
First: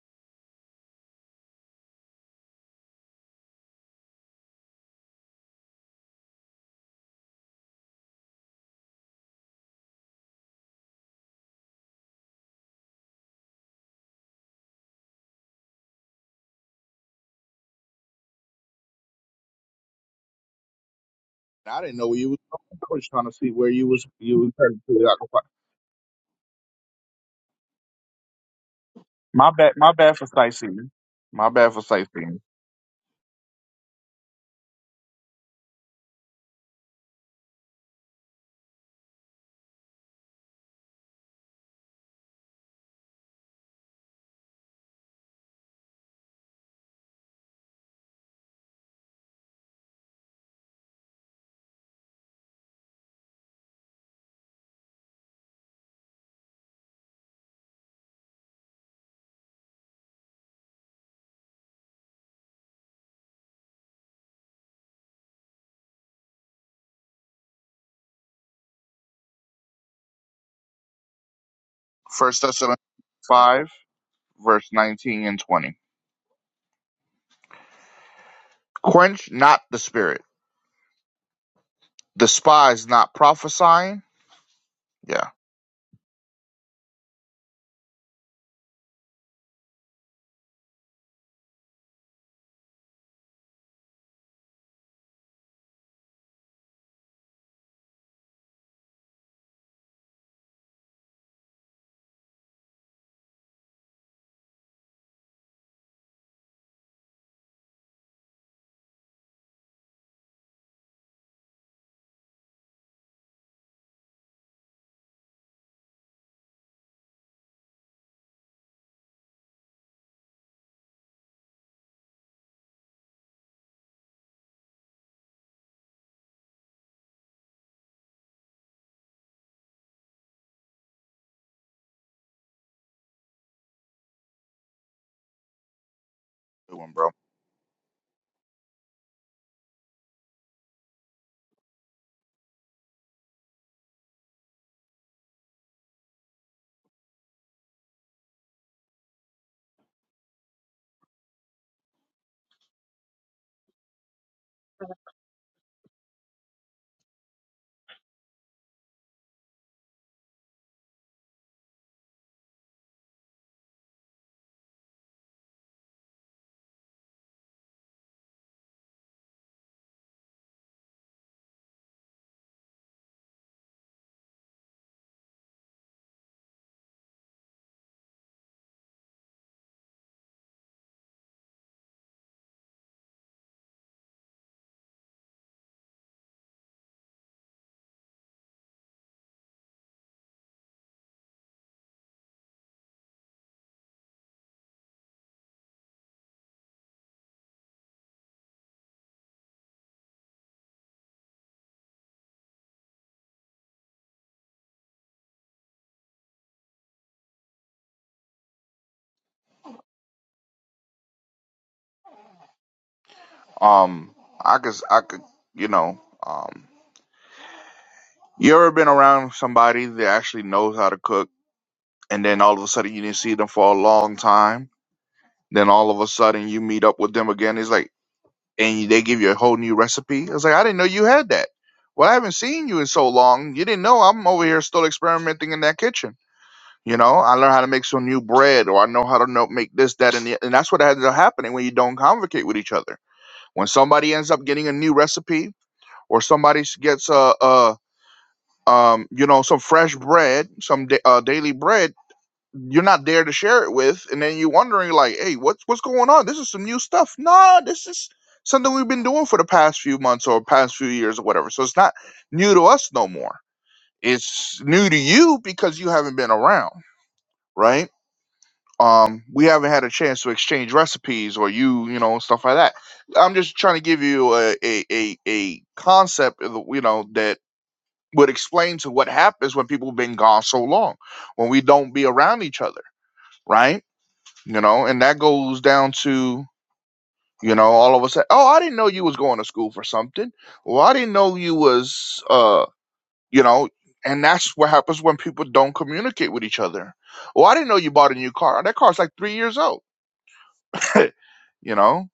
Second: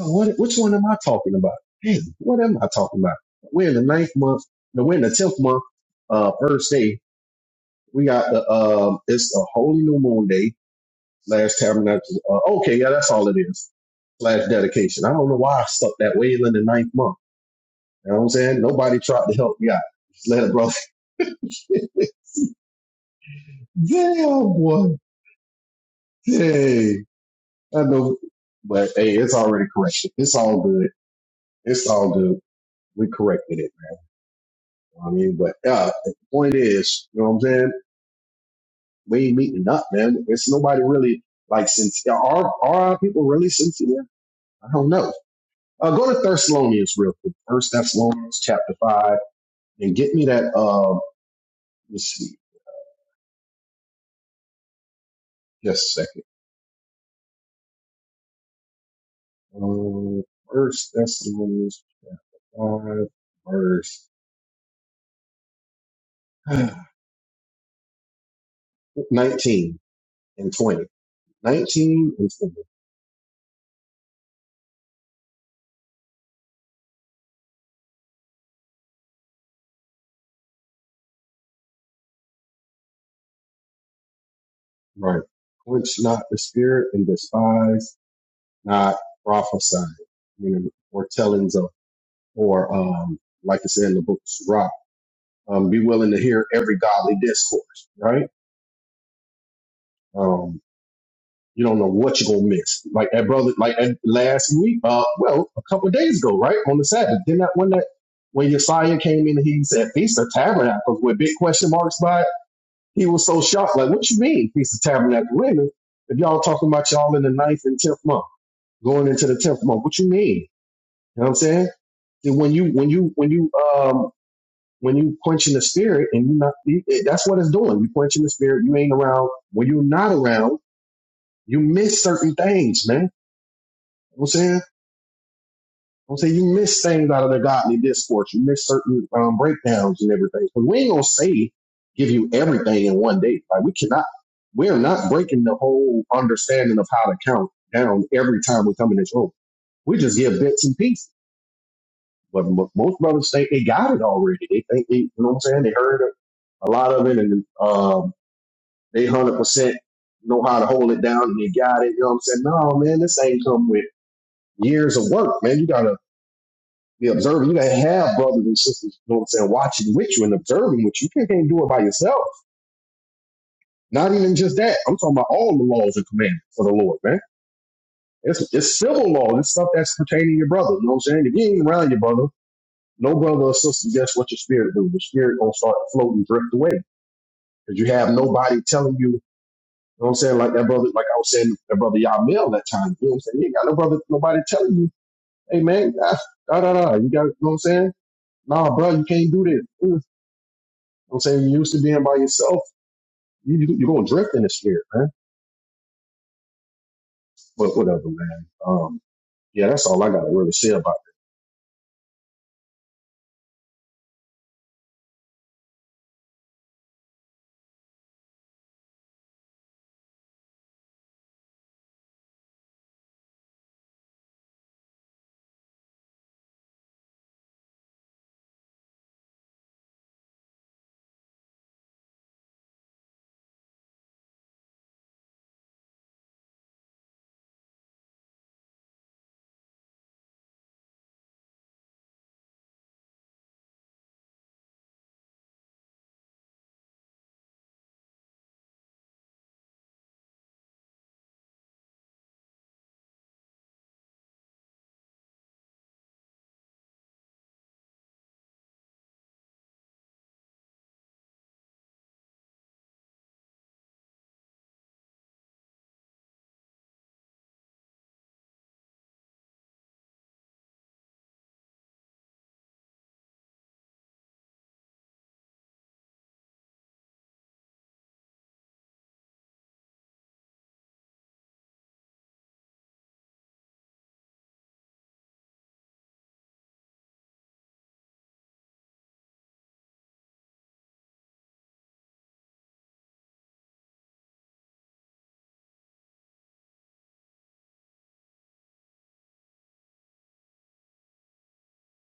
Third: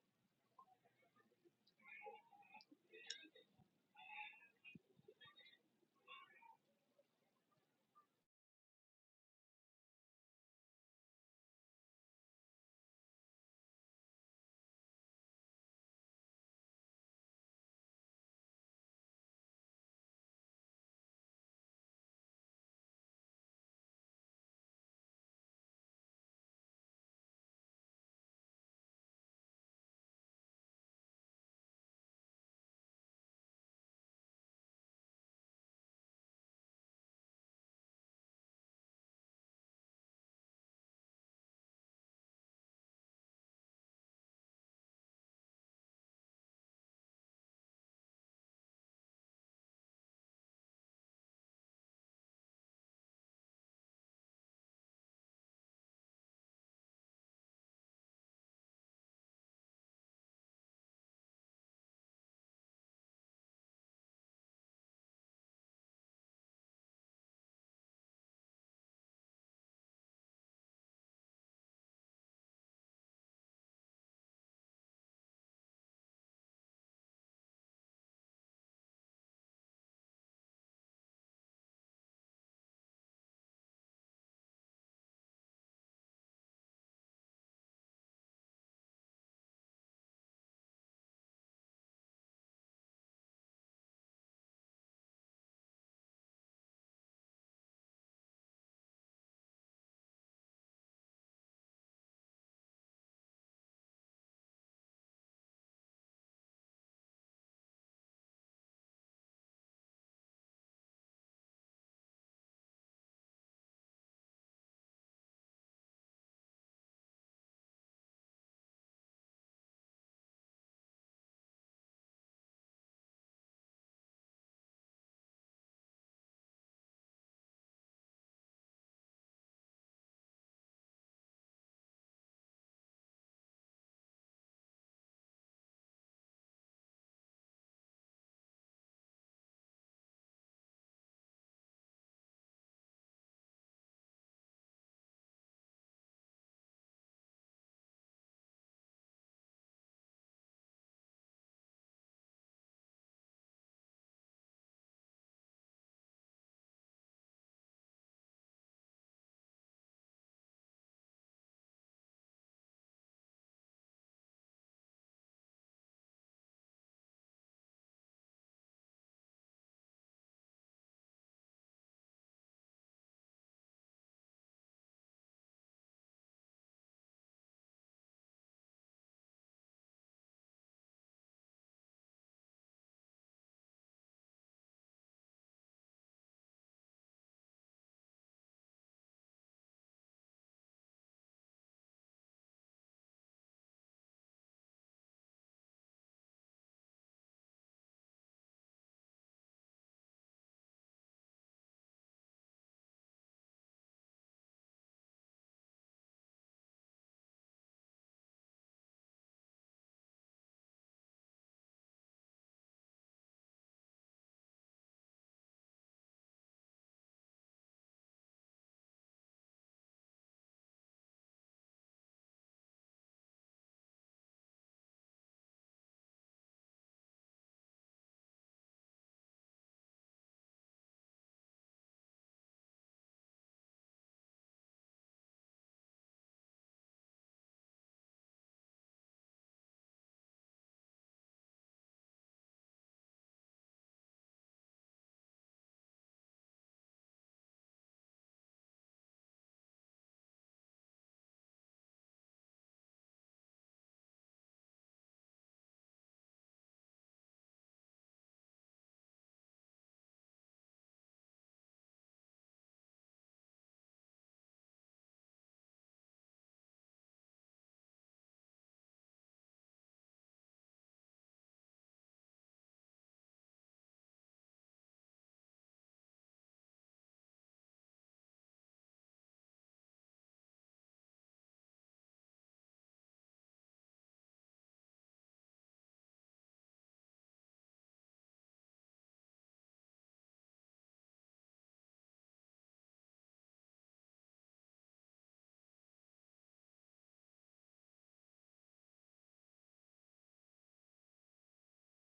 [SPEAKER 3] Oh, What, which one am I talking about? Dang, what am I talking about? We're in the ninth month, no, we're in the tenth month, uh, first day. We got the, um, it's a holy new moon day, last tabernacle. Uh, okay, yeah, that's all it is. Slash dedication. I don't know why I stuck that way in the ninth month. You know what I'm saying? Nobody tried to help me out. Just let it, brother.
[SPEAKER 2] I didn't know where you was going. I was trying to see where you was you was
[SPEAKER 3] Damn,
[SPEAKER 2] headed
[SPEAKER 3] boy.
[SPEAKER 2] to.
[SPEAKER 3] Hey, I know, but hey, it's
[SPEAKER 2] My
[SPEAKER 3] already
[SPEAKER 2] bad. My
[SPEAKER 3] corrected.
[SPEAKER 2] bad for
[SPEAKER 3] It's all good.
[SPEAKER 2] sightseeing. My bad for
[SPEAKER 3] It's all good.
[SPEAKER 2] sightseeing.
[SPEAKER 3] We corrected it. I mean, but yeah, the point is, you know what I'm saying? We ain't meeting up, man. It's nobody really like sincere. are are our people really sincere? I don't know. Uh, go to Thessalonians real quick. First Thessalonians chapter five, and get me that. Um, let's see, just a second. Um, First Thessalonians chapter five, verse nineteen and twenty. Nineteen and
[SPEAKER 2] First
[SPEAKER 3] twenty.
[SPEAKER 2] Thessalonians five, verse nineteen and twenty. Quench not the spirit. Despise not prophesying.
[SPEAKER 3] Right.
[SPEAKER 2] Yeah,
[SPEAKER 3] Quench not the spirit and despise not prophesying, you know, or tellings of, or um, like I said in the book of Sirach, um, be willing to hear every godly discourse, right? Um, you don't know what you're gonna miss. Like that brother, like that last week, uh, well, a couple of days ago, right on the Sabbath. Then that one that when Josiah came in, and he said Feast of Tabernacles with big question marks by it. He was so shocked, like, what you mean Feast of Tabernacles? Wait a minute, if y'all talking about y'all in the ninth and tenth month, going into the tenth month, what you mean? You know what I'm saying? then when you when you when you um when you quenching the spirit and you not you, it- that's what it's doing. You quenching the spirit. You ain't around. When you're not around, you miss certain things, man. You know what I'm saying. I'm saying you
[SPEAKER 2] good
[SPEAKER 3] miss
[SPEAKER 2] one, bro.
[SPEAKER 3] things out of the godly discourse. You miss certain um, breakdowns and everything. But we ain't gonna say give you everything in one day. Like we cannot. We're not breaking the whole understanding of how to count down every time we come in this room. We just give bits and pieces. But most brothers think they got it already. They think they, you know what I'm saying? They heard a lot of it and um, they 100% know how to hold it down and they got it. You know what I'm saying? No, man, this ain't come with years of work, man. You got to be observant. You got to have brothers and sisters, you know what I'm saying, watching with you and observing with you. You can't do it by yourself. Not even just that. I'm talking about all the laws and commandments for the Lord, man. It's, it's civil law. It's stuff that's pertaining to your brother. You know what I'm saying? If you ain't around your brother, no brother or sister, guess what your spirit do? Your spirit gonna start to float and drift away because you have nobody telling you. You know what I'm saying? Like that brother, like I was saying, that brother Yamil that time. You know what I'm saying? You ain't got no brother, nobody telling you, hey man, da da da. You got, you know what I'm saying? Nah, bro, you can't do this. You know what I'm saying? You used to being by yourself. You, you you're gonna drift in the spirit, man. But whatever, man. Um, yeah, that's all I gotta really say about.
[SPEAKER 2] Um, I could, I could, you know, um, you ever been around somebody that actually knows how to cook, and then all of a sudden you didn't see them for a long time. Then all of a sudden you meet up with them again. It's like, and they give you a whole new recipe. I was like, I didn't know you had that. Well, I haven't seen you in so long. You didn't know I'm over here still experimenting in that kitchen. You know, I learned how to make some new bread, or I know how to know, make this, that, and the, and that's what ends up happening when you don't convocate with each other. When somebody ends up getting a new recipe, or somebody s- gets a, a um, you know, some fresh bread, some da- uh, daily bread you're not there to share it with, and then you're wondering like, hey, what's what's going on? This is some new stuff. No, this is something we've been doing for the past few months or past few years or whatever. So it's not new to us no more. It's new to you because you haven't been around, right? Um, we haven't had a chance to exchange recipes or you, you know, stuff like that. I'm just trying to give you a a a, a concept, of the- you know, that would explain to what happens when people have been gone so long, when we don't be around each other, right? you know, and that goes down to, you know, all of a sudden. oh, I didn't know you was going to school for something. Well, I didn't know you was, uh, you know, and that's what happens when people don't communicate with each other. Well, I didn't know you bought a new car. That car's like three years old, you know,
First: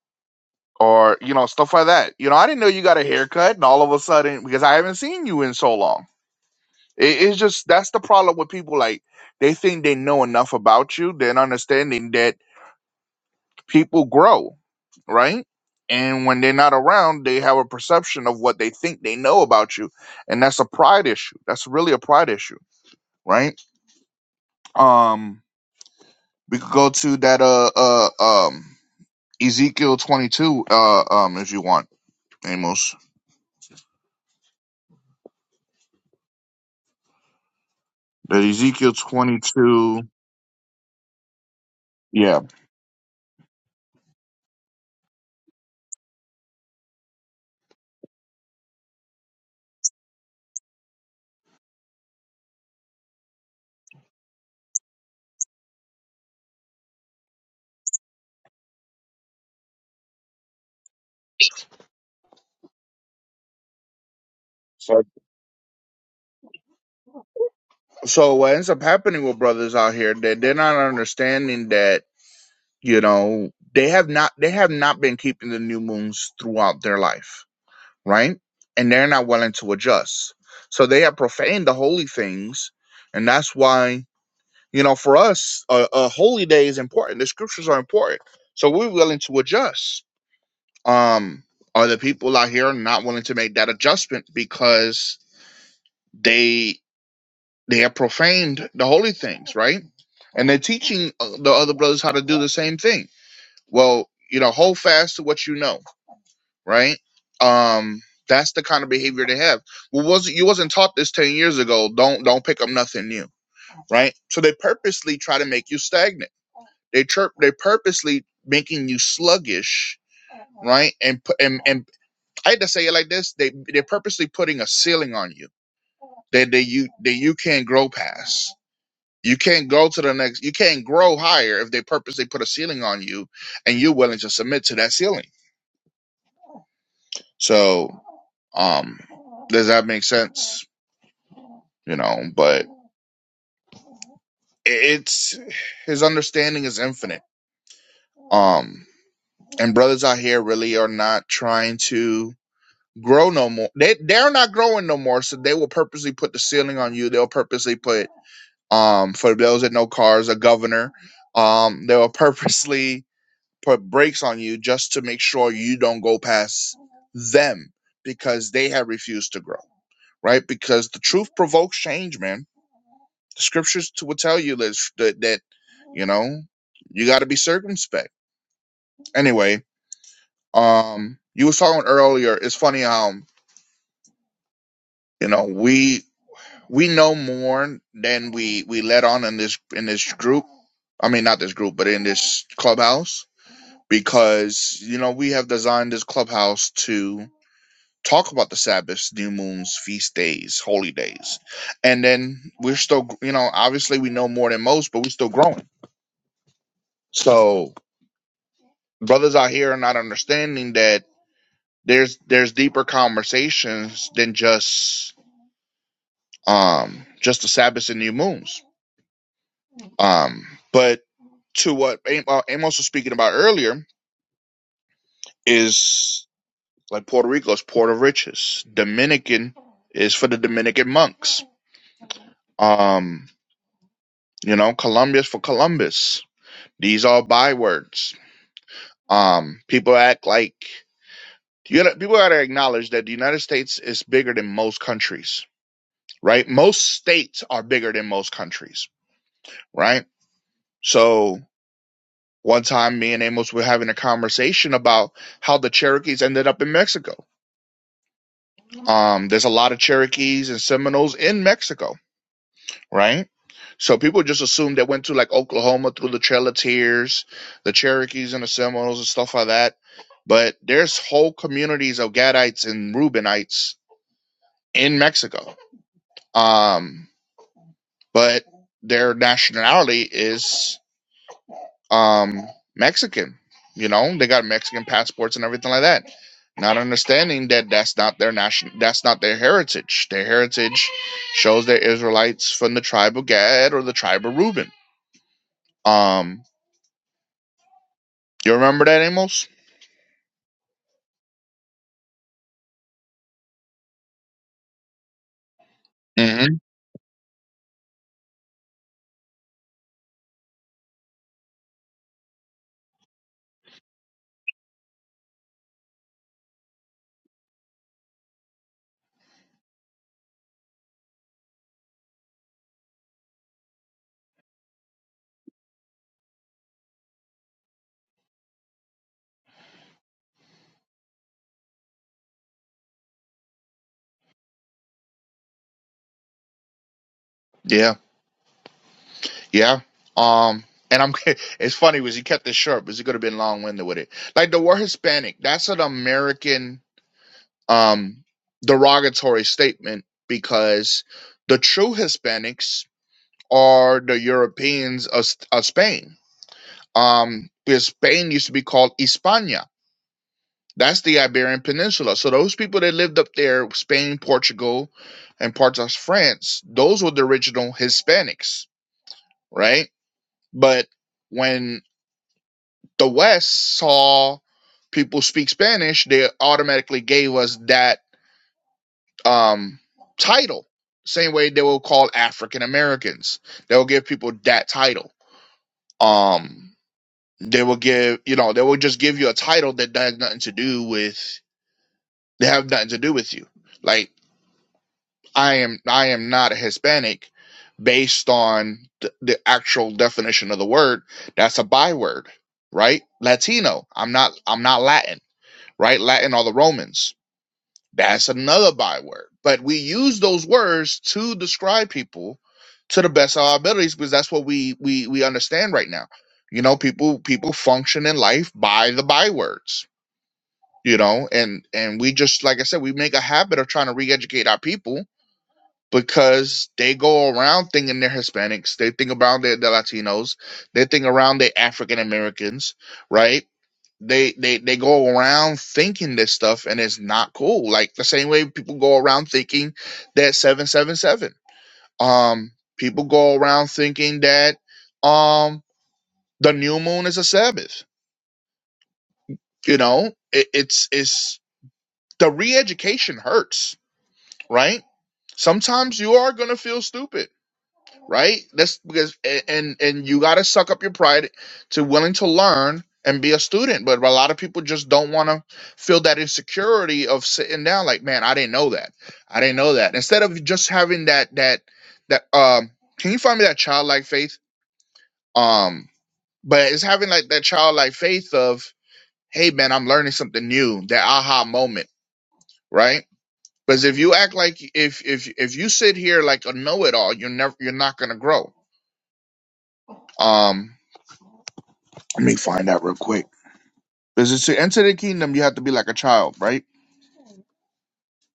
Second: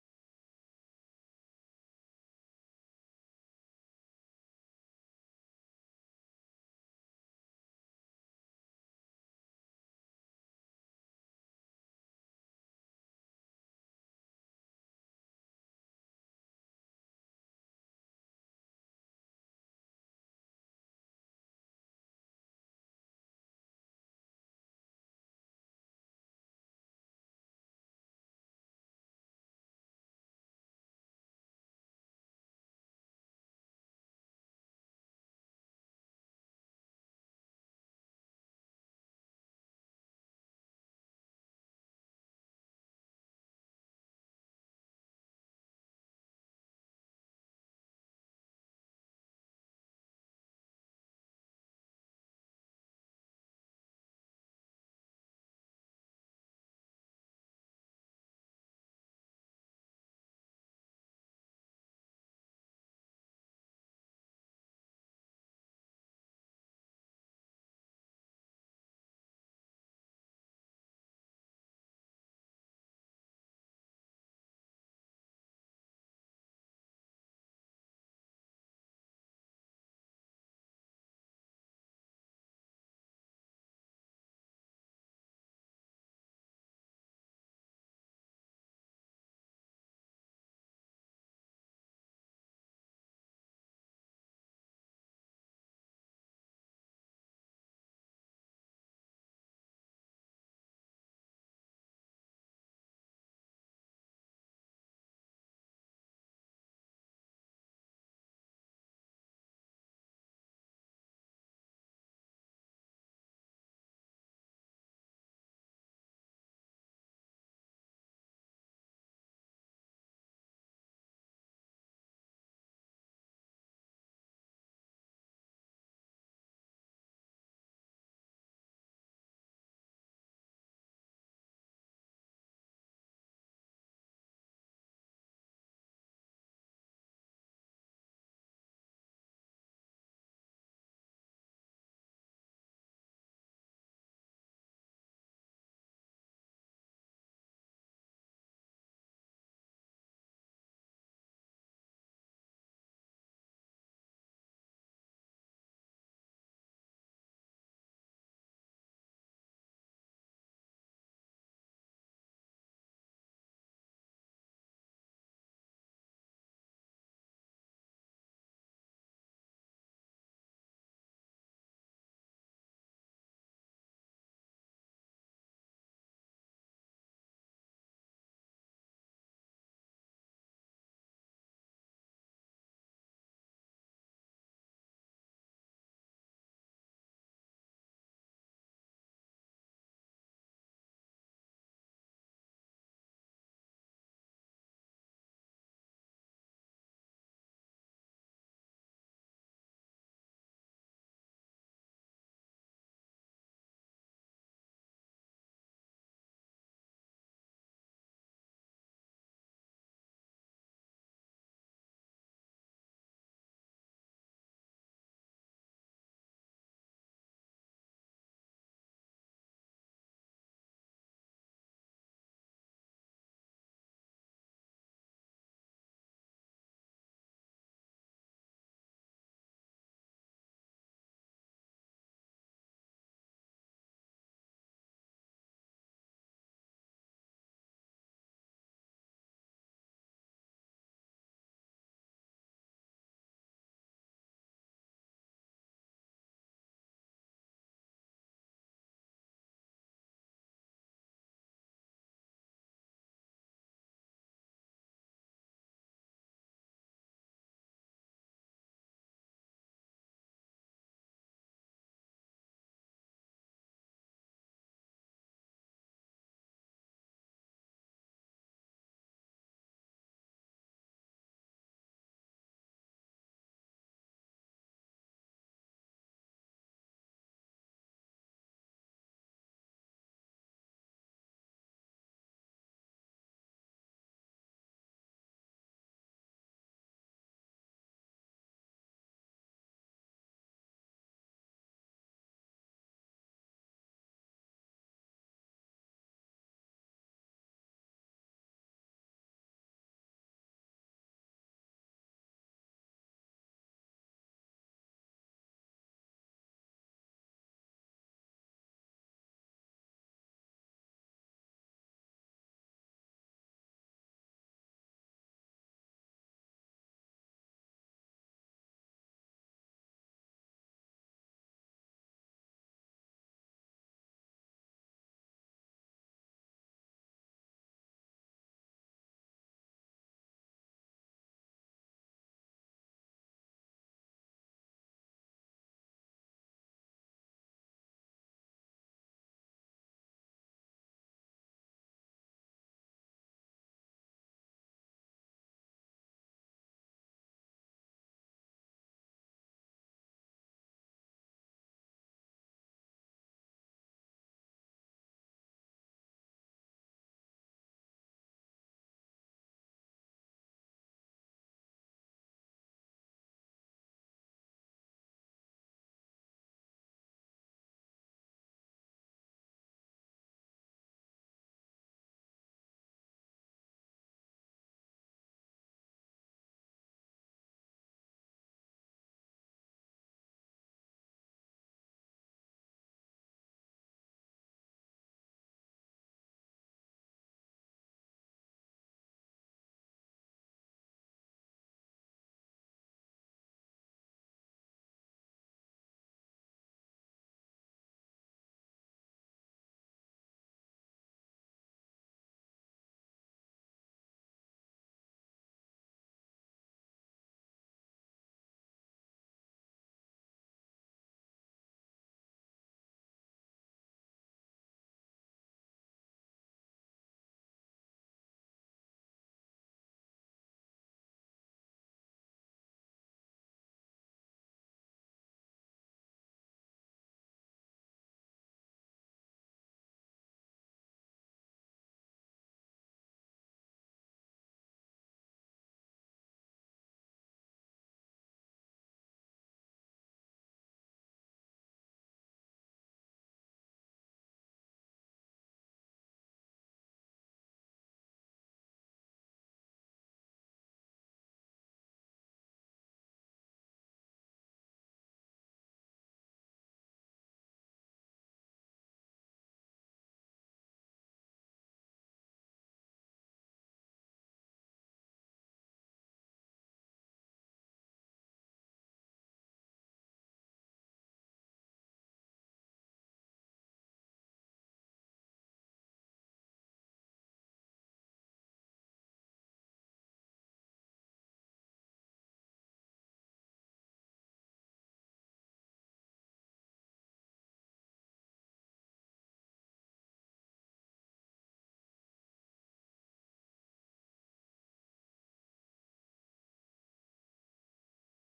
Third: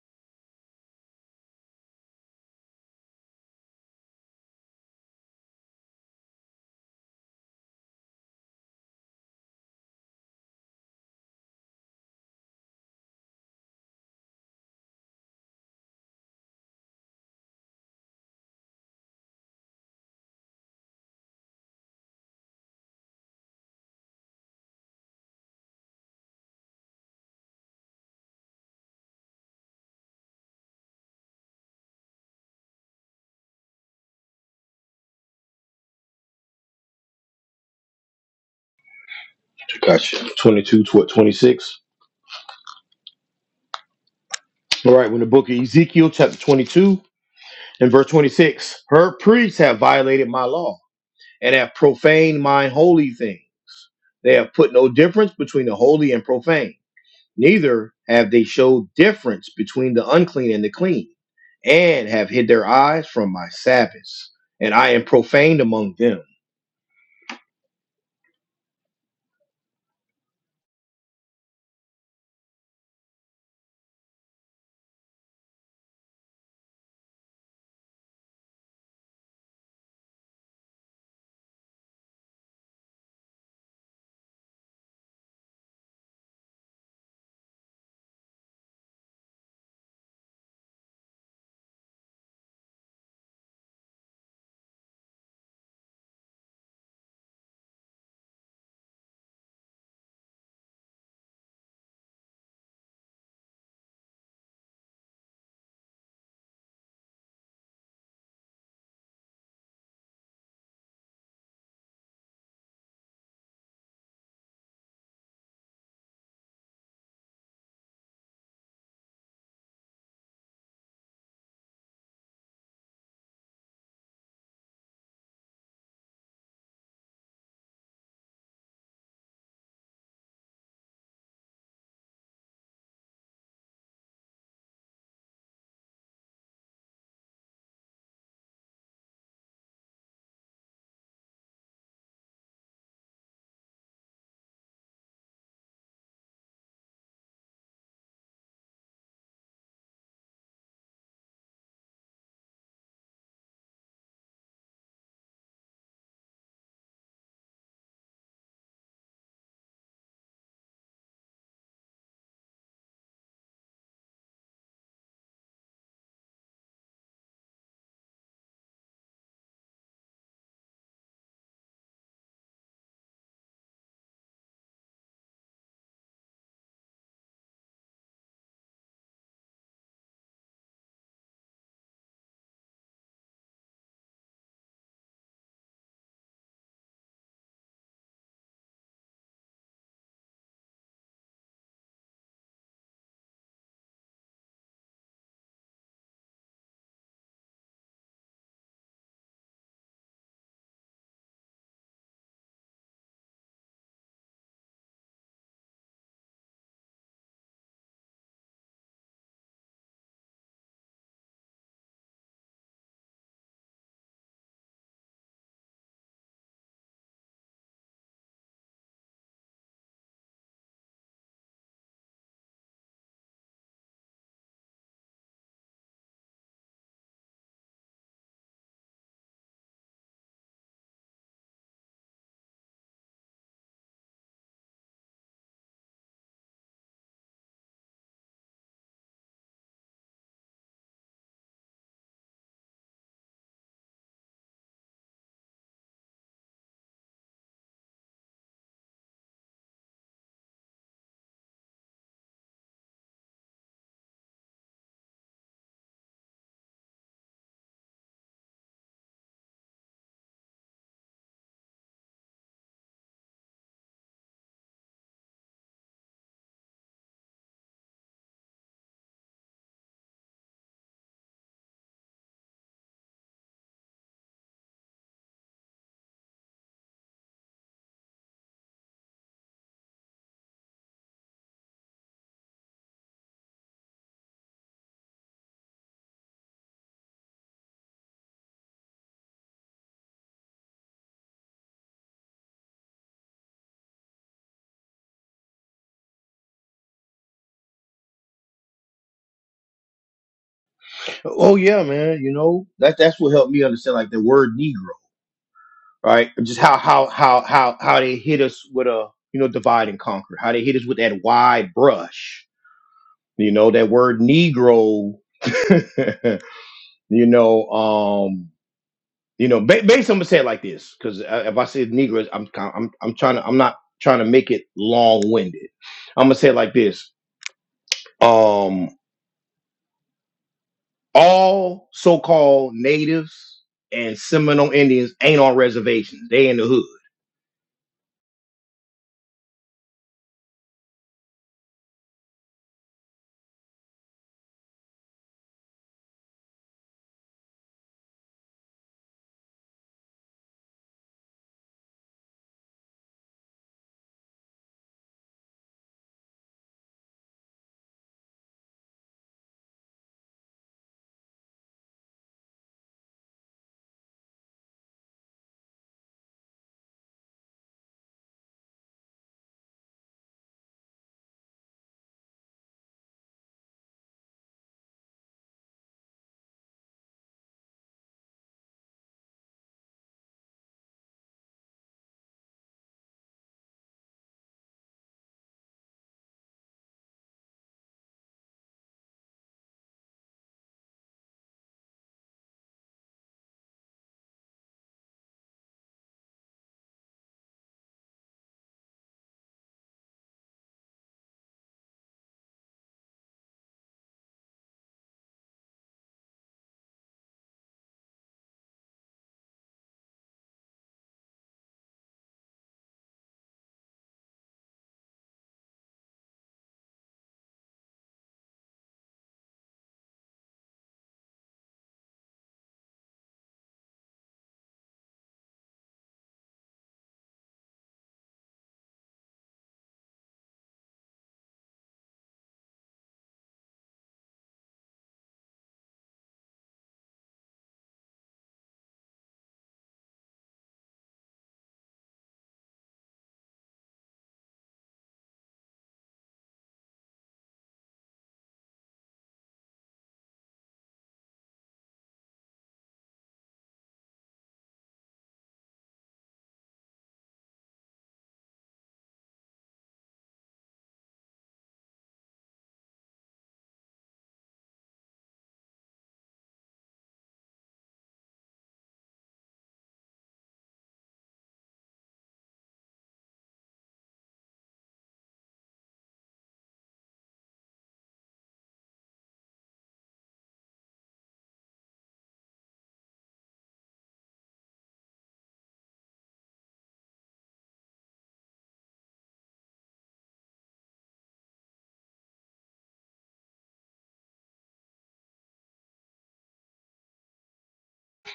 [SPEAKER 2] or, you know, stuff like that. You know, I didn't know you got a haircut and all of a sudden, because I haven't seen you in so long. It, it's just, that's the problem with people. Like, they think they know enough about you. They're not understanding that people grow, right? And when they're not around, they have a perception of what they think they know about you. And that's a pride issue. That's really a pride issue, right? Um, we could go to that uh uh um Ezekiel twenty two uh um if you want, Amos. The Ezekiel twenty two
[SPEAKER 1] Gotcha. 22 to 26.
[SPEAKER 2] yeah.
[SPEAKER 1] All right, when the book of Ezekiel, chapter 22 and verse 26, her priests have violated my law. and have profaned my holy things. They have put no difference between the holy and profane, neither have they showed difference between the unclean and the clean, and have hid their eyes from my Sabbaths, and I
[SPEAKER 2] So
[SPEAKER 1] am profaned among them.
[SPEAKER 2] so what ends up happening with brothers out here that they're not understanding that, you know, they have not they have not been keeping the new moons throughout their life right? And they're not willing to adjust. So they have profaned the holy things. And that's why, you know, for us, a, a holy day is important. The scriptures are important. So we're willing to adjust. Um, are the people out here not willing to make that adjustment because they they have profaned the holy things, right? And they're teaching uh, the other brothers how to do the same thing. Well, you know, hold fast to what you know right? Um, that's the kind of behavior they have. Well, was you wasn't taught this ten years ago? Don't don't pick up nothing new, right? So they purposely try to make you stagnant. They chirp. They purposely making you sluggish, right? And put and and I had to say it like this. They they're purposely putting a ceiling on you that they you that you can't grow past. You can't go to the next. You can't grow higher if they purposely put a ceiling on you, and you're willing to submit to that ceiling. So, um, does that make sense? you know, but it's his understanding is infinite. Um, and brothers out here really are not trying to grow no more. They they're not growing no more, so they will purposely put the ceiling on you. They'll purposely put um for those that know cars, a governor. Um, they will purposely put brakes on you just to make sure you don't go past them because they have refused to grow, right? Because the truth provokes change, man The scriptures t- will tell you that, that, that you know, you got to be circumspect. Anyway, um, you was talking earlier. It's funny how you know we we know more than we we let on in this in this group. I mean, not this group, but in this clubhouse because you know we have designed this clubhouse to talk about the Sabbaths, new moons, feast days, holy days, and then we're still you know obviously we know more than most, but we're still growing. So brothers out here are not understanding that there's there's deeper conversations than just um just the Sabbaths and new moons. Um, but to what Am- uh, Amos was speaking about earlier is like Puerto Rico is Port of Riches. Dominican is for the Dominican monks. Um, you know, Columbia is for Columbus. These are bywords. Um, people act like you gotta, people gotta acknowledge that the United States is bigger than most countries right? Most states are bigger than most countries, right? So one time me and Amos were having a conversation about how the Cherokees ended up in Mexico. Um, there's a lot of Cherokees and Seminoles in Mexico, right? So people just assume they went to like Oklahoma through the Trail of Tears, the Cherokees and the Seminoles and stuff like that. But there's whole communities of Gadites and Reubenites in Mexico. Um, but their nationality is um Mexican. You know, they got Mexican passports and everything like that. Not understanding that that's not their national, that's not their heritage. Their heritage shows they're Israelites from the tribe of Gad or the tribe of Reuben. Um, you remember that, Amos?
[SPEAKER 1] Oh yeah, man, you know that that's what helped me understand like the word Negro. right?
[SPEAKER 2] Mm-hmm.
[SPEAKER 1] Just how how how how how they hit us with a you know divide and conquer. How they hit us with that wide brush. You know that word Negro. you know, um, you know, ba- basically, I'm gonna say it like this because if I say Negroes, I'm kind, I'm I'm trying to I'm not trying to make it long winded. I'm gonna say it like this. Um, all so called natives and Seminole Indians ain't on reservations. They in the hood.
[SPEAKER 2] Yeah, yeah. Um, and I'm. It's funny was he kept this short because he could have been long winded with it. Like the word Hispanic, that's an American um derogatory statement because the true Hispanics are the Europeans of, of Spain. Um, because Spain used to be called Hispania. That's the Iberian Peninsula. So those people that lived up there, Spain, Portugal, and parts of France, those were the original Hispanics, right? But when the West saw people speak Spanish, they automatically gave us that um, title. Same way they will call African Americans. They'll give people that title. Um, They will give, you know, they will just give you a title that has nothing to do with, they have nothing to do with you. Like I am, I am not a Hispanic based on the, the actual definition of the word. That's a byword, right? Latino. I'm not, I'm not Latin, right? Latin are the Romans. That's another byword. But we use those words to describe people to the best of our abilities because that's what we we we understand right now. You know, people people function in life by the bywords you know and and we just like i said we make a habit of trying to re-educate our people because they go around thinking they're hispanics they think about they're, the latinos they think around they're african americans right they, they they go around thinking this stuff and it's not cool like the same way people go around thinking that 777 um people go around thinking that um the new moon is a sabbath you know it, it's it's the re-education hurts right sometimes you are gonna feel stupid, right? That's because and and you gotta suck up your pride to willing to learn and be a student. But a lot of people just don't want to feel that insecurity of sitting down, like, man, I didn't know that. I didn't know that. Instead of just having that that that um, can you find me that childlike faith? Um, but it's having like that childlike faith of, hey, man, I'm learning something new, that aha moment, right? Because if you act like if if if you sit here like a know-it-all, you're never you're not gonna grow. Um, let me find out real quick. Because to enter the kingdom, you have to be like a child, right?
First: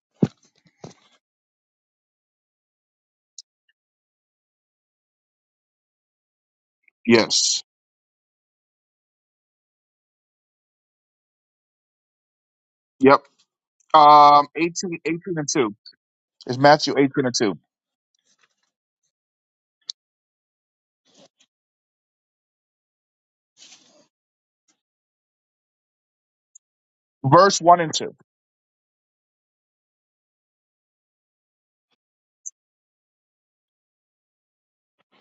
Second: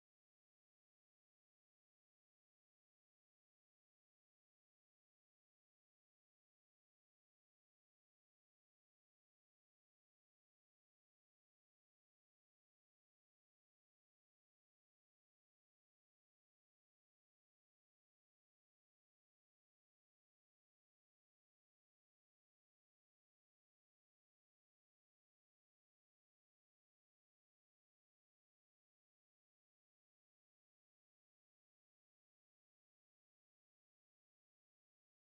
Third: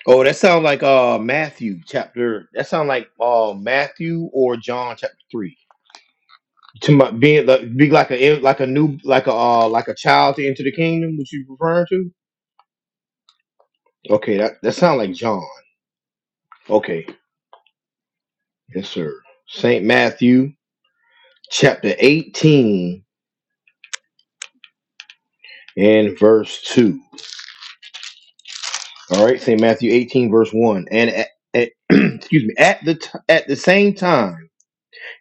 [SPEAKER 1] Oh, that sounds like uh Matthew chapter. That sounds like uh Matthew or John chapter three. To my being
[SPEAKER 2] Yes.
[SPEAKER 1] like, be like a like a new like a uh like a child to enter the kingdom. Which you referring to?
[SPEAKER 2] Yep.
[SPEAKER 1] Okay,
[SPEAKER 2] Um,
[SPEAKER 1] that that
[SPEAKER 2] 18,
[SPEAKER 1] sounds like
[SPEAKER 2] 18
[SPEAKER 1] John.
[SPEAKER 2] and two. It's Matthew
[SPEAKER 1] Okay,
[SPEAKER 2] eighteen and two,
[SPEAKER 1] yes sir. Saint Matthew chapter eighteen and verse two.
[SPEAKER 2] verse one and two.
[SPEAKER 1] All right, Saint Matthew eighteen verse one. And at, at, excuse me, at the t- at the same time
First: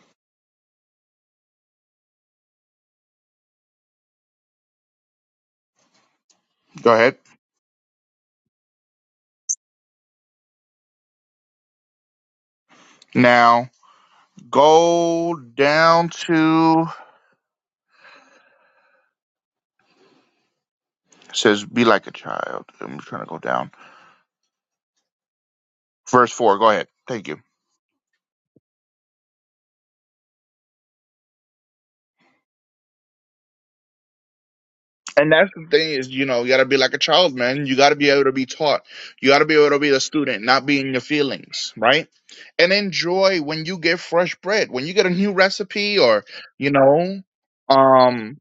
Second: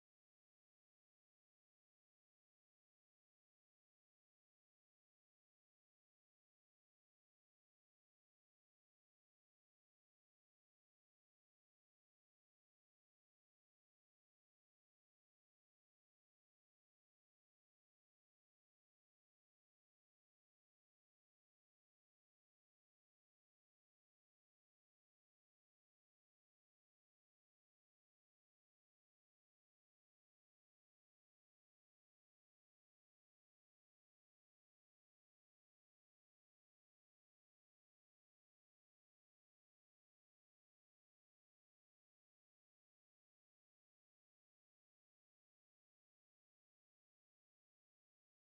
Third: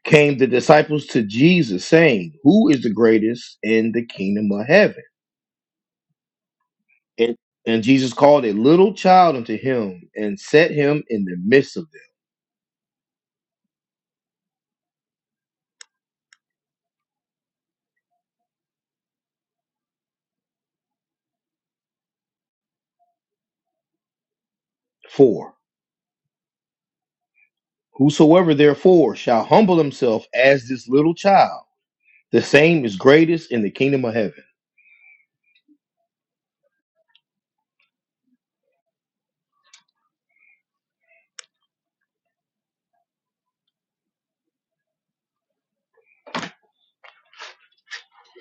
[SPEAKER 1] came the disciples to Jesus, saying, "Who is the greatest in the kingdom of heaven?"
[SPEAKER 2] Go ahead.
[SPEAKER 1] And, and Jesus called a little child unto him and set him in the midst of them.
[SPEAKER 2] Now go down to it says be like a child. I'm trying to go down.
[SPEAKER 1] For
[SPEAKER 2] Verse four. Go ahead. Thank you.
[SPEAKER 1] whosoever therefore shall humble himself as this little child, the same is greatest in the kingdom of heaven.
[SPEAKER 2] And that's the thing is, you know, you gotta be like a child, man. You gotta be able to be taught. You gotta be able to be the student, not be in your feelings, right? And enjoy when you get fresh bread, when you get a new recipe, or you know, um,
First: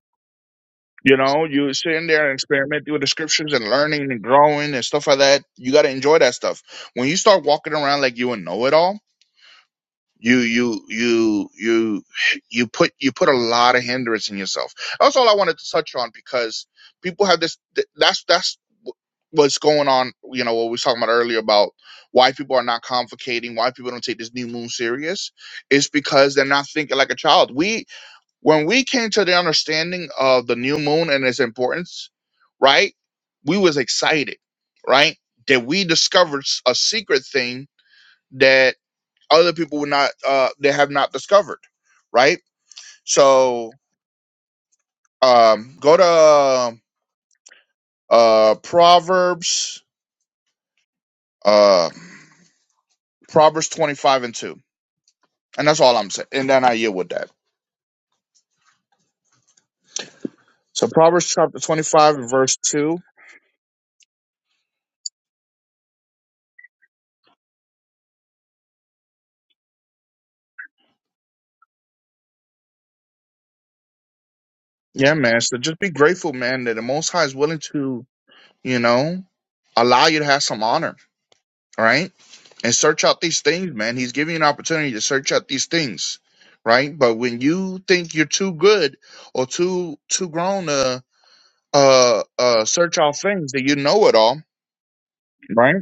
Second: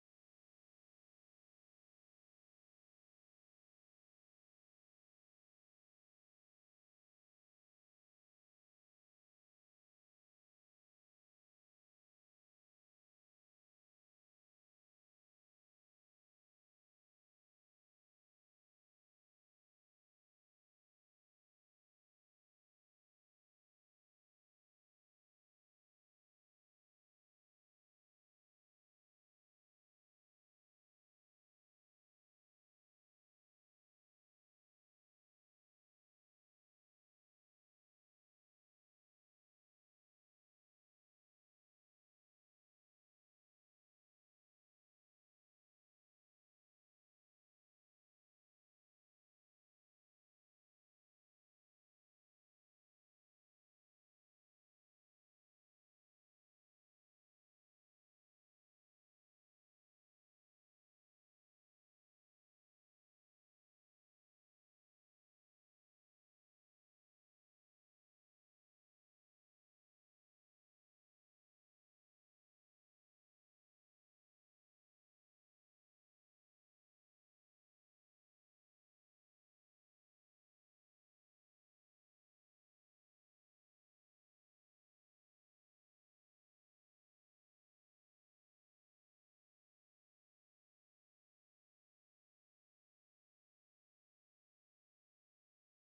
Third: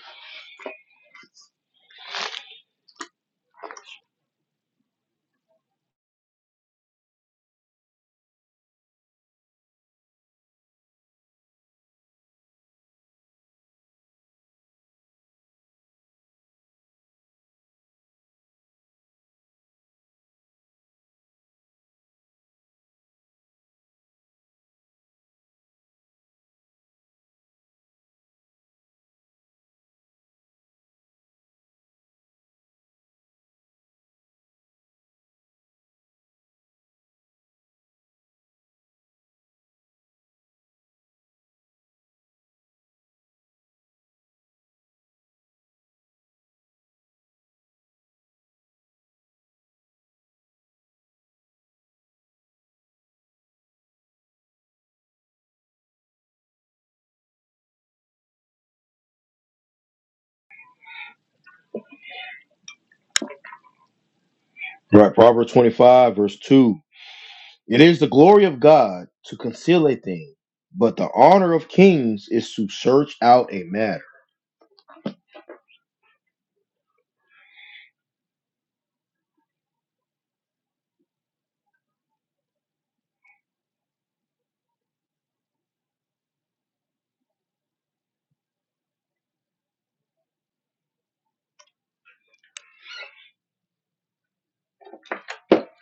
[SPEAKER 2] you know, you sitting there and experimenting with the scriptures and learning and growing and stuff like that. You gotta enjoy that stuff. When you start walking around like you a know it all you you you you you put you put a lot of hindrance in yourself that's all i wanted to touch on because people have this th- that's that's what's going on you know what we were talking about earlier about why people are not convocating why people don't take this new moon serious is because they're not thinking like a child we when we came to the understanding of the new moon and its importance right we was excited right that we discovered s- a secret thing other people would not uh they have not discovered right so um go to uh proverbs uh proverbs 25 and 2 and that's all i'm saying and then i yield with that so proverbs chapter 25 and verse 2
[SPEAKER 1] Right. Proverbs 25, verse 2. It is the glory of God to conceal a thing, but the honor of kings is to search out a
[SPEAKER 2] yeah man so just be grateful man that the most high is willing to you know allow you to have some honor right and search out these things, man. He's giving you an opportunity to search out these things, right? But when you think you're too good or too too grown to uh uh search out things that you know it all, right?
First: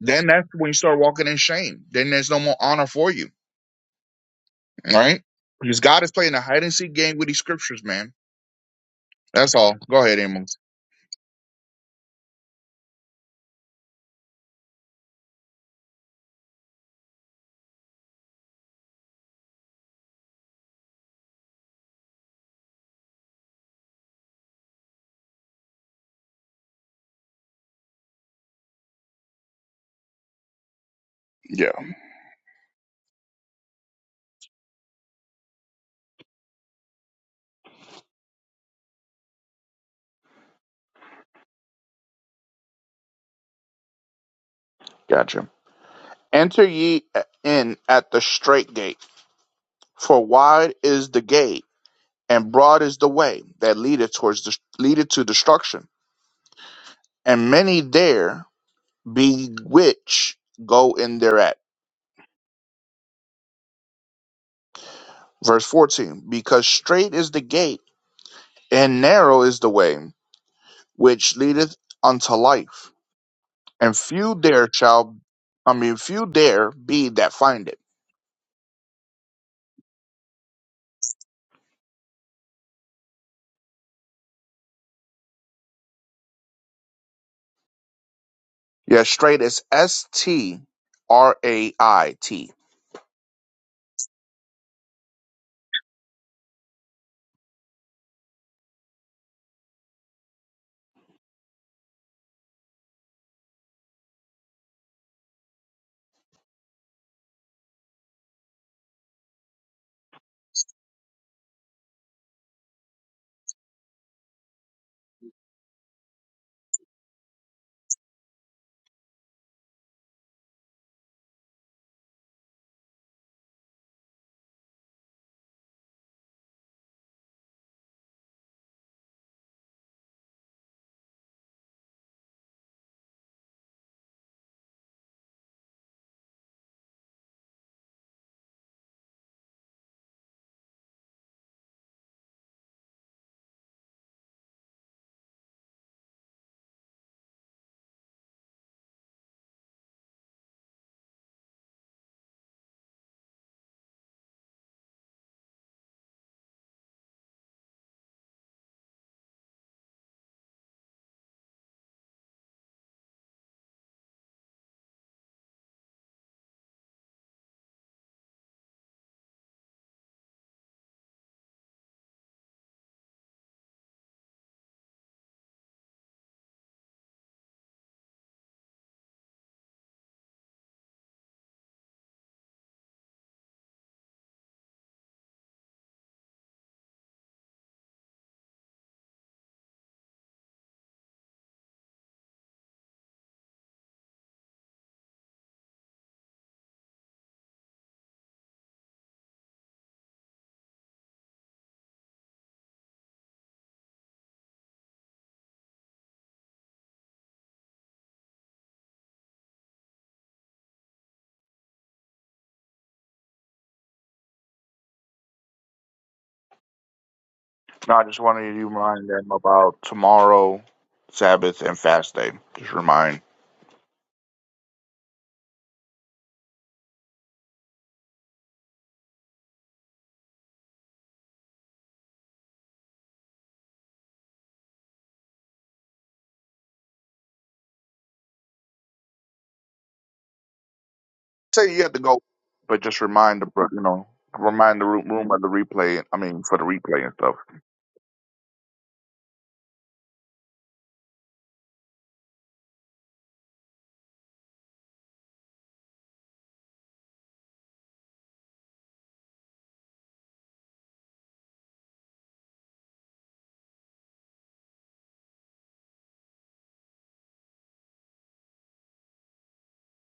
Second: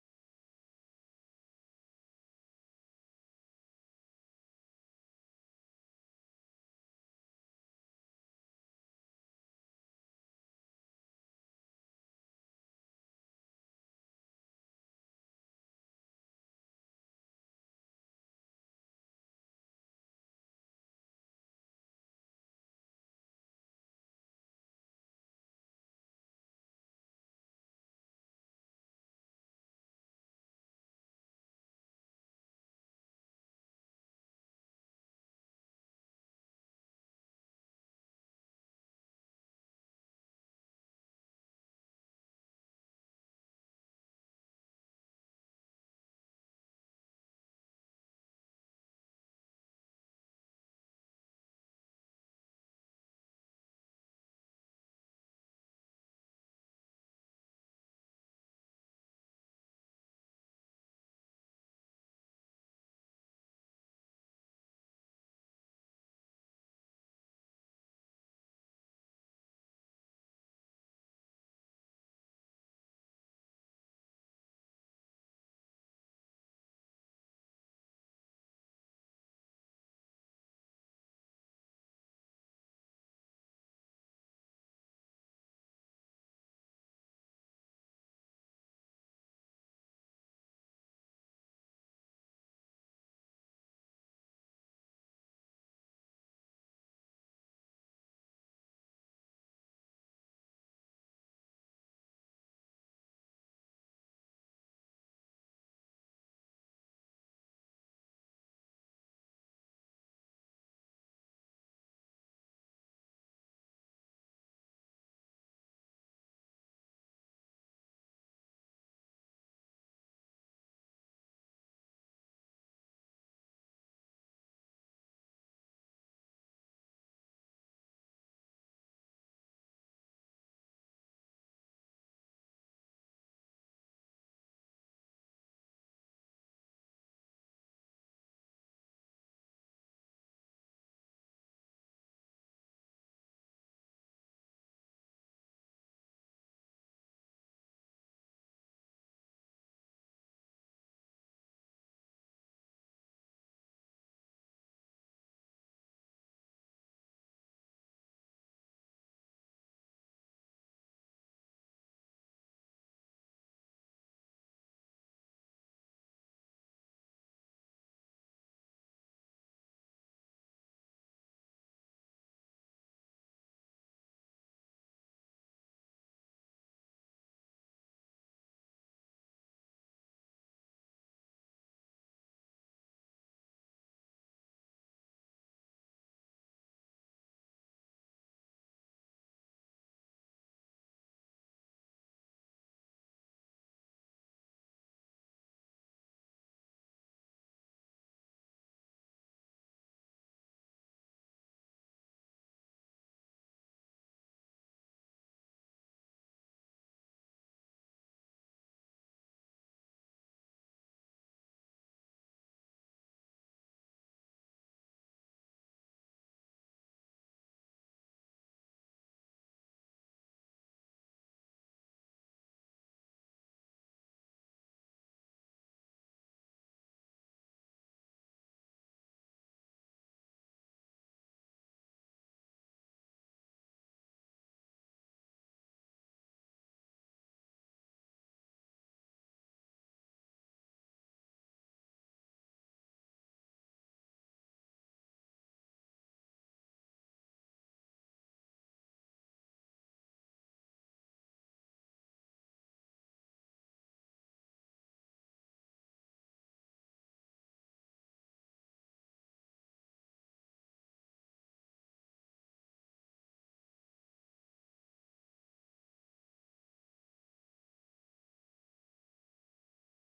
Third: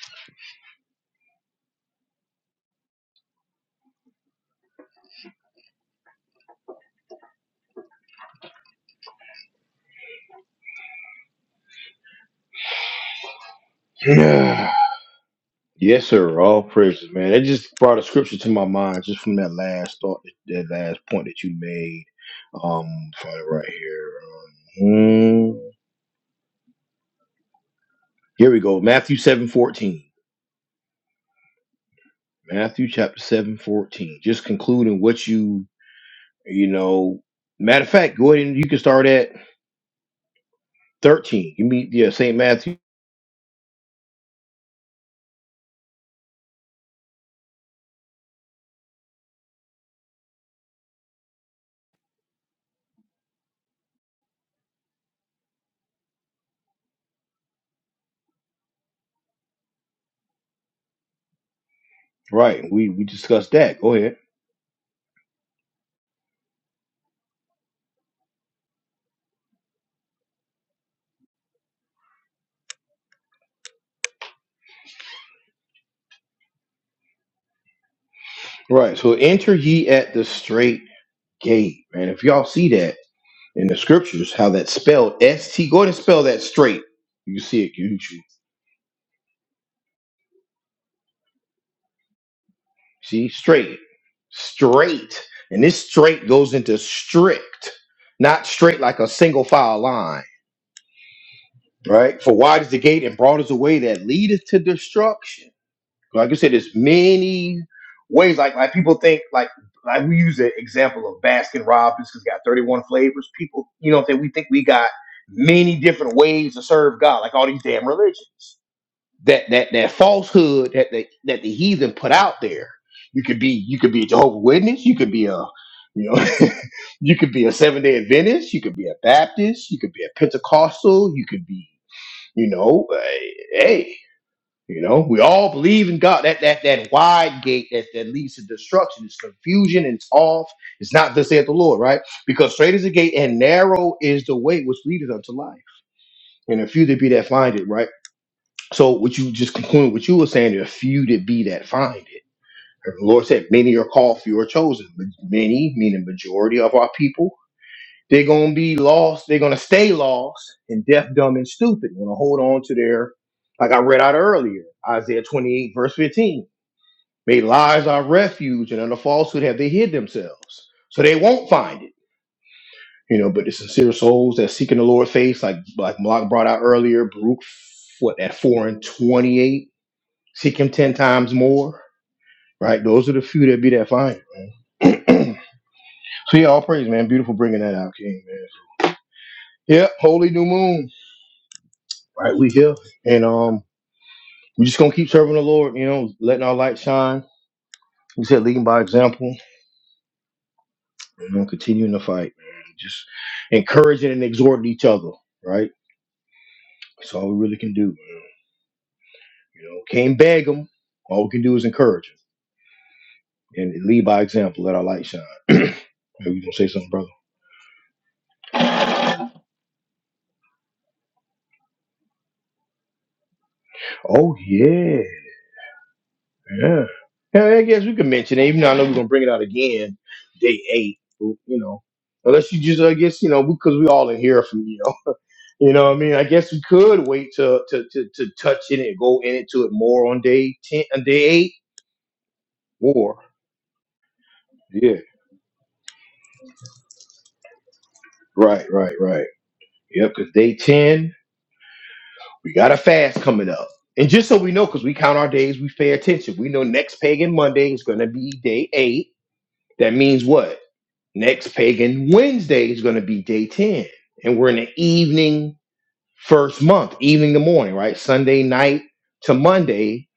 [SPEAKER 2] Then that's when you start walking in shame. Then there's no more honor for you, right? Because God is playing a hide and seek game with these scriptures, man. That's all. Go ahead, Amos.
[SPEAKER 1] matter. Yes, sir. All praises, man. It just brought a scripture to my mind just from that last thought, that last point that you made. Um, find it right here. Um, hmm. here we go. Matthew seven fourteen.
[SPEAKER 2] Yeah,
[SPEAKER 1] Matthew chapter seven fourteen. Just concluding what you you know. Matter of fact, go ahead and you can start at thirteen. You meet yeah Saint Matthew.
[SPEAKER 2] gotcha. Enter ye in at the straight gate, for wide is the gate and broad is the way that leadeth towards the, leadeth to destruction, and many there be which go in thereat.
[SPEAKER 1] Right. We we discussed that. Go ahead.
[SPEAKER 2] Verse 14, because straight is the gate, and narrow is the way which leadeth unto life, and few there shall, I mean, few there be that find it.
[SPEAKER 1] Right. So enter ye at the straight gate, man. If y'all see that. in the scriptures how that's spelled S T. Go ahead and spell that straight. You see it, you you
[SPEAKER 2] Yeah, straight is S T R A I T.
[SPEAKER 1] see straight, straight, and this straight goes into strict, not straight like a single file line, right? For wide is the gate and broad is the way that leadeth to destruction. Like I said, there's many ways. Like like people think like. Like we use the example of Baskin Robbins, because got 31 flavors. People, you know, that we think we got many different ways to serve God, like all these damn religions that that that falsehood that the, that the heathen put out there. You could be you could be a Jehovah Witness. You could be a you know you could be a Seventh Day Adventist. You could be a Baptist. You could be a Pentecostal. You could be you know a- hey you know we all believe in God. That that that wide gate that that leads to destruction is confusion. and It's off. It's not thus saith the Lord, right? Because straight is the gate and narrow is the way which leadeth unto life, and a few there be that find it, right? So what you just concluded, what you were saying, there are few to be that find it. And the Lord said, many are called, few are chosen. But many, meaning majority of our people, they're gonna be lost. They're gonna stay lost and deaf, dumb, and stupid. Gonna hold on to their, like I read out earlier, Isaiah 28 verse 15. May lies our refuge, and under falsehood have they hid themselves, so they won't find it. You know, but the sincere souls that seeking the Lord face, like like Malak brought out earlier, Baruch, what at four and twenty-eight Seek him 10 times more, right? Those are the few that be that find. him. so, yeah, all praise, man. Beautiful bringing that out, King, man. Yeah, holy new moon, right? We here. And um, we just going to keep serving the Lord, you know, letting our light shine. We said leading by example, you know, continuing the fight, man. Just encouraging and exhorting each other, right? That's all we really can do, man. You know, can't beg them. All we can do is encourage encourage 'em and lead by example. Let our light shine. Are you gonna say something, brother?
[SPEAKER 2] Now, I just wanted to remind them about tomorrow, Sabbath, and fast day. Just remind
[SPEAKER 1] Oh yeah. Yeah. Yeah, I guess we can mention it, even though I know we're gonna bring it out again, day eight. You know, unless you just, I guess, you know, because we all in here from you. Know, you know, what I mean, I guess we could wait to to to, to touch it and go into it more on day ten, on day eight.
[SPEAKER 2] tell you, you have to go, but just
[SPEAKER 1] More.
[SPEAKER 2] remind the bro- you know remind the
[SPEAKER 1] Yeah.
[SPEAKER 2] room, room of the replay. I mean, for the replay and stuff.
[SPEAKER 1] Right. Right. Right. Yep. Because day ten, we got a fast coming up, and just so we know, because we count our days, we pay attention. We know next pagan Monday is gonna be day eight. That means what? Next pagan Wednesday is going to be day 10. And we're in the evening first month, evening to morning, right? Sunday night to Monday,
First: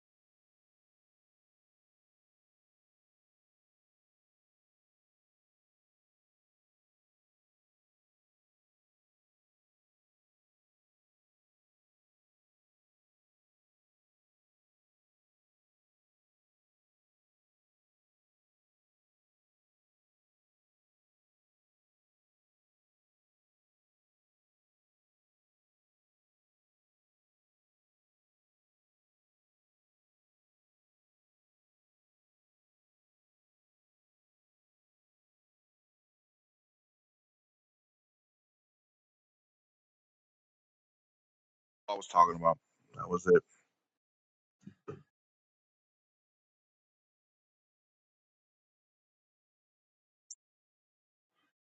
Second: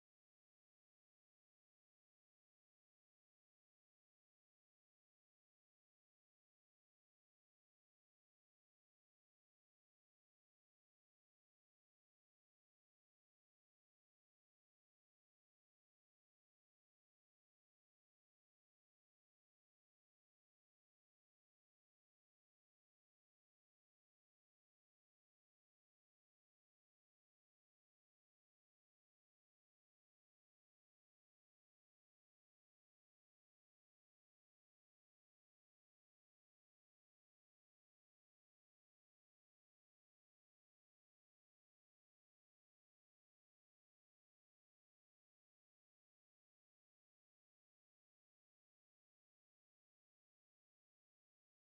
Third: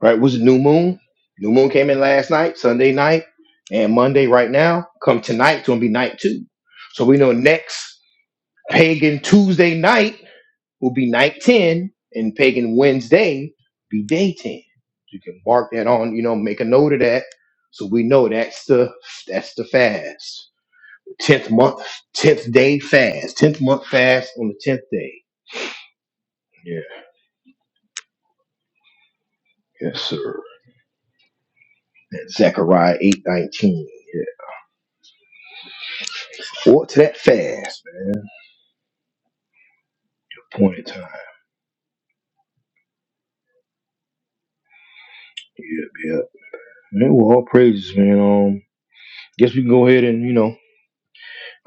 [SPEAKER 1] right? Was new moon. New moon came in last night, Sunday night, and Monday right now. Come tonight, it's going to be night two. So we know next pagan Tuesday night will be night 10, and pagan Wednesday be day 10. So You can mark that on, you know, make a note of that. So we know that's the that's the fast tenth month, tenth day fast, tenth month fast on the tenth day. Yeah, yes, sir. That's Zechariah eight nineteen. Yeah, forward to that fast, man. Point in time.
[SPEAKER 2] I was talking about that was it.
[SPEAKER 1] Yeah, yeah. Man, well, all praises, man. Um, guess we can go ahead and you know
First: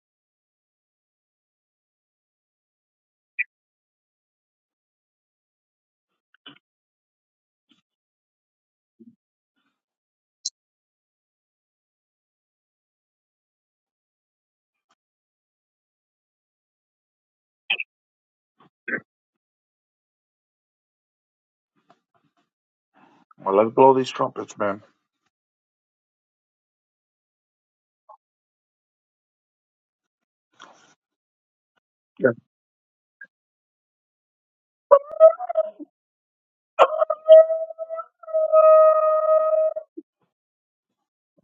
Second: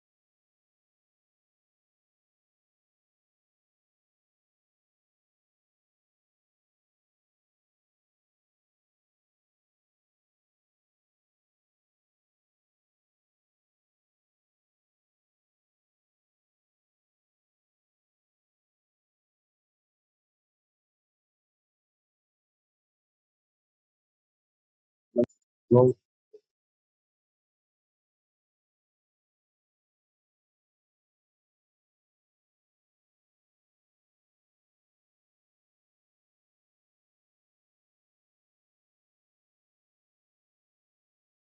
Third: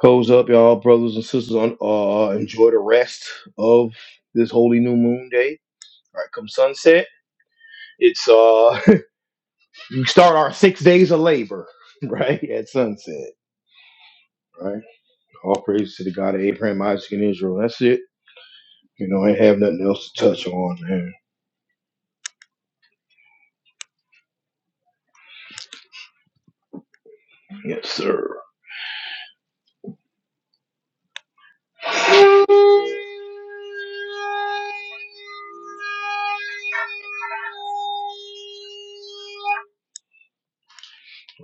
[SPEAKER 1] close up, y'all, brothers and sisters. On uh, enjoy the rest of this holy new moon day. All right, come sunset. It's uh, we start our six days of labor right at sunset. Right. All praise to the God of Abraham, Isaac, and Israel. That's it. You know, I ain't have nothing else to touch on, man.
[SPEAKER 2] Well, let's blow these trumpets, man.
[SPEAKER 3] It. No,
[SPEAKER 1] Yes, sir.
[SPEAKER 2] Yeah.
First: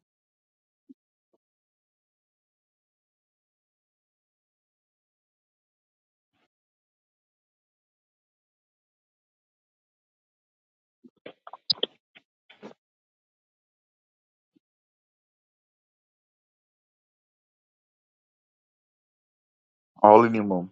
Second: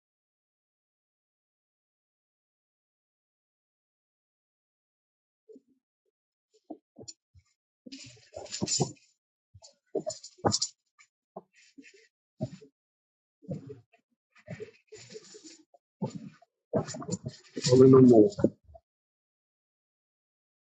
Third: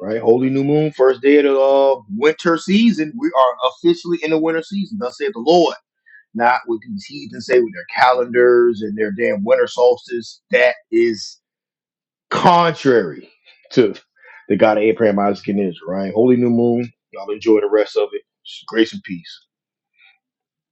[SPEAKER 1] Right? Holy New Moon, first day of the uh, winter season. We are officially in the winter season. Thus saith the Lord. Not what these heathens say with their calendars and their damn winter solstice. That is contrary to the God of Abraham, Isaac, and Israel, right? Holy New Moon. Y'all enjoy the
[SPEAKER 3] no,
[SPEAKER 1] rest
[SPEAKER 3] no
[SPEAKER 1] of it.
[SPEAKER 3] more.
[SPEAKER 1] Grace and peace.
[SPEAKER 2] All in your